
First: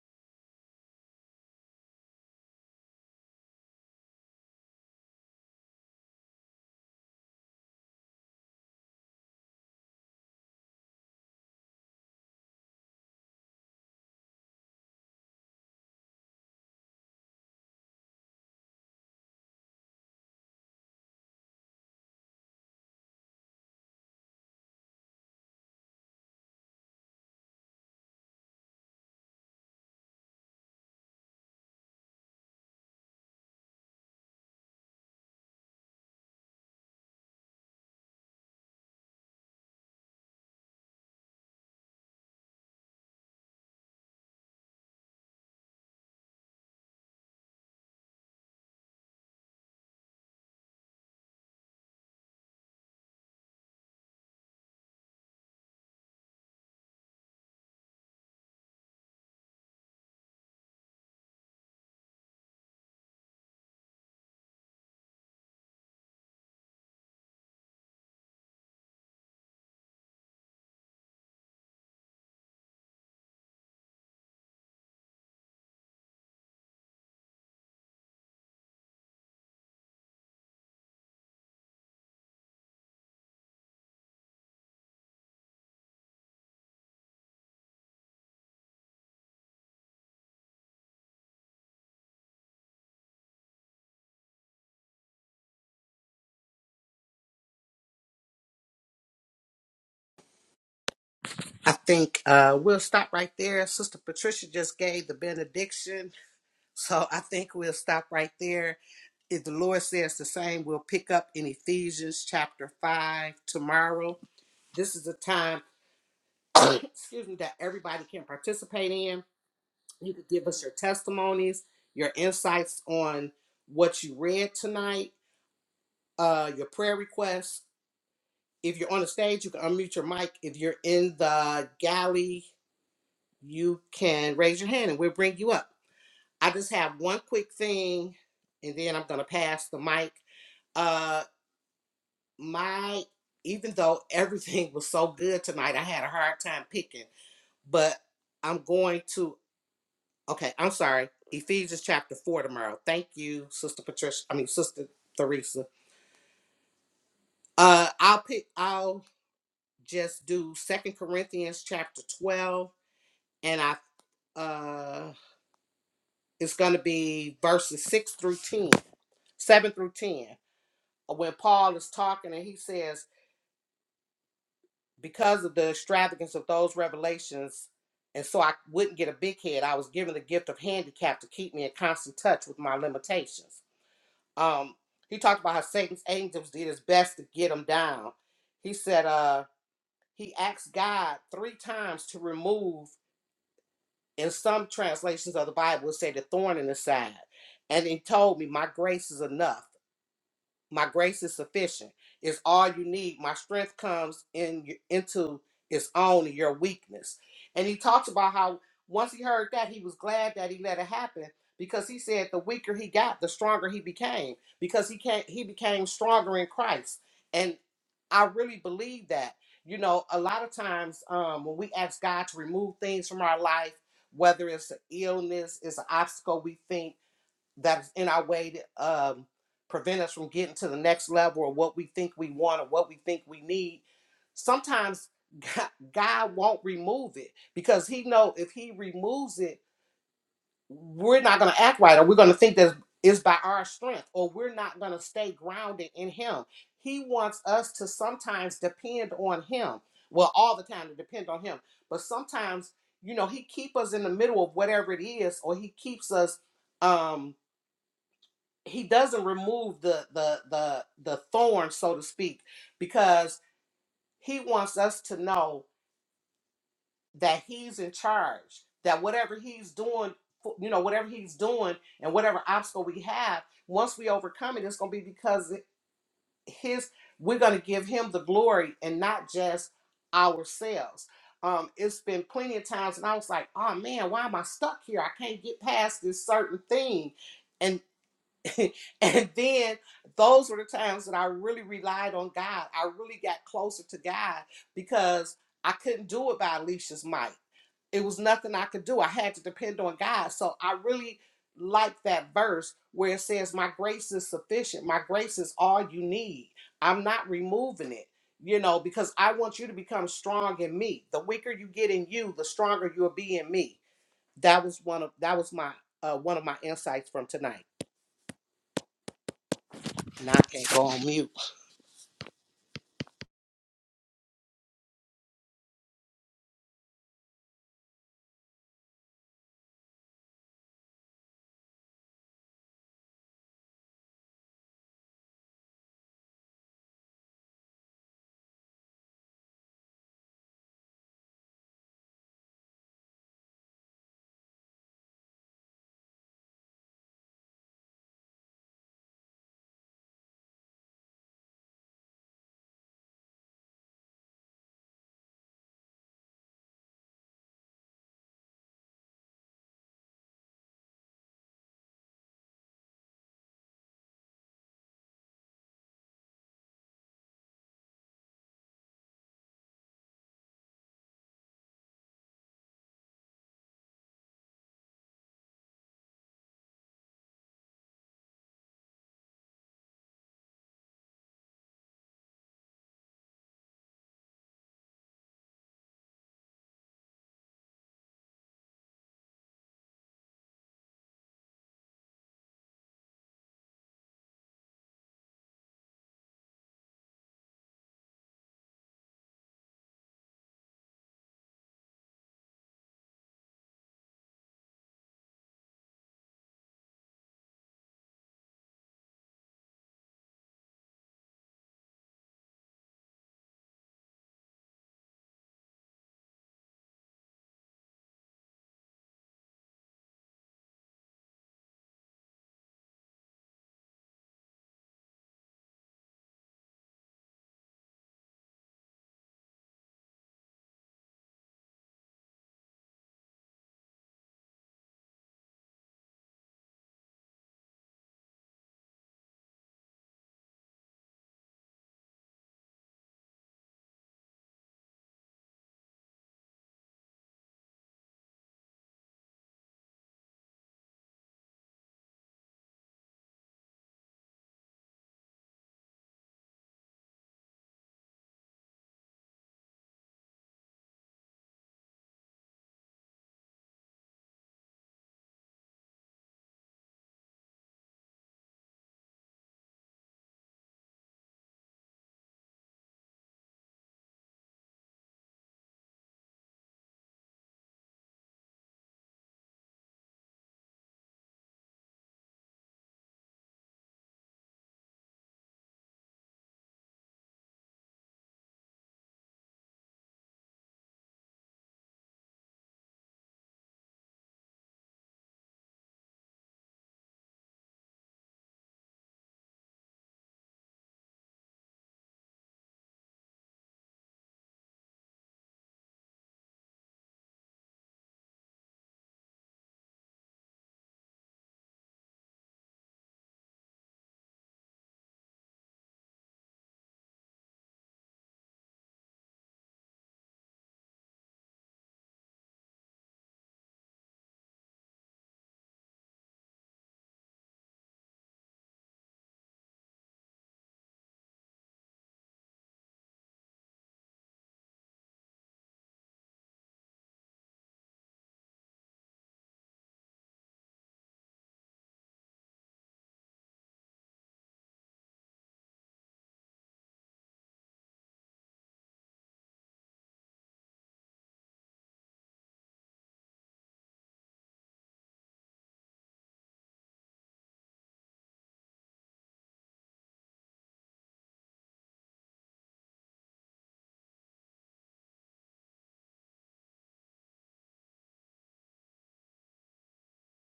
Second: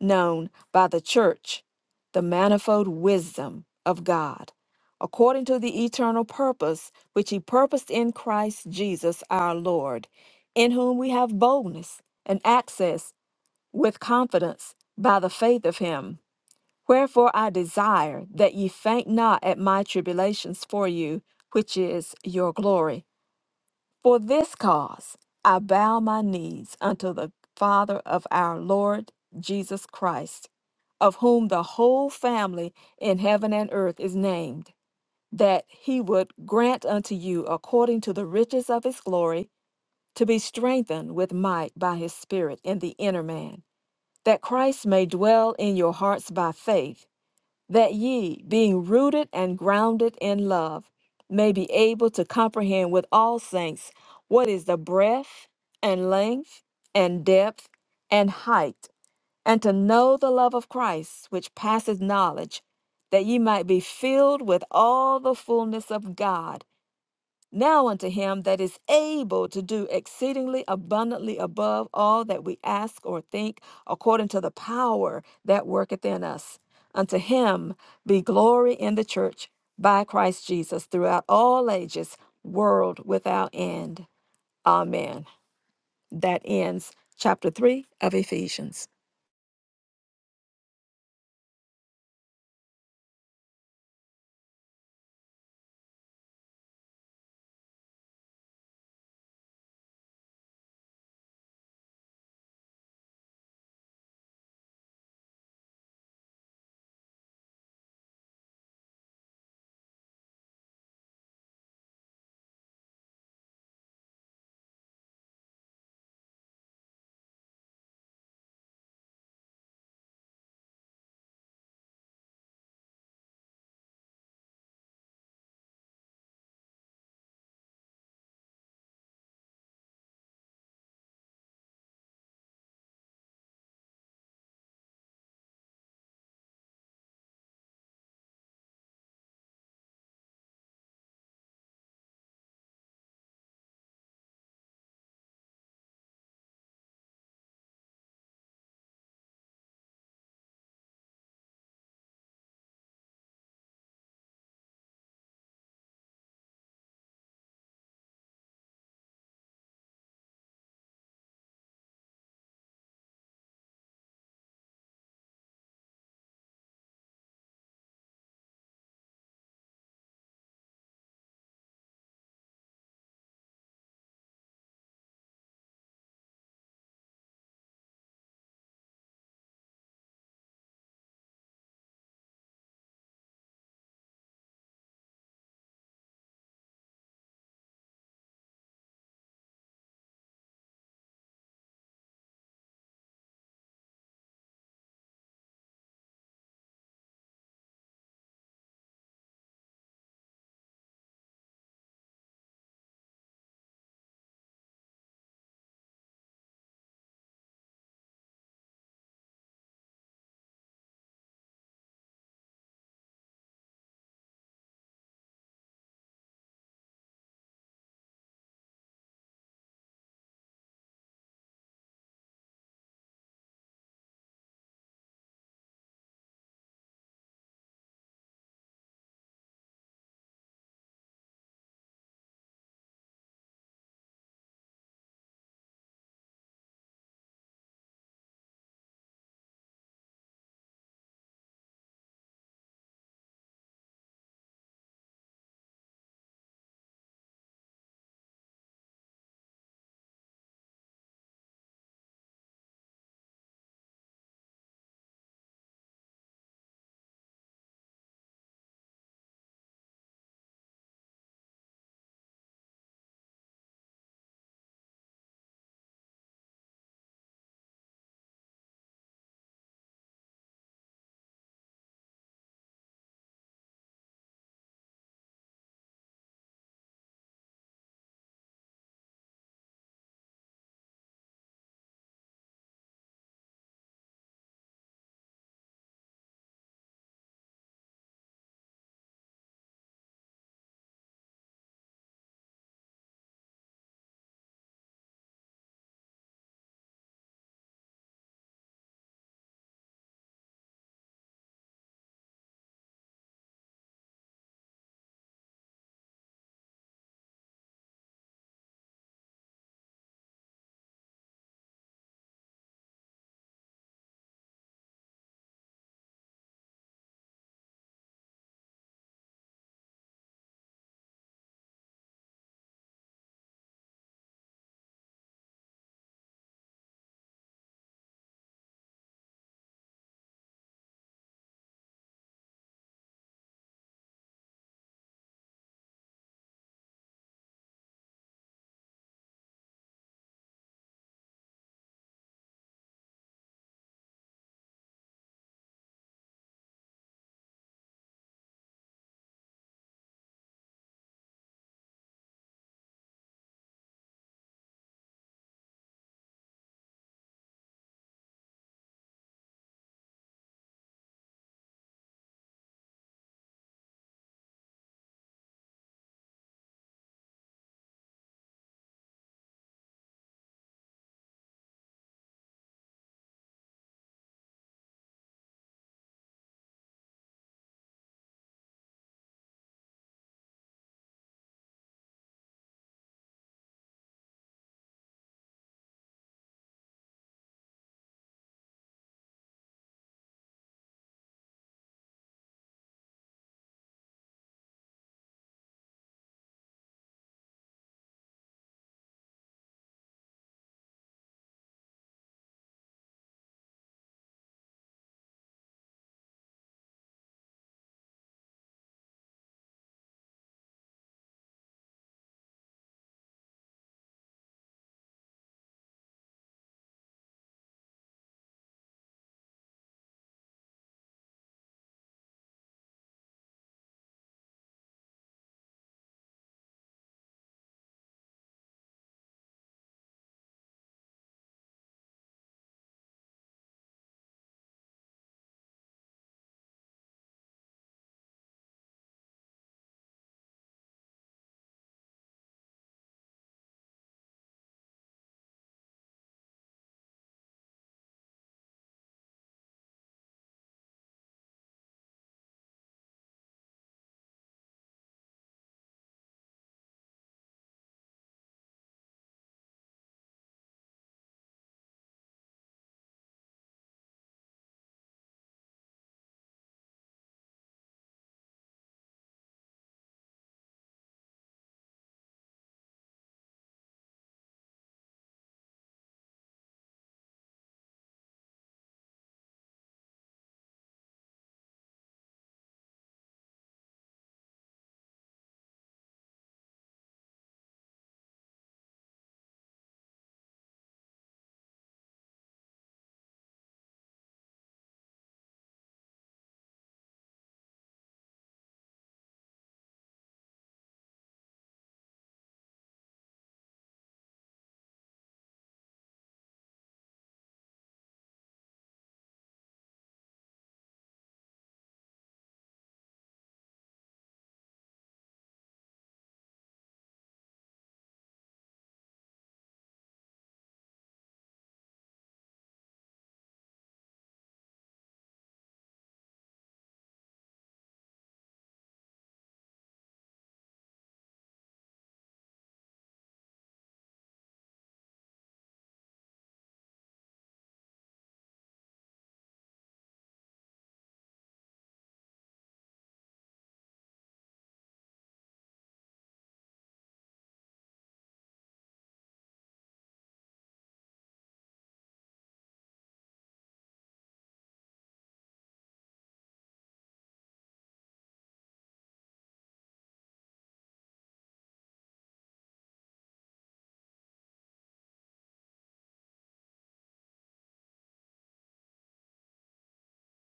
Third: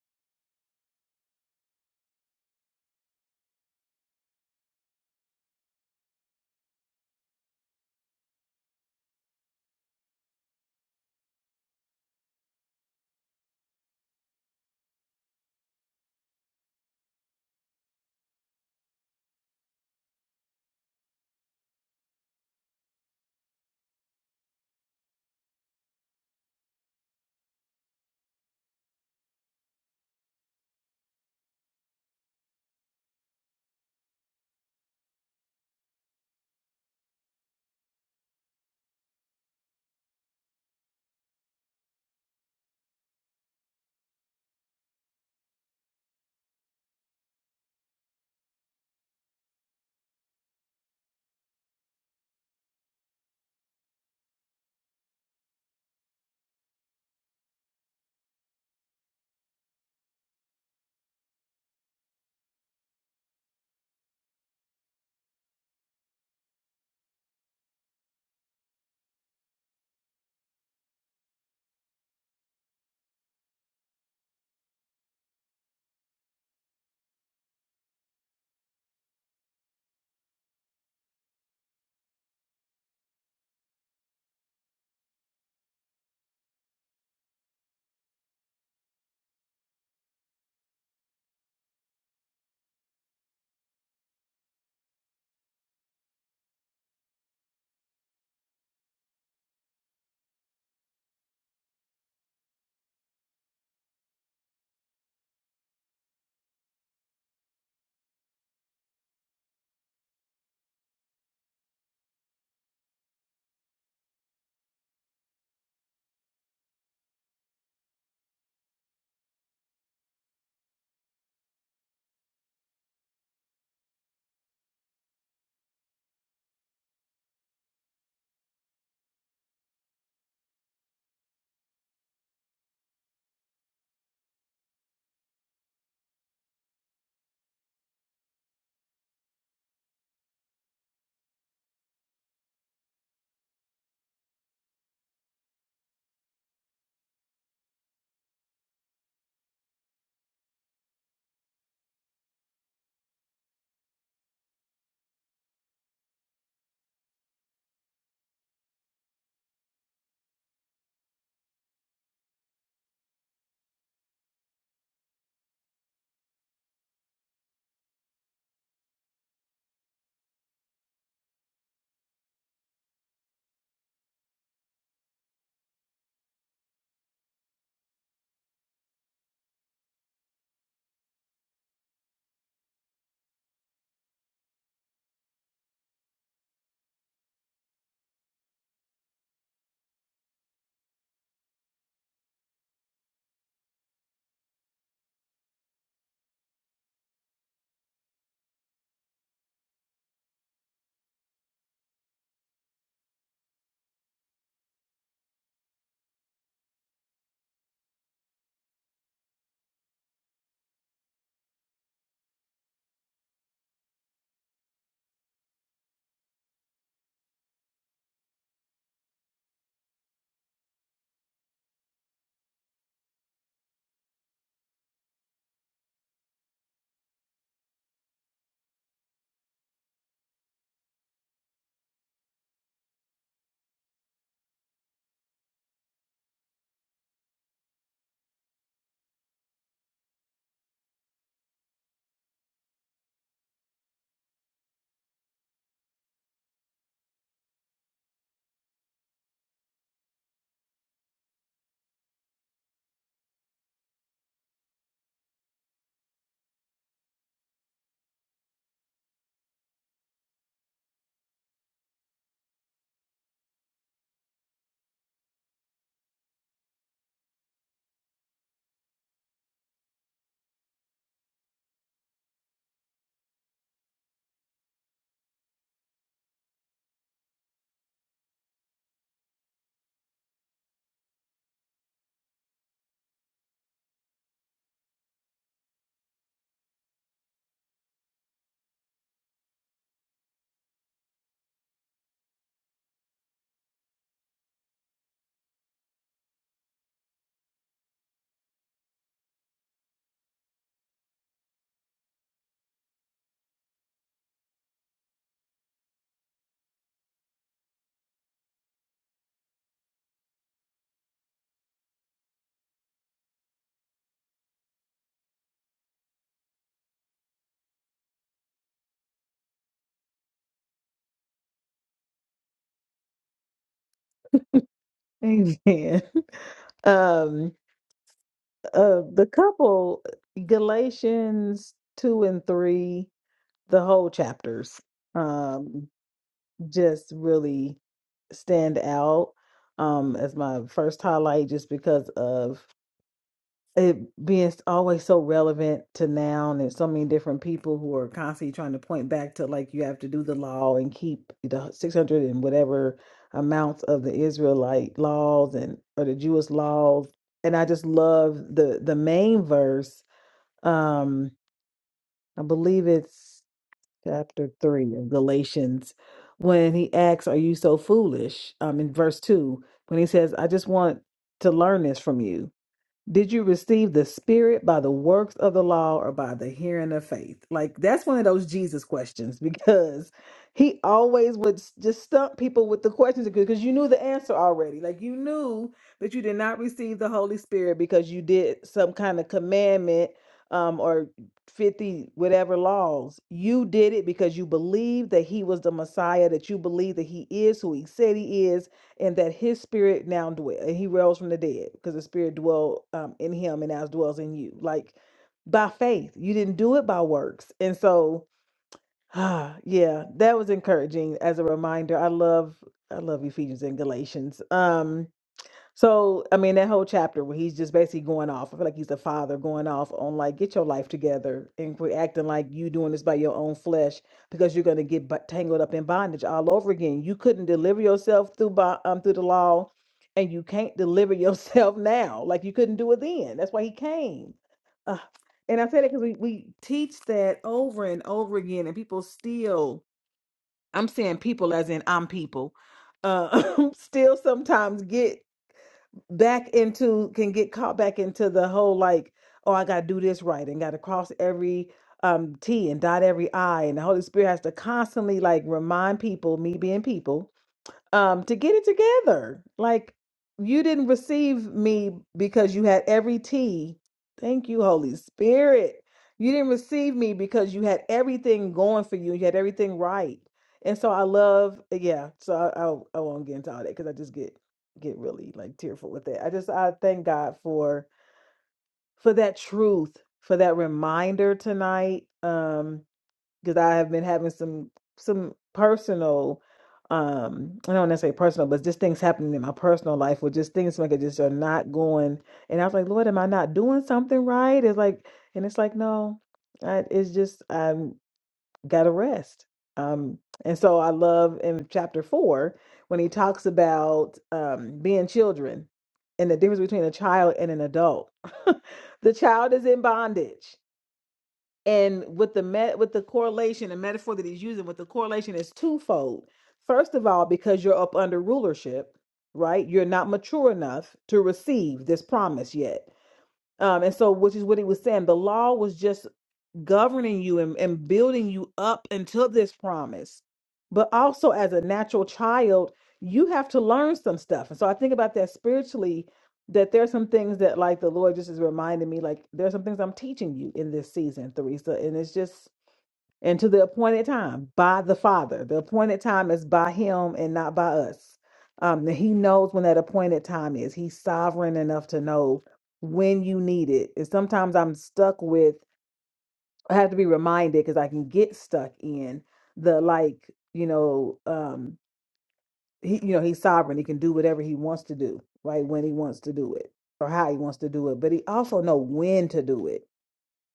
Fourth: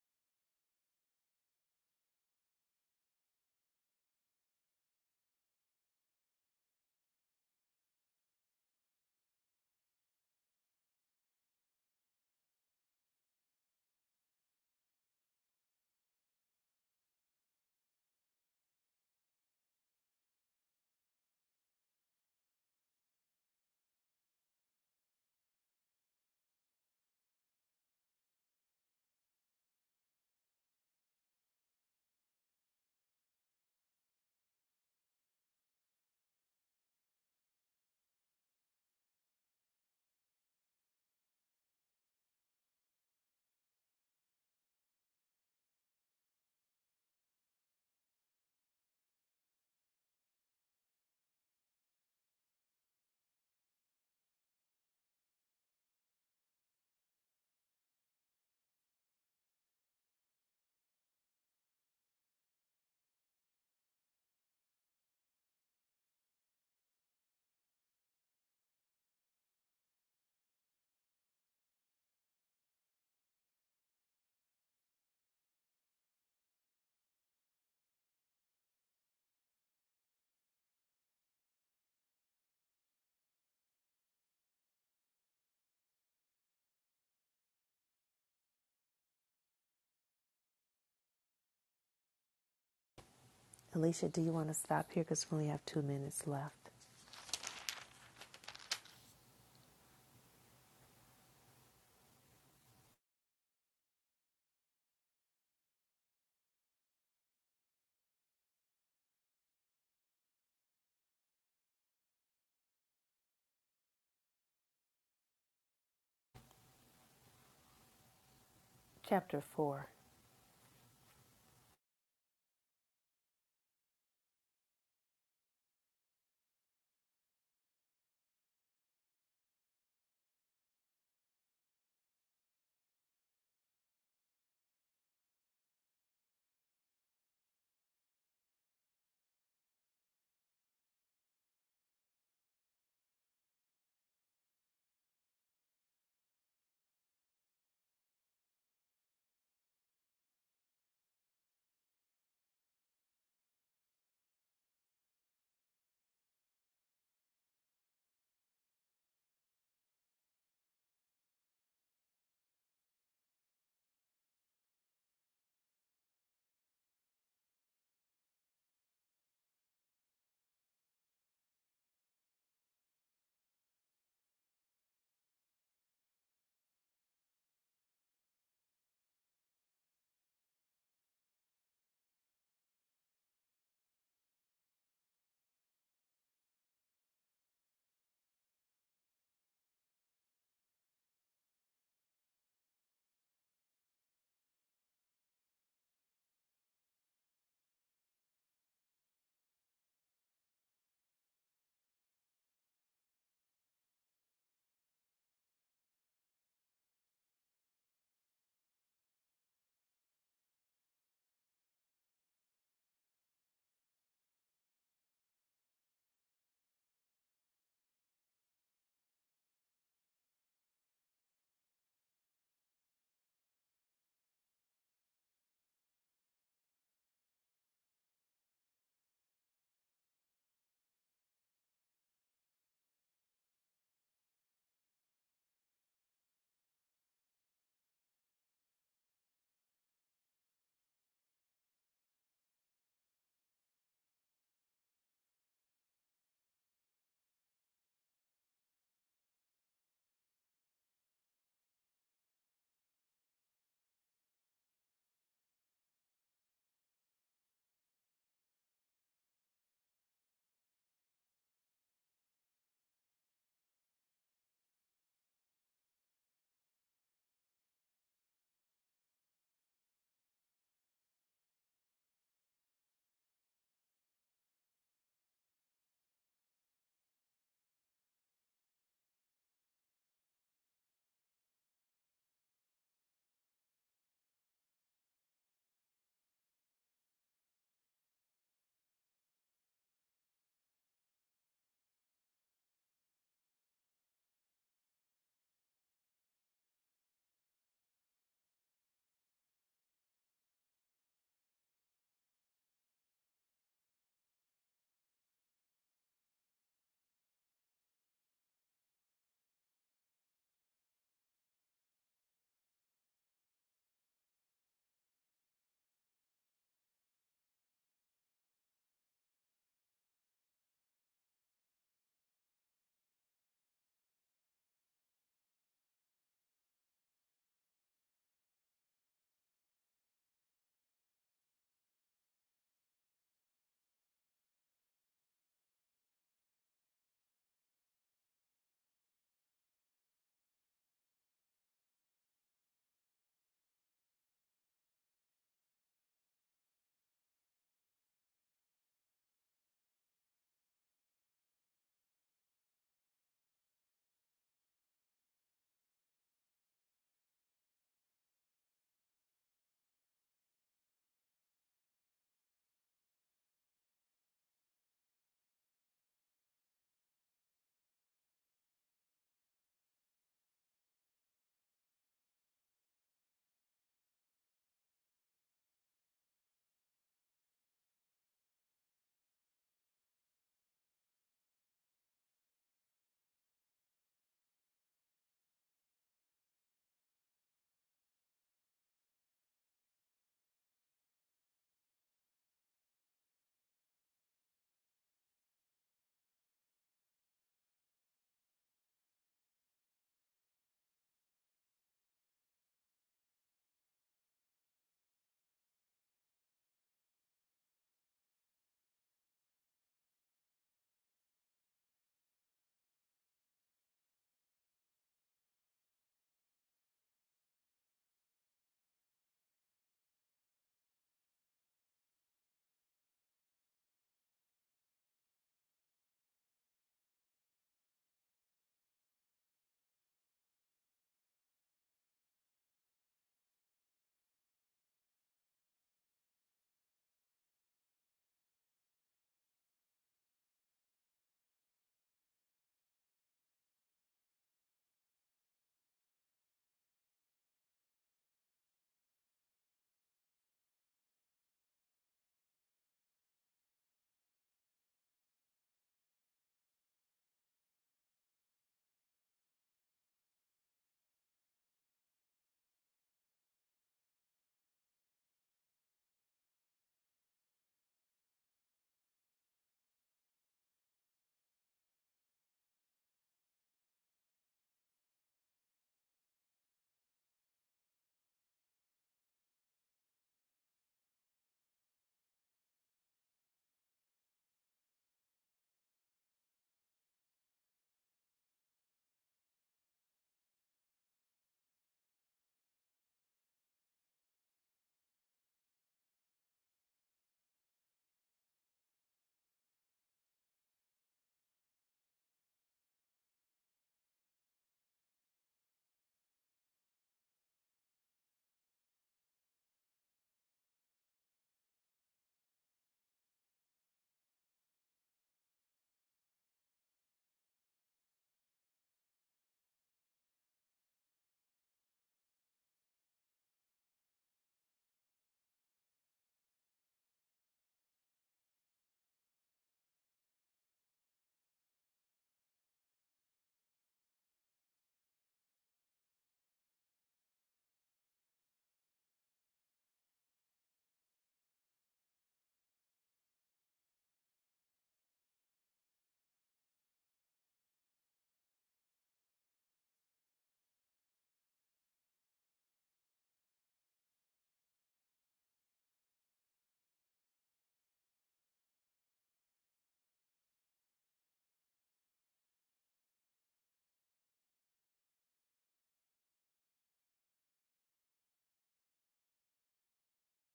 known by the church the manifold wisdom of God, according to the eternal purpose which He purposed in Christ Jesus our Lord, in whom we have boldness and access with confidence by the faith of Him. Wherefore I desire that ye faint not at my tribulations for you, which is your glory. For this cause I bow my knees unto the Father of our Lord Jesus Christ, of whom the whole family in heaven and earth is named, that he would grant unto you according to the riches of his glory to be strengthened with might by his Spirit in the inner man, that Christ may dwell in your hearts by faith that ye, being rooted and grounded in love, may be able to comprehend with all saints what is the breadth and length and depth and height, and to know the love of Christ, which passeth knowledge, that ye might be filled with all the fullness of God. Now unto him that is able to do exceedingly abundantly above all that we ask or think, according to the power that worketh in us. Unto him be glory in the church by Christ Jesus throughout all ages, world without end. Amen. That ends chapter 3 of Ephesians. Alicia, do you want to stop here? Because we only have two minutes left. I think uh, we'll stop right there. Sister Patricia just gave the benediction. So I think we'll stop right there. If the Lord says the same, we'll pick up in Ephesians chapter 5 tomorrow. This is a time, excuse me, that everybody can participate in. Chapter 4. You can give us your testimonies, your insights on what you read tonight uh, your prayer requests. If you're on the stage, you can unmute your mic. If you're in the galley, you can raise your hand and we'll bring you up. I just have one quick thing and then I'm going to pass the mic. Uh, my, even though everything was so good tonight, I had a hard time picking, but I'm going to, okay, I'm sorry. Ephesians chapter four tomorrow. Thank you, Sister Patricia. I mean, Sister Theresa. Uh, I'll pick. I'll just do Second Corinthians chapter 12 and I uh it's going to be verses 6 through 10, 7 through 10. uh, When Paul is talking and he says because of the extravagance of those revelations and so I wouldn't get a big head, I was given the gift of handicap to keep me in constant touch with my limitations. Um he talked about how Satan's angels did his best to get him down. He said uh he asked God 3 times to remove in some translations of the Bible, it say the thorn in the side. And he told me, My grace is enough. My grace is sufficient. It's all you need. My strength comes in into its own in your weakness. And he talks about how once he heard that, he was glad that he let it happen because he said the weaker he got, the stronger he became because he can not he became stronger in Christ. And I really believe that. You know, a lot of times um, when we ask God to remove things from our life, whether it's an illness, it's an obstacle we think that's in our way to um, prevent us from getting to the next level or what we think we want or what we think we need sometimes god, god won't remove it because he know if he removes it we're not going to act right or we're going to think that it's by our strength or we're not going to stay grounded in him he wants us to sometimes depend on him well all the time to depend on him but sometimes you know he keep us in the middle of whatever it is or he keeps us um he doesn't remove the the the the thorn so to speak because he wants us to know that he's in charge that whatever he's doing you know whatever he's doing and whatever obstacle we have once we overcome it it's going to be because his we're going to give him the glory and not just ourselves um it's been plenty of times and i was like oh man why am i stuck here i can't get past this certain thing and. and then those were the times that I really relied on God. I really got closer to God because I couldn't do it by Alicia's might. It was nothing I could do. I had to depend on God. So I really like that verse where it says, My grace is sufficient. My grace is all you need. I'm not removing it, you know, because I want you to become strong in me. The weaker you get in you, the stronger you'll be in me. That was one of that was my uh, one of my insights from tonight. And I can't go on mute. Amen. Um, uh, the couple, Galatians 2 and 3, the whole chapters, um, just really stand out um, as my first highlight just because of it being always so relevant to now and there's so many different people who are constantly trying to point back to like you have to do the law and keep the 600 and whatever amounts of the israelite laws and or the jewish laws and i just love the the main verse um i believe it's chapter 3 of galatians when he asks are you so foolish um in verse 2 when he says i just want to learn this from you did you receive the Spirit by the works of the law or by the hearing of faith? Like, that's one of those Jesus questions because he always would s- just stump people with the questions because you knew the answer already. Like, you knew that you did not receive the Holy Spirit because you did some kind of commandment um, or 50 whatever laws. You did it because you believed that he was the Messiah, that you believed that he is who he said he is and that his spirit now dwell and he rose from the dead because the spirit dwell um, in him and now dwells in you like by faith you didn't do it by works and so ah yeah that was encouraging as a reminder i love i love ephesians and galatians Um so, I mean, that whole chapter where he's just basically going off, I feel like he's the father going off on like, get your life together and quit acting like you doing this by your own flesh because you're going to get bu- tangled up in bondage all over again. You couldn't deliver yourself through by, um, through the law, and you can't deliver yourself now, like you couldn't do it then. That's why he came. Uh, and I say that because we we teach that over and over again, and people still. I'm saying people as in I'm people. Uh, still sometimes get back into can get caught back into the whole like oh i gotta do this right and gotta cross every um t and dot every i and the holy spirit has to constantly like remind people me being people um, to get it together. Like you didn't receive me because you had every T. Thank you, Holy Spirit. You didn't receive me because you had everything going for you. You had everything right. And so I love, uh, yeah. So I, I, I won't get into all that because I just get get really like tearful with it. I just I thank God for for that truth, for that reminder tonight. Um, because I have been having some some personal um I don't necessarily personal, but just things happening in my personal life where just things like it just are not going and I was like, Lord, am I not doing something right? It's like and it's like, no, I, it's just I'm gotta rest. Um and so I love in chapter four when he talks about um being children and the difference between a child and an adult. the child is in bondage and with the met with the correlation the metaphor that he's using with the correlation is twofold first of all because you're up under rulership right you're not mature enough to receive this promise yet um and so which is what he was saying the law was just governing you and, and building you up until this promise. But also, as a natural child, you have to learn some stuff. And so I think about that spiritually, that there's some things that, like, the Lord just is reminding me, like, there's some things I'm teaching you in this season, Theresa. And it's just, and to the appointed time by the Father. The appointed time is by Him and not by us. Um, and He knows when that appointed time is. He's sovereign enough to know when you need it. And sometimes I'm stuck with, I have to be reminded because I can get stuck in the like, you know, um, he, you know, he's sovereign. He can do whatever he wants to do, right? When he wants to do it or how he wants to do it. But he also know when to do it.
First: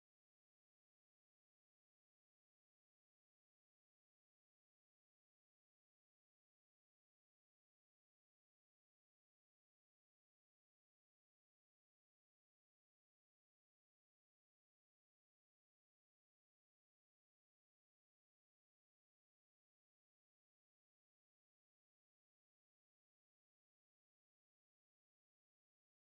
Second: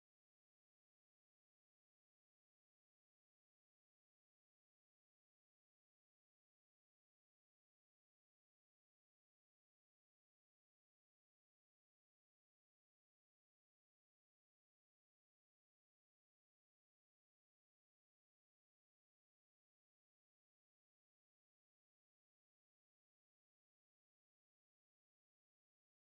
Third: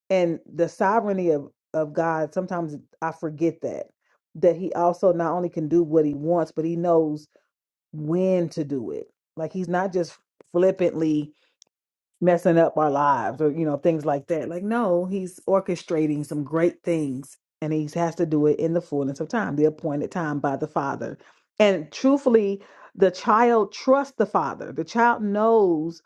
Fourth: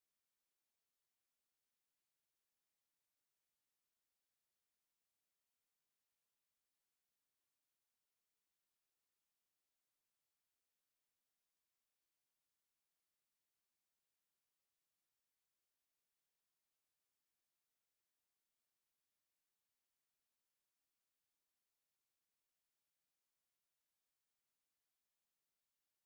And the sovereignty of of God, sometimes I forget that that he also not only can do what he wants, but he knows when to do it. Like he's not just flippantly messing up our lives or you know things like that like no he's orchestrating some great things and he has to do it in the fullness of time the appointed time by the father and truthfully the child trusts the father the child knows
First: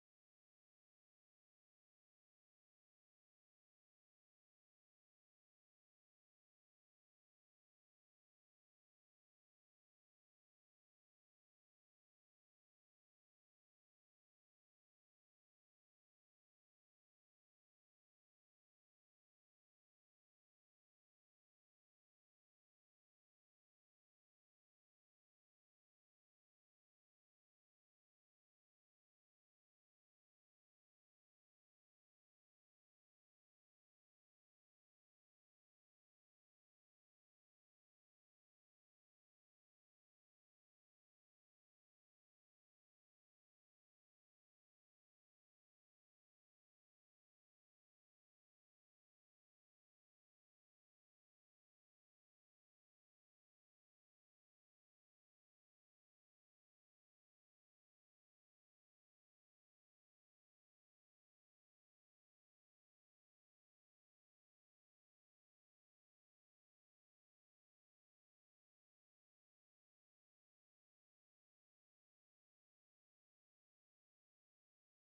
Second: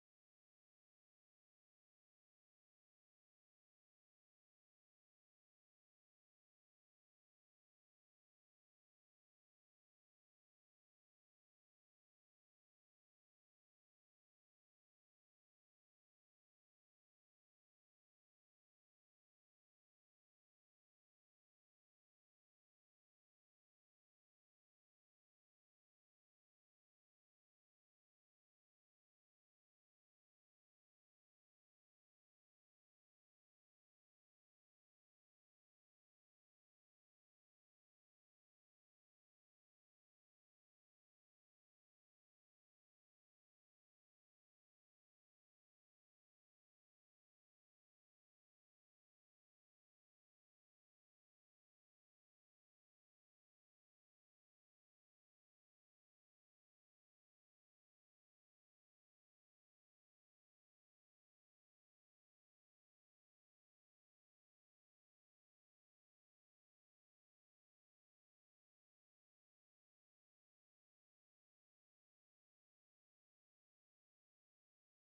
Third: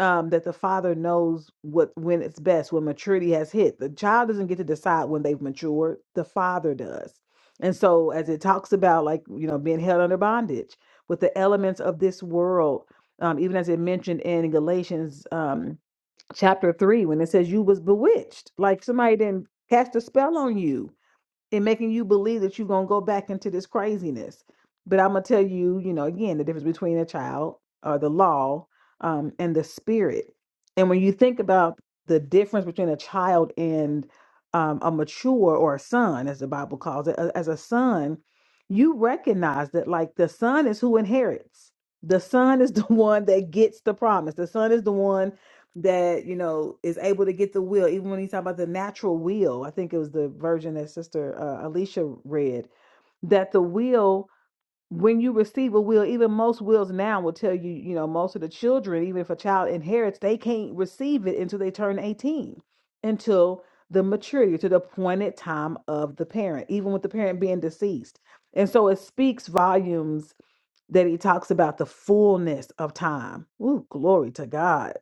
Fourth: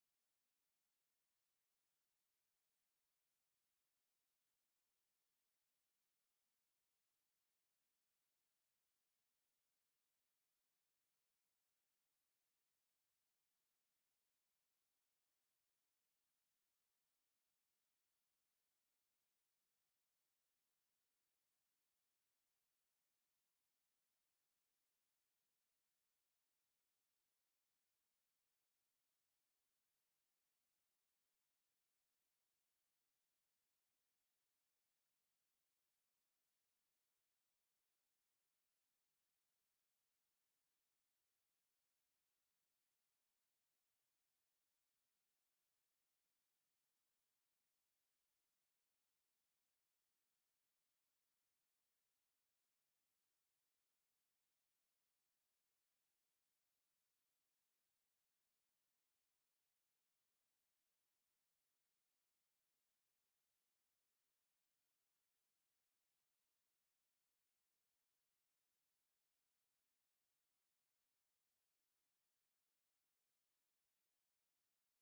um, that the father knows what when it's best when maturity has hit the child doesn't get to decide when they've matured the father does and so as it talks about like you know being held under bondage with the elements of this world um, even as it mentioned in galatians Um, chapter three when it says you was bewitched like somebody didn't cast a spell on you and making you believe that you're gonna go back into this craziness but i'm gonna tell you you know again the difference between a child or the law um, and the spirit and when you think about the difference between a child and um, a mature or a son as the bible calls it a- as a son you recognize that like the son is who inherits the son is the one that gets the promise the son is the one that you know is able to get the will even when he's talking about the natural will i think it was the version that sister uh, alicia read that the will when you receive a will even most wills now will tell you you know most of the children even if a child inherits they can't receive it until they turn 18 until the maturity to the appointed time of the parent even with the parent being deceased and so it speaks volumes that he talks about the fullness of time. Ooh, glory to God.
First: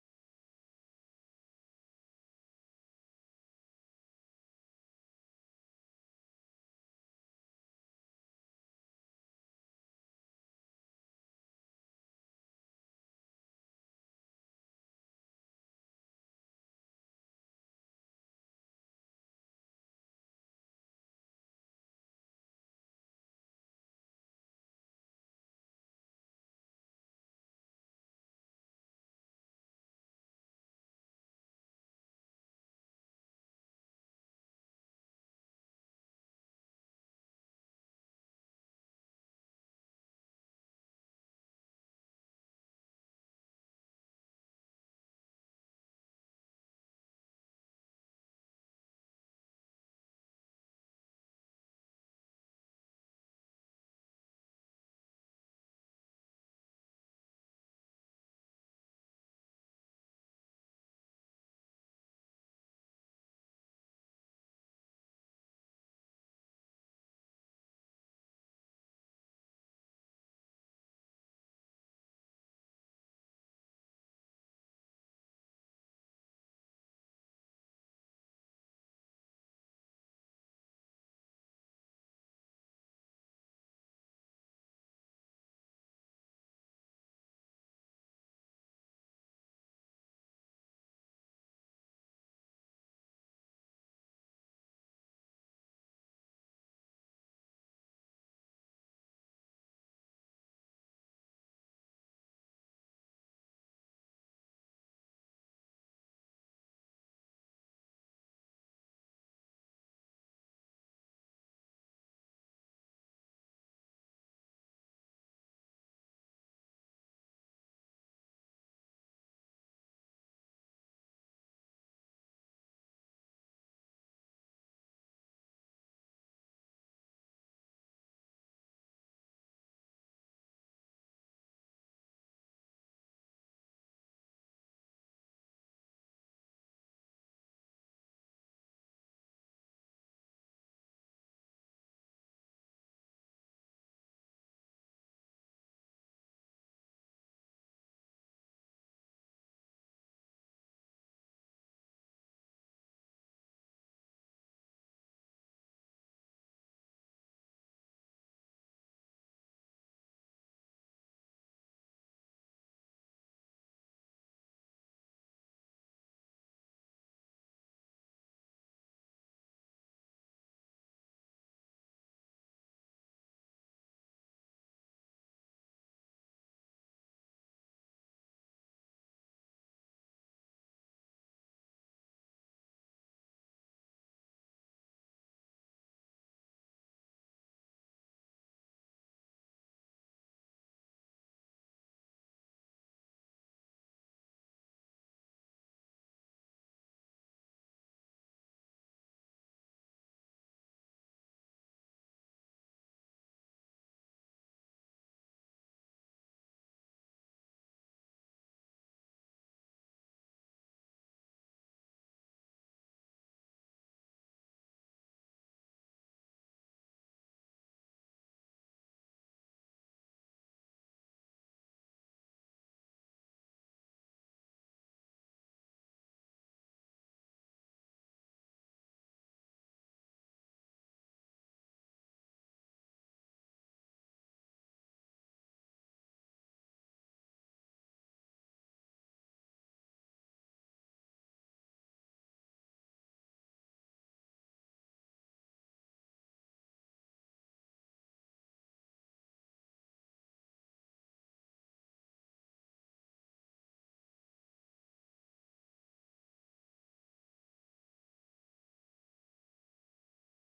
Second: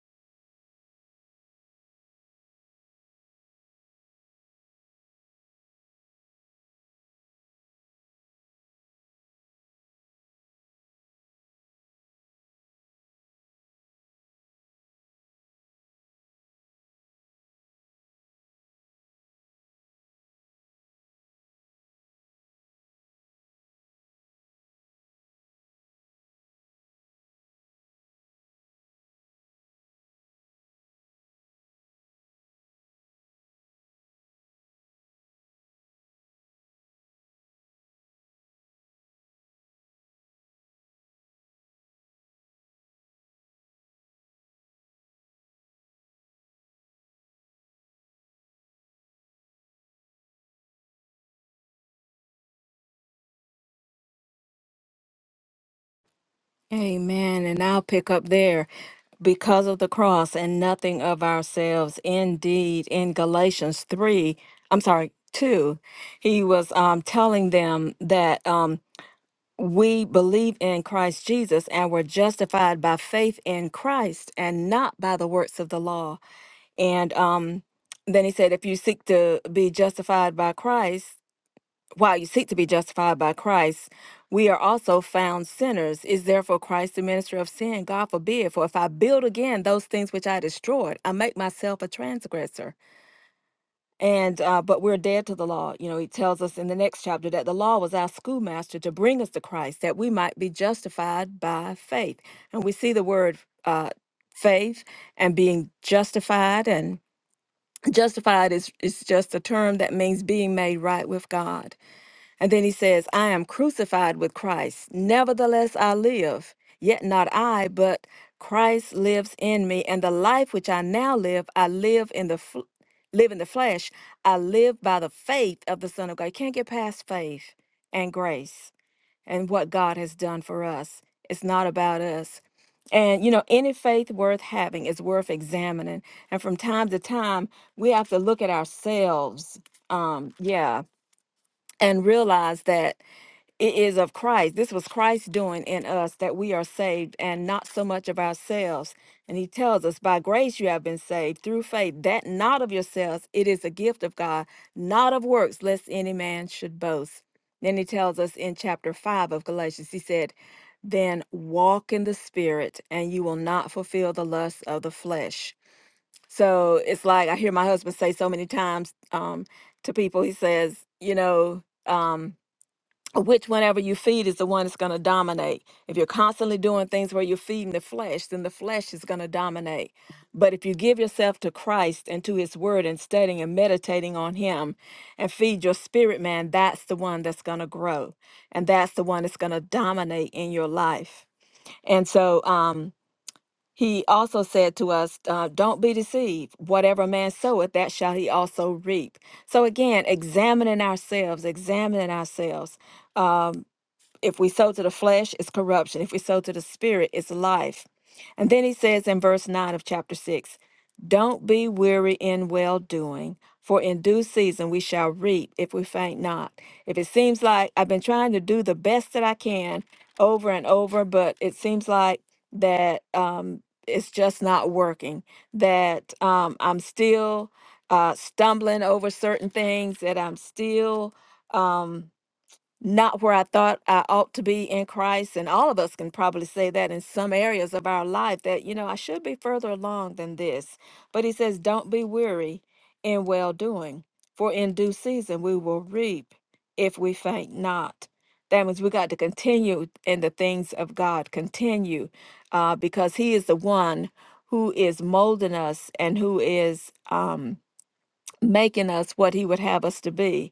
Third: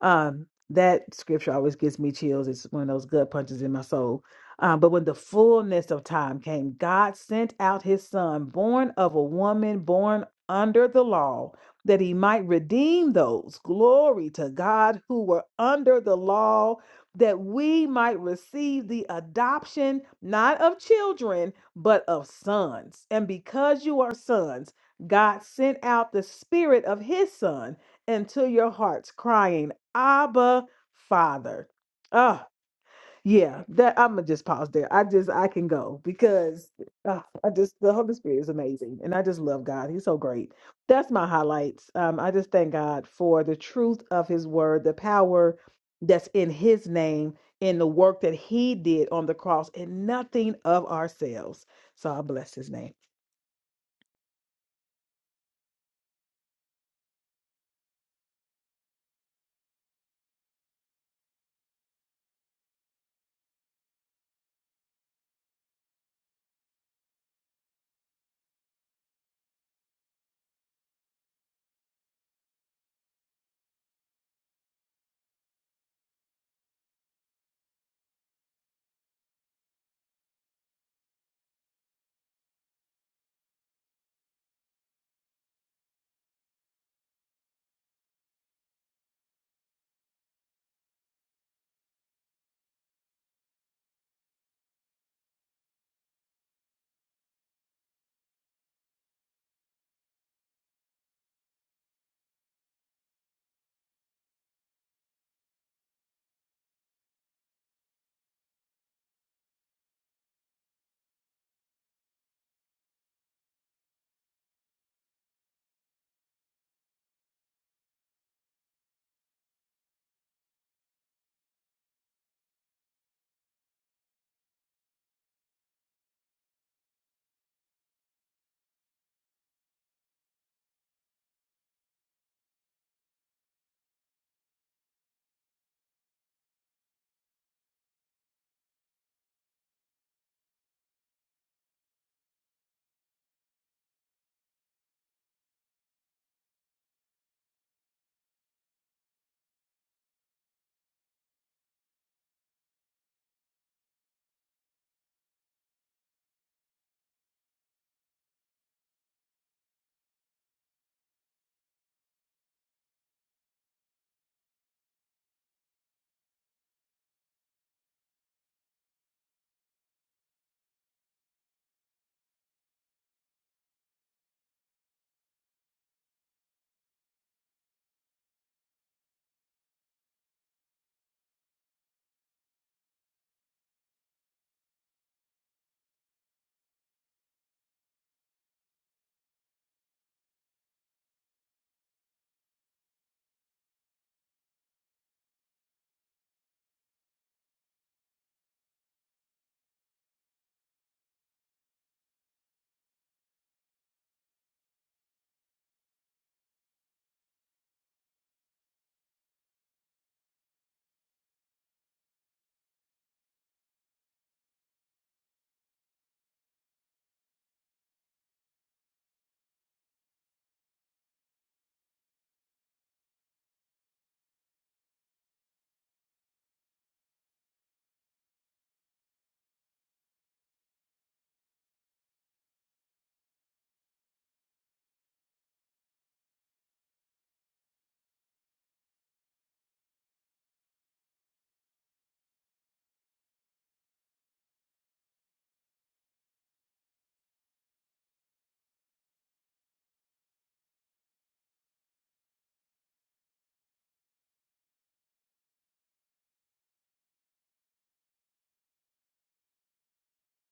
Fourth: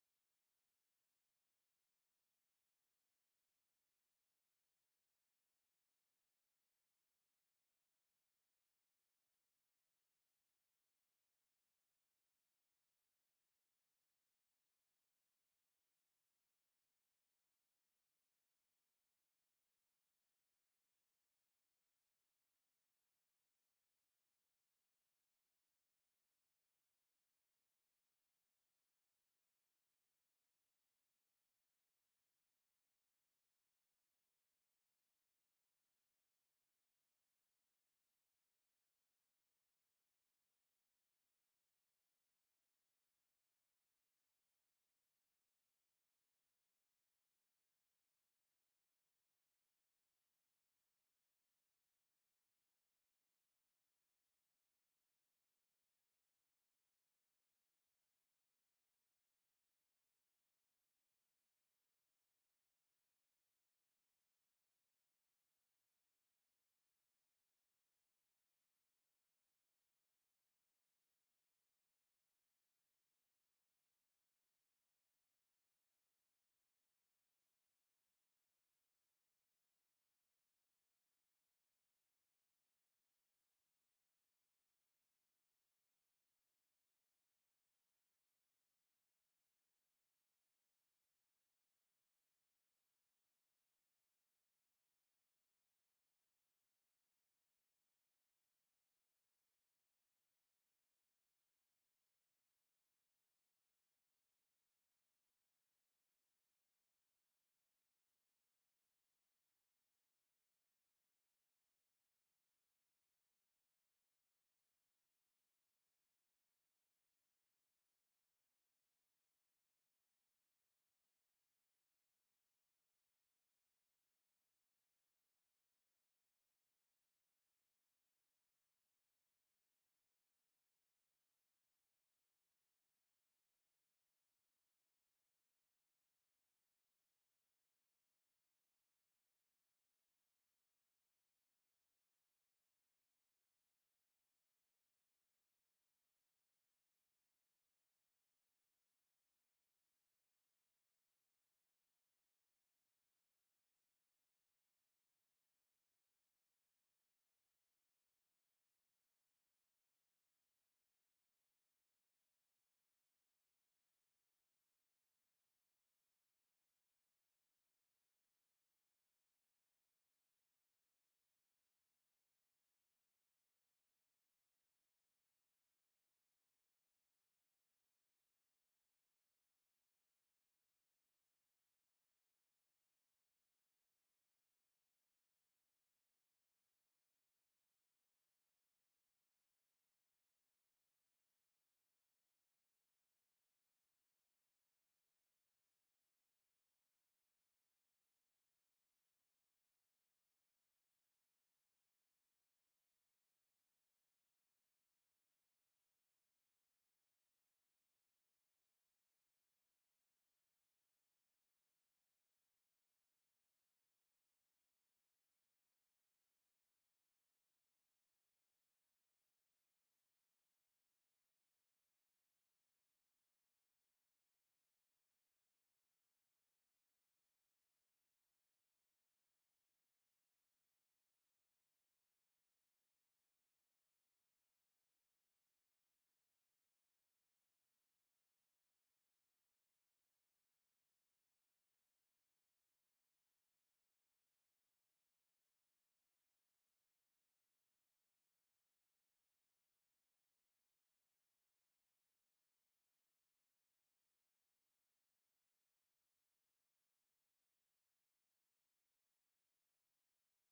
Um, that scripture always gives me chills. It's one of those gut punches in my soul. Um, but when the fullness of time came, God sent out his son, born of a woman, born under the law, that he might redeem those, glory to God, who were under the law, that we might receive the adoption, not of children, but of sons. And because you are sons, God sent out the spirit of his son into your hearts, crying, Abba, Father. Ah, yeah, that I'm gonna just pause there. I just I can go because ah, I just the Holy Spirit is amazing and I just love God. He's so great. That's my highlights. Um, I just thank God for the truth of his word, the power that's in his name, in the work that he did on the cross, and nothing of ourselves. So I bless his name. Amen. And I'll pick up there. Because of the cross and nothing of ourselves. Indeed, in Galatians 3, I'm sorry, 2, he was um, telling them that um, we believe in Christ Jesus and were justified by faith in Christ and not by the works of the law. And um, then he said, if you seek to be justified by Christ, while you seek to be justified by Christ, we are also found sinners. Is therefore Christ the minister of sin? God forbid. For if I build again those things which I destroyed, I make myself a transgressor. And uh, but we're dead to the law. You know, he tells us in the next chapter that the law was our schoolmaster to bring us to Christ, that we might be justified by faith. And we see the word uh, faith and being justified, and justified is is just a term that means being made right with God. And then he says, I am crucified with Christ. Nevertheless, I live. Yet not I, but Christ lives in me. And the life which I now live, I live in the fl- live in the flesh. I live by the faith of the Son of God. You can't get past faith and grace and what God has done for us. It's not about us. And you know, any faith worth having is worth examining. And from time to time, we have to look at ourselves. Um, yeah, and realize that it is of Christ. This was Christ doing in us that we are saved and not so much of ourselves. And he tells us, by grace you have been saved through faith, that not of yourselves, it is a gift of God, not of works, lest any man should boast. Then he tells us in chapter 5 of Galatians, he said, Then walk in the spirit, and you will not fulfill the lusts of the flesh. So it's like I hear my husband say so many times um, to people, he says, You know, um, which whenever you feed is the one that's going to dominate. If you're constantly doing things where you're feeding the flesh, then the flesh is going to dominate. But if you give yourself to Christ and to his word and studying and meditating on him and feed your spirit man, that's the one that's going to grow. And that's the one that's going to dominate in your life. And so um, he also said to us, uh, don't be deceived. Whatever a man soweth, that shall he also reap. So again, examining ourselves, examining ourselves. Um, if we sow to the flesh, it's corruption. If we sow to the spirit, it's life. And then he says in verse 9 of chapter 6 Don't be weary in well doing, for in due season we shall reap if we faint not. If it seems like I've been trying to do the best that I can over and over, but it seems like that um, it's just not working, that um, I'm still uh, stumbling over certain things, that I'm still. Um, not where I thought I ought to be in Christ. And all of us can probably say that in some areas of our life that, you know, I should be further along than this. But he says, don't be weary in well doing, for in due season we will reap if we faint not. That means we got to continue in the things of God, continue, uh, because he is the one who is molding us and who is um, making us what he would have us to be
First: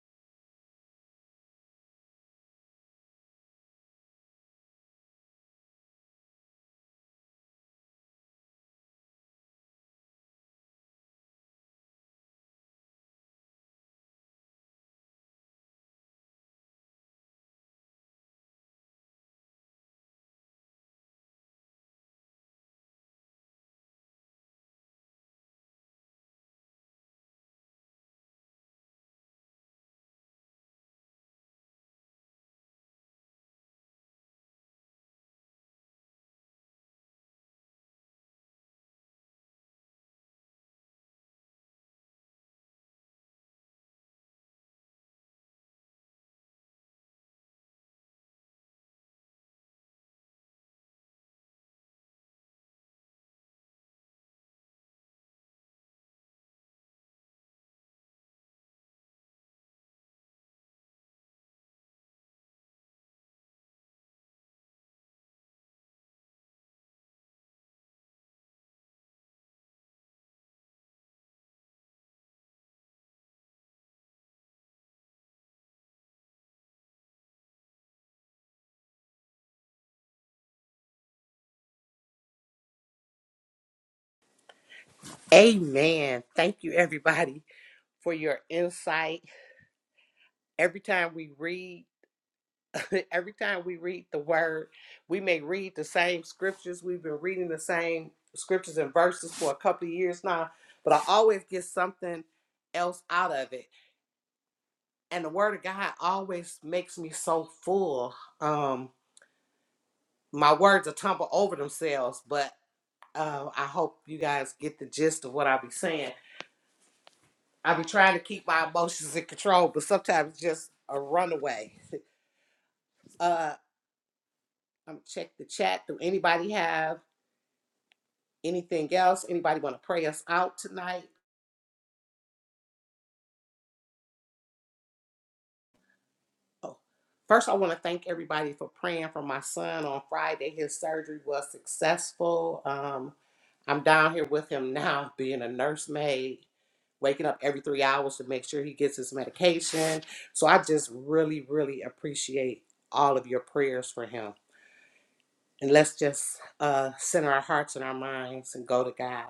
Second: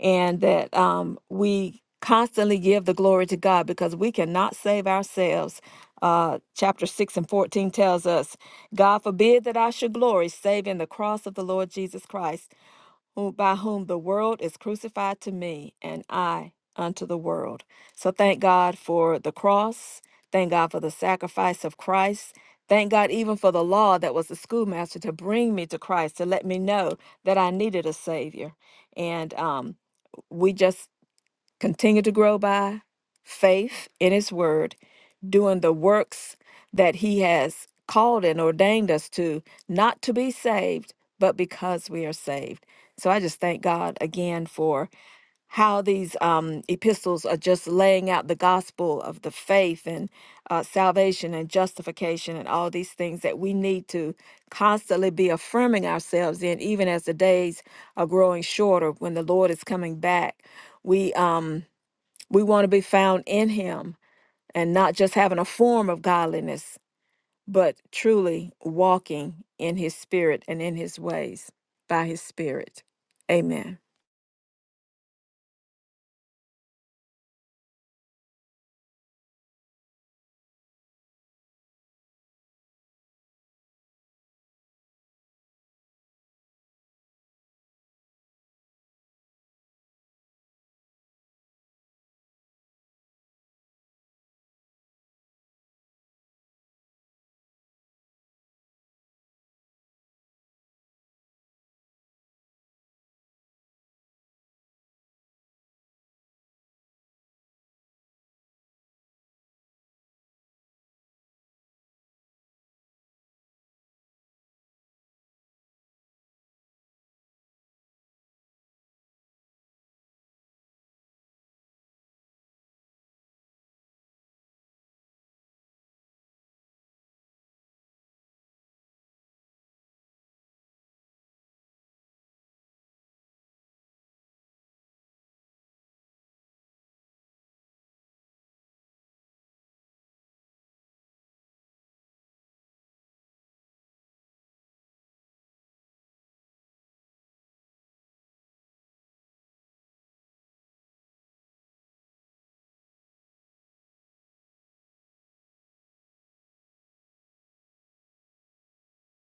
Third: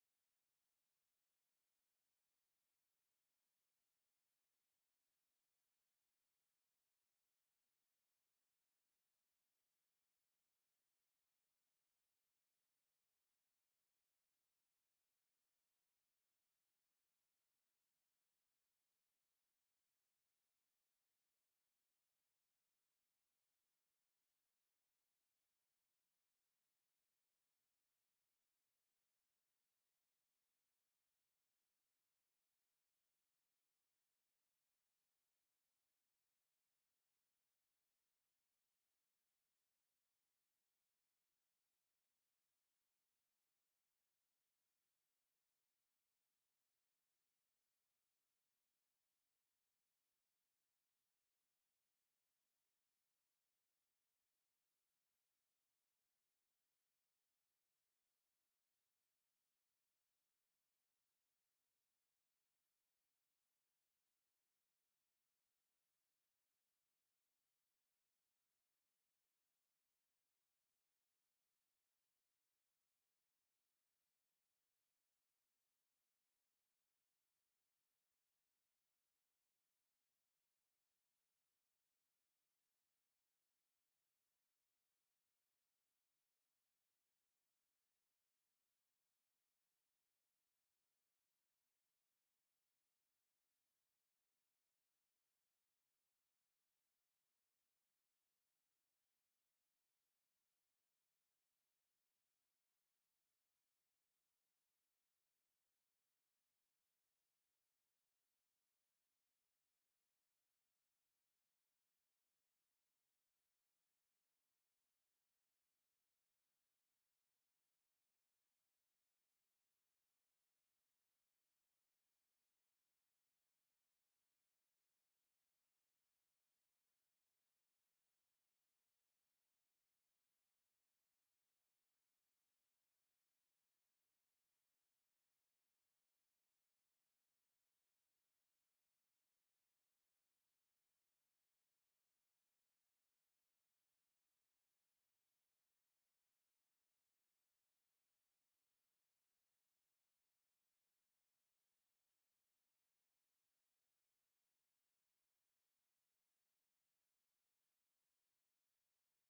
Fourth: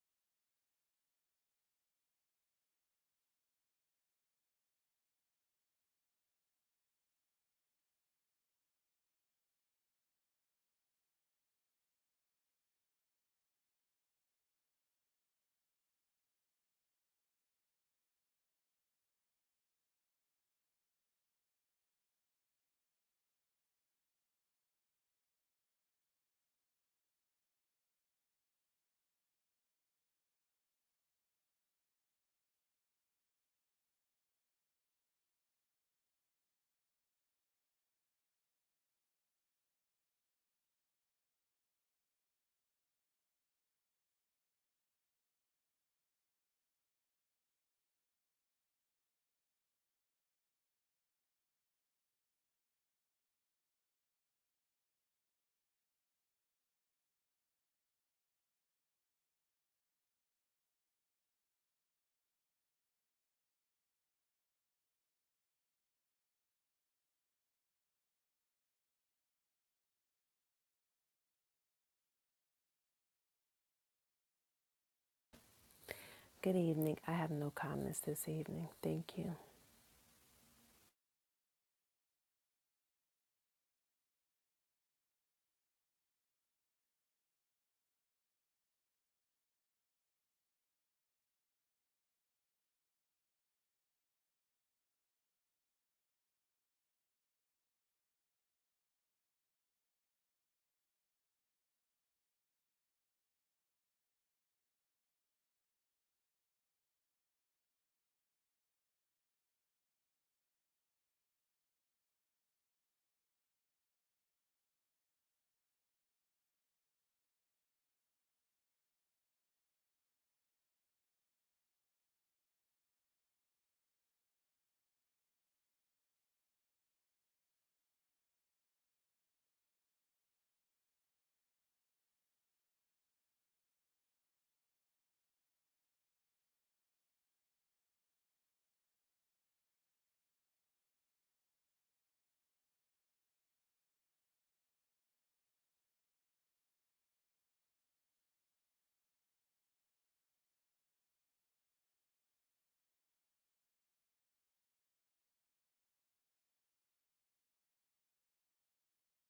and that um, we constantly give the glory to God because we cannot save ourselves. Uh, chapter 6 and 14 tells us, God forbid that I should glory, save in the cross of the Lord Jesus Christ, who, by whom the world is crucified to me, and I unto the world. So thank God for the cross. Thank God for the sacrifice of Christ. Thank God even for the law that was the schoolmaster to bring me to Christ, to let me know that I needed a Savior. And um, we just continue to grow by faith in His Word, doing the works that He has called and ordained us to, not to be saved, but because we are saved. So I just thank God again for how these um, epistles are just laying out the gospel of the faith and uh, salvation and justification and all these things that we need to constantly be affirming ourselves in, even as the days are growing shorter when the Lord is coming back. We um, we want to be found in Him and not just having a form of godliness, but truly walking in His Spirit and in His ways by His Spirit. Amen. Good evening. I have no comments this evening. Thank you. Amen. Thank you, everybody, for your insight. Every time we read, every time we read the word, we may read the same scriptures. We've been reading the same scriptures and verses for a couple of years now, but I always get something else out of it. And the word of God always makes me so full. Um, my words are tumble over themselves, but uh, I hope you guys get the gist of what I'll be saying. I be trying to keep my emotions in control, but sometimes it's just a runaway. Uh, I'm gonna check the chat. Do anybody have anything else? Anybody want to pray us out tonight? Oh, first I want to thank everybody for praying for my son on Friday. His surgery was successful. Um, I'm down here with him now, being a nursemaid, waking up every three hours to make sure he gets his medication. So I just really, really appreciate all of your prayers for him. And let's just uh, center our hearts and our minds and go to God.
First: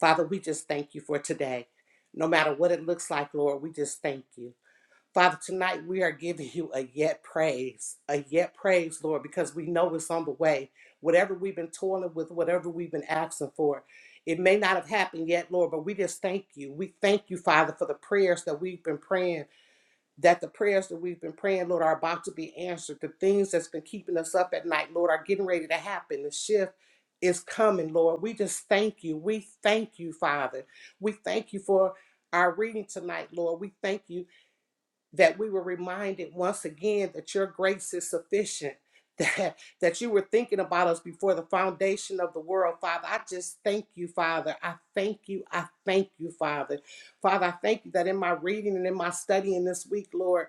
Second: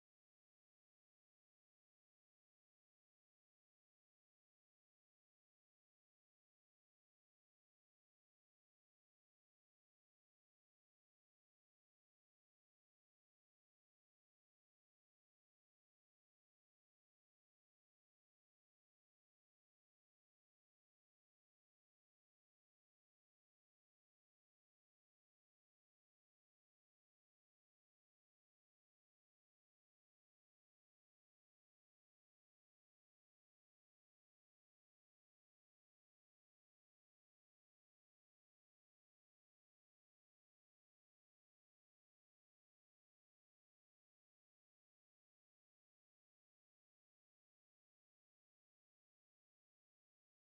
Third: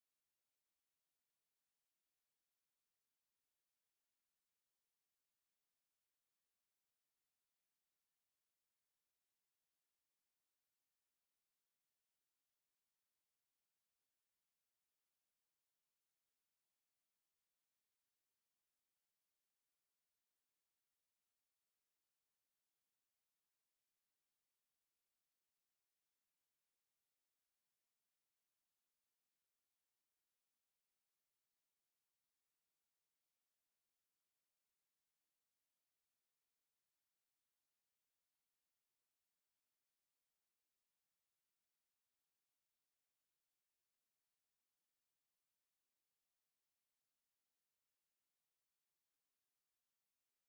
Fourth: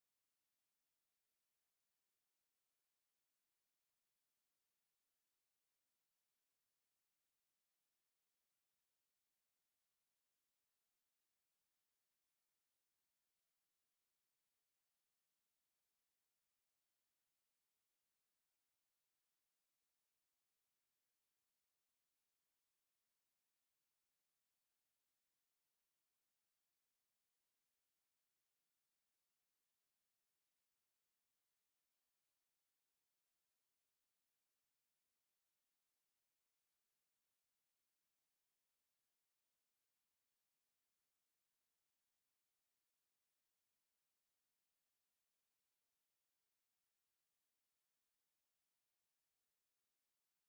Father, we just thank you for today. No matter what it looks like, Lord, we just thank you. Father, tonight we are giving you a yet praise, a yet praise, Lord, because we know it's on the way. Whatever we've been toiling with, whatever we've been asking for, it may not have happened yet, Lord, but we just thank you. We thank you, Father, for the prayers that we've been praying that the prayers that we've been praying, Lord, are about to be answered. The things that's been keeping us up at night, Lord, are getting ready to happen. The shift is coming, Lord. We just thank you. We thank you, Father. We thank you for our reading tonight, Lord. We thank you that we were reminded once again that your grace is sufficient. That, that you were thinking about us before the foundation of the world, Father. I just thank you, Father. I thank you. I thank you, Father. Father, I thank you that in my reading and in my studying this week, Lord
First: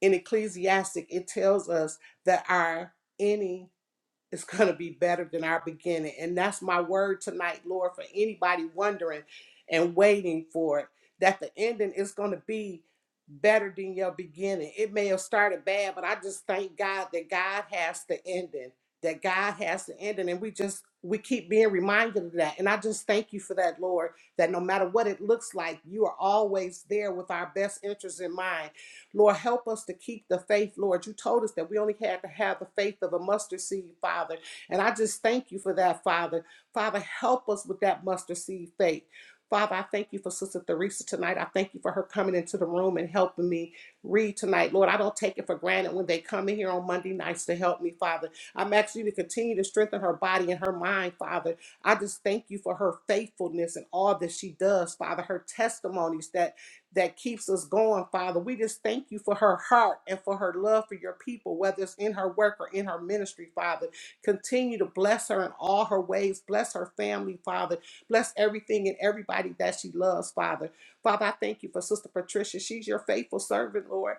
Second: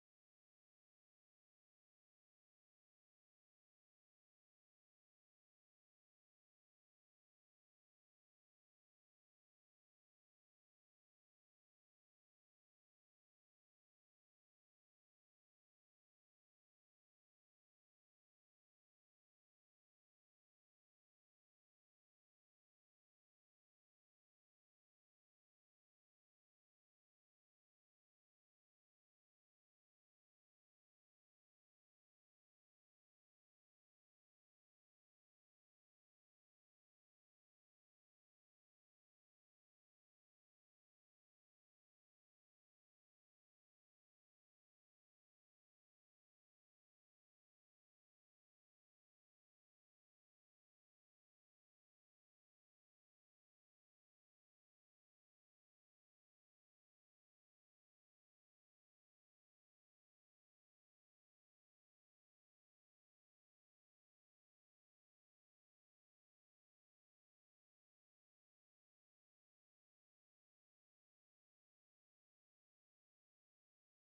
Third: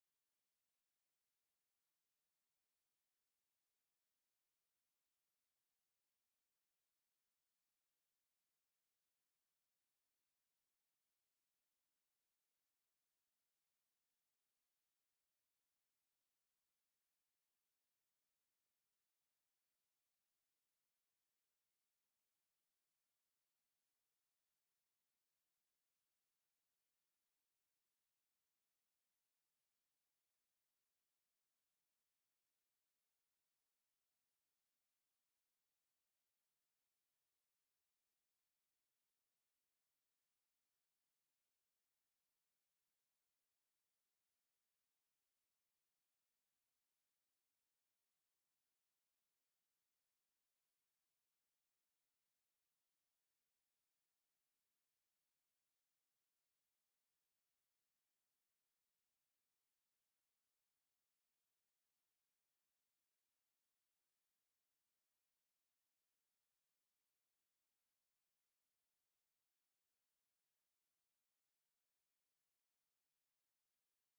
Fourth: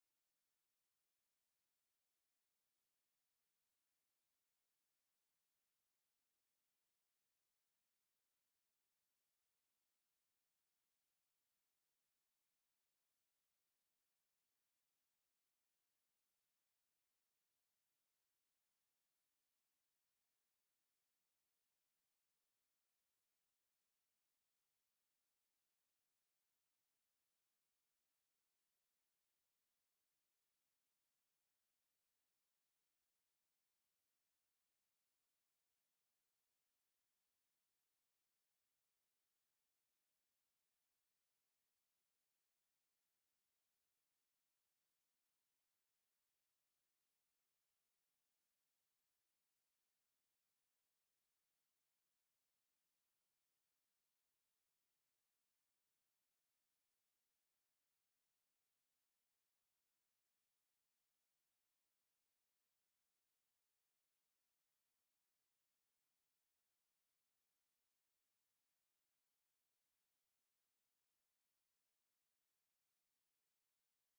in Ecclesiastic, it tells us that our ending is going to be better than our beginning. And that's my word tonight, Lord, for anybody wondering and waiting for it, that the ending is going to be better than your beginning. It may have started bad, but I just thank God that God has the ending, that God has the ending. And we just, we keep being reminded of that. And I just thank you for that, Lord, that no matter what it looks like, you are always there with our best interests in mind Lord, help us to keep the faith, Lord. You told us that we only had to have the faith of a mustard seed, Father. And I just thank you for that, Father. Father, help us with that mustard seed faith. Father, I thank you for Sister Theresa tonight. I thank you for her coming into the room and helping me read tonight. Lord, I don't take it for granted when they come in here on Monday nights to help me, Father. I'm asking you to continue to strengthen her body and her mind, Father. I just thank you for her faithfulness and all that she does, Father, her testimonies that that keeps us going, Father. We just thank you for her heart and for her love for your people, whether it's in her work or in her ministry, Father. Continue to bless her in all her ways. Bless her family, Father. Bless everything and everybody that she loves, Father. Father, I thank you for Sister Patricia. She's your faithful servant, Lord.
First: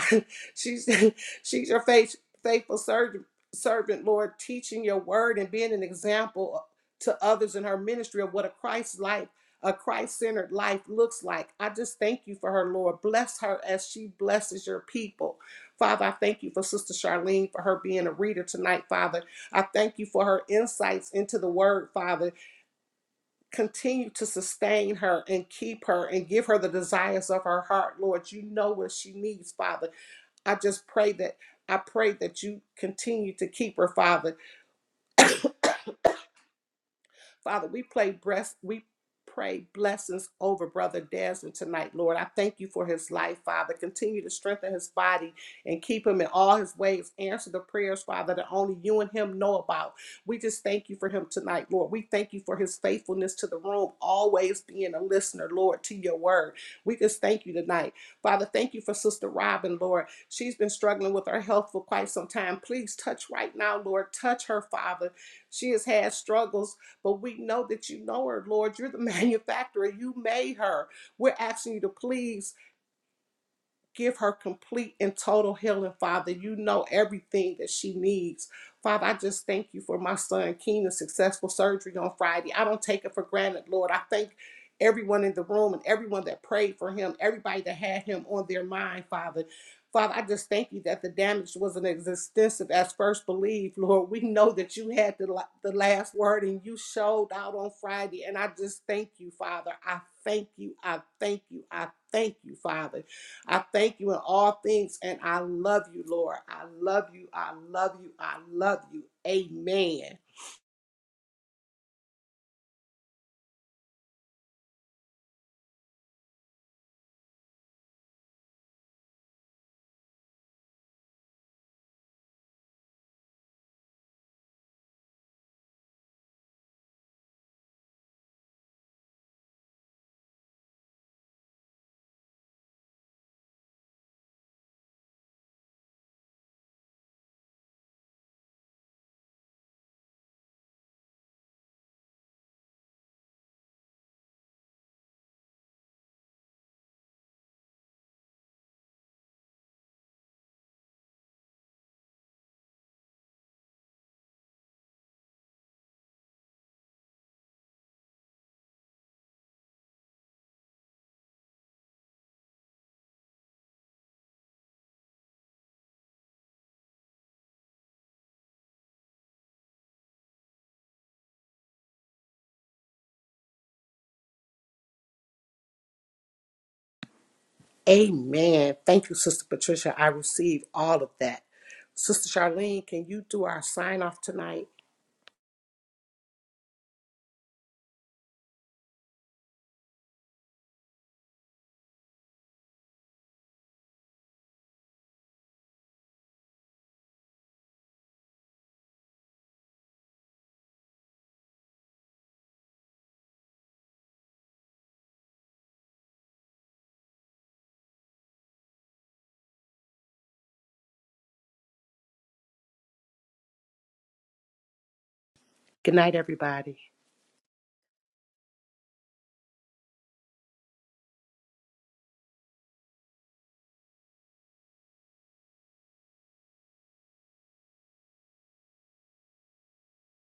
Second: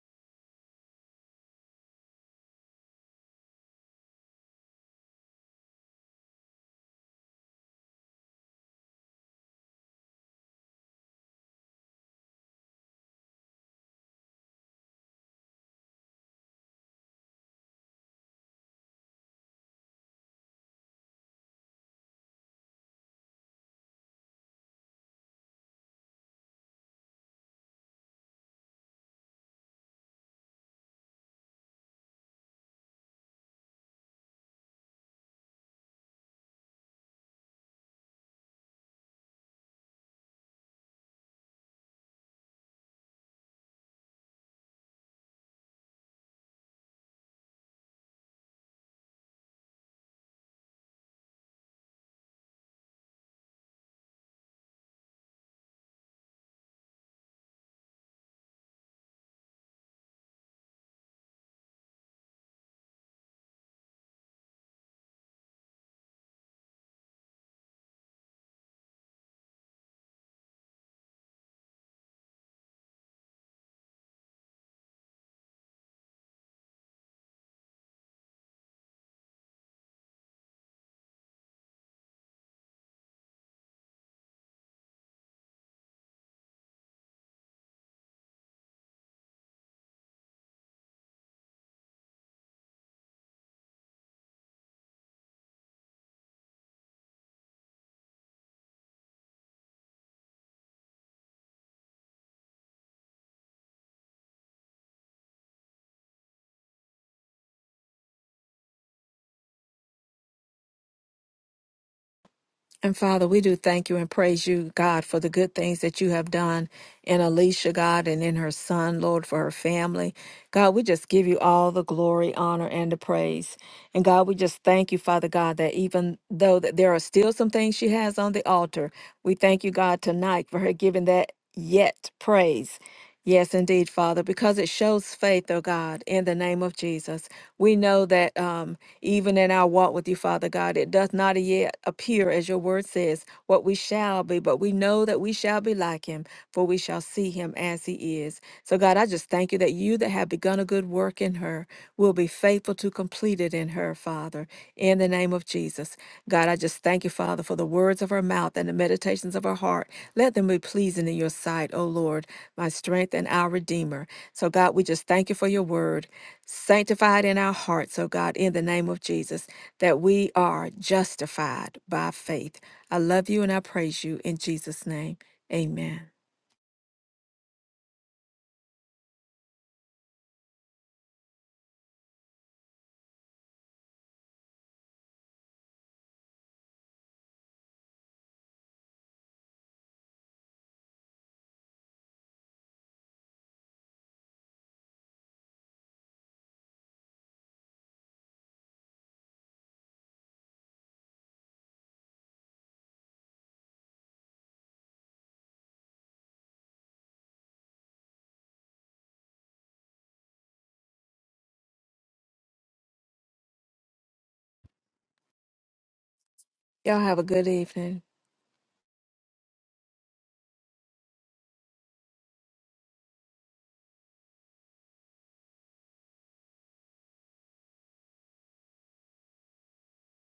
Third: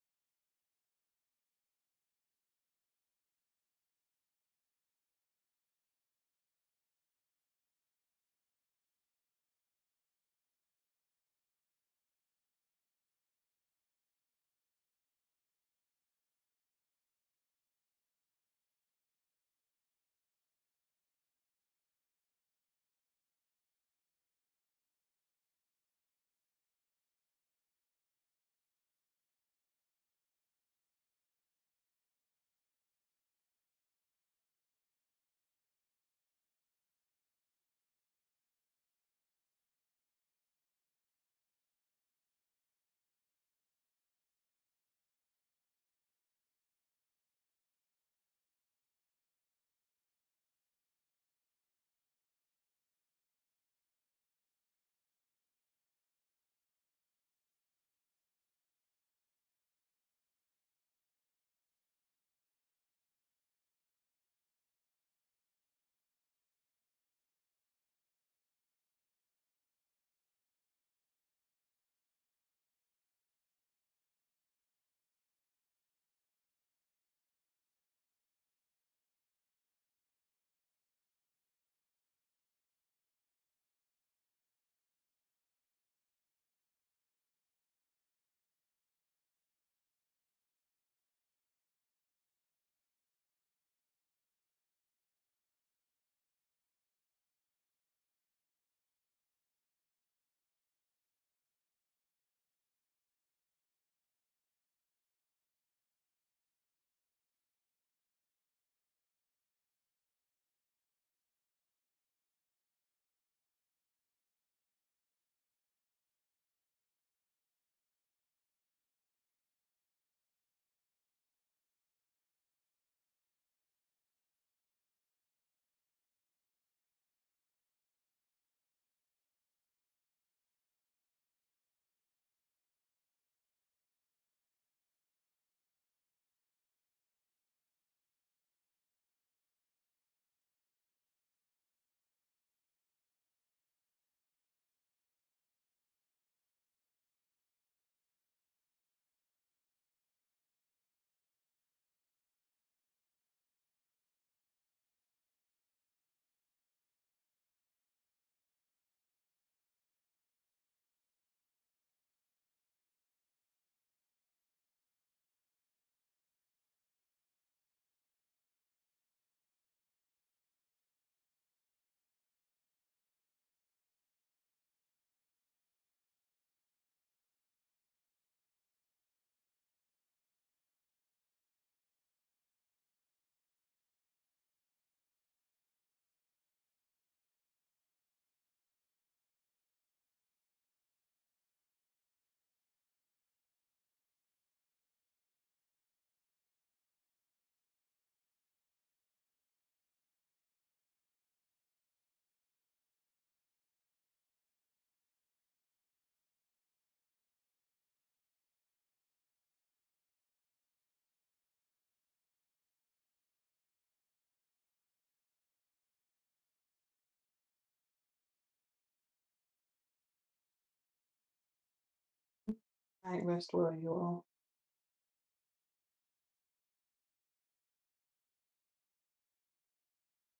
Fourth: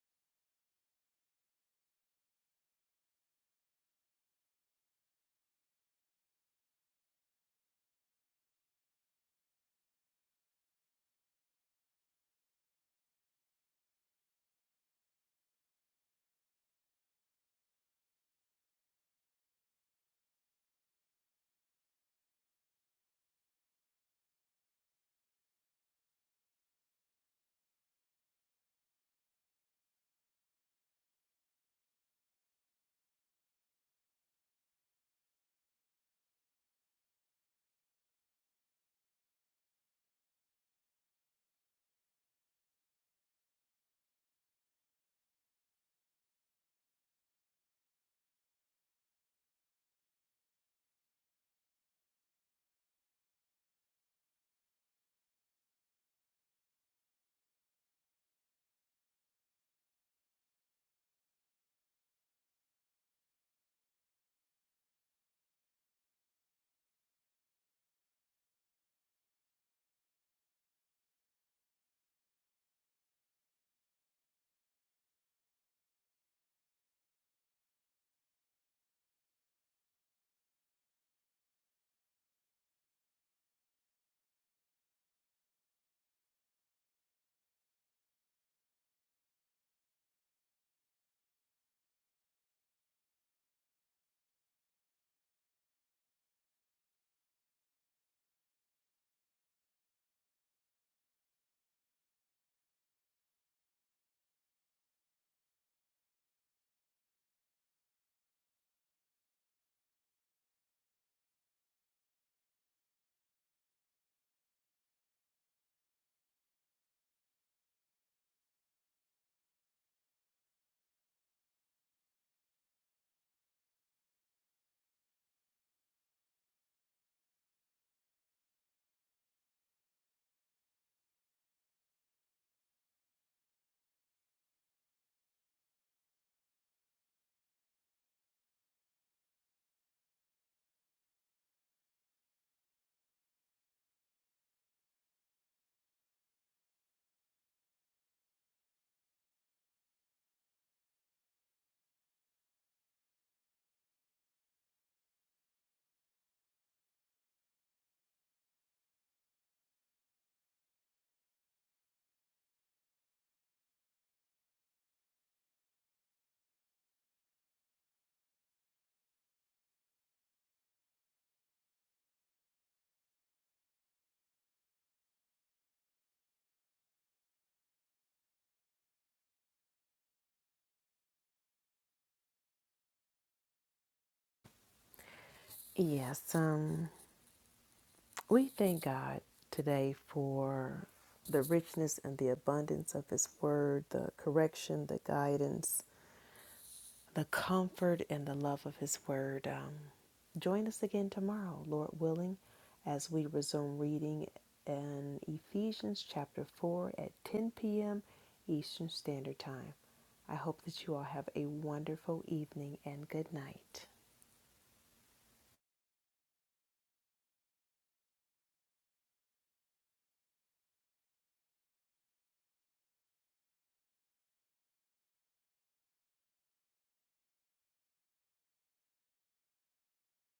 she's she's your faith, faithful servant, servant, Lord, teaching your word and being an example to others in her ministry of what a Christ life a Christ centered life looks like. I just thank you for her, Lord. Bless her as she blesses your people. Father, I thank you for Sister Charlene for her being a reader tonight, Father. I thank you for her insights into the word, Father. Continue to sustain her and keep her and give her the desires of her heart, Lord. You know what she needs, Father. I just pray that. I pray that you continue to keep her, Father. Father, we play breast, we pray blessings over Brother Desmond tonight, Lord. I thank you for his life, Father. Continue to strengthen his body and keep him in all his ways. Answer the prayers, Father, that only you and him know about. We just thank you for him tonight, Lord. We thank you for his faithfulness to the room, always being a listener, Lord, to your word. We just thank you tonight. Father, thank you for Sister Robin, Lord. She's been struggling with her health for quite some time. Please touch right now, Lord. Touch her, Father. She has had struggles but we know that you know her, Lord. You're the manufacturer. You made her. We're asking you to please Give her complete and total healing, Father. You know everything that she needs. Father, I just thank you for my son Keenan's successful surgery on Friday. I don't take it for granted, Lord. I thank everyone in the room and everyone that prayed for him, everybody that had him on their mind, Father. Father, I just thank you that the damage wasn't as extensive as first believed, Lord. We know that you had the, la- the last word and you showed out on Friday. And I just thank you, Father. I thank you. I thank you. I thank you, Father. I thank you in all things and I love you, Lord. I love you. I love you. I love you. Amen. And Father, we do thank you and praise you, God, for the good things that you have done in Alicia, God, and in her son, Lord, for her family. God, we just give you all the glory, honor, and the praise. And God, we just thank you, Father God, that even though that there are still some things she has on the altar, we thank you, God, tonight for her giving that yet praise. Yes, indeed, Father, because it shows faith, oh God, in the name of Jesus. We know that. Um, even in our walk with you, Father God, it does not yet appear, as your word says, what we shall be, but we know that we shall be like him, for we shall see him as he is. So, God, I just thank you that you that have begun a good work in her will be faithful to complete it in her, Father, in the name of Jesus. God, I just thank you, Father, for the words of her mouth and the meditations of her heart. Let them be pleasing in your sight, O Lord, my strength and our Redeemer. So, God, we just thank you for your word. Sanctified in our hearts, oh God, in the name of Jesus, that we are justified by faith. I love you and I praise you in Jesus' name. Amen. Amen. Thank you, Sister Patricia. I receive all of that. Sister Charlene, can you do our sign off tonight? Yes, um, we thank God today for the richness and the abundance of His Word, the correction, the guidance, the comfort and the love of His Word. Um, join us again tomorrow, Lord willing, as we resume reading in Ephesians chapter 4 at 10 p.m. Eastern Standard Time. I hope that you all have a wonderful evening and good night. Good night, everybody. Y'all have a good evening.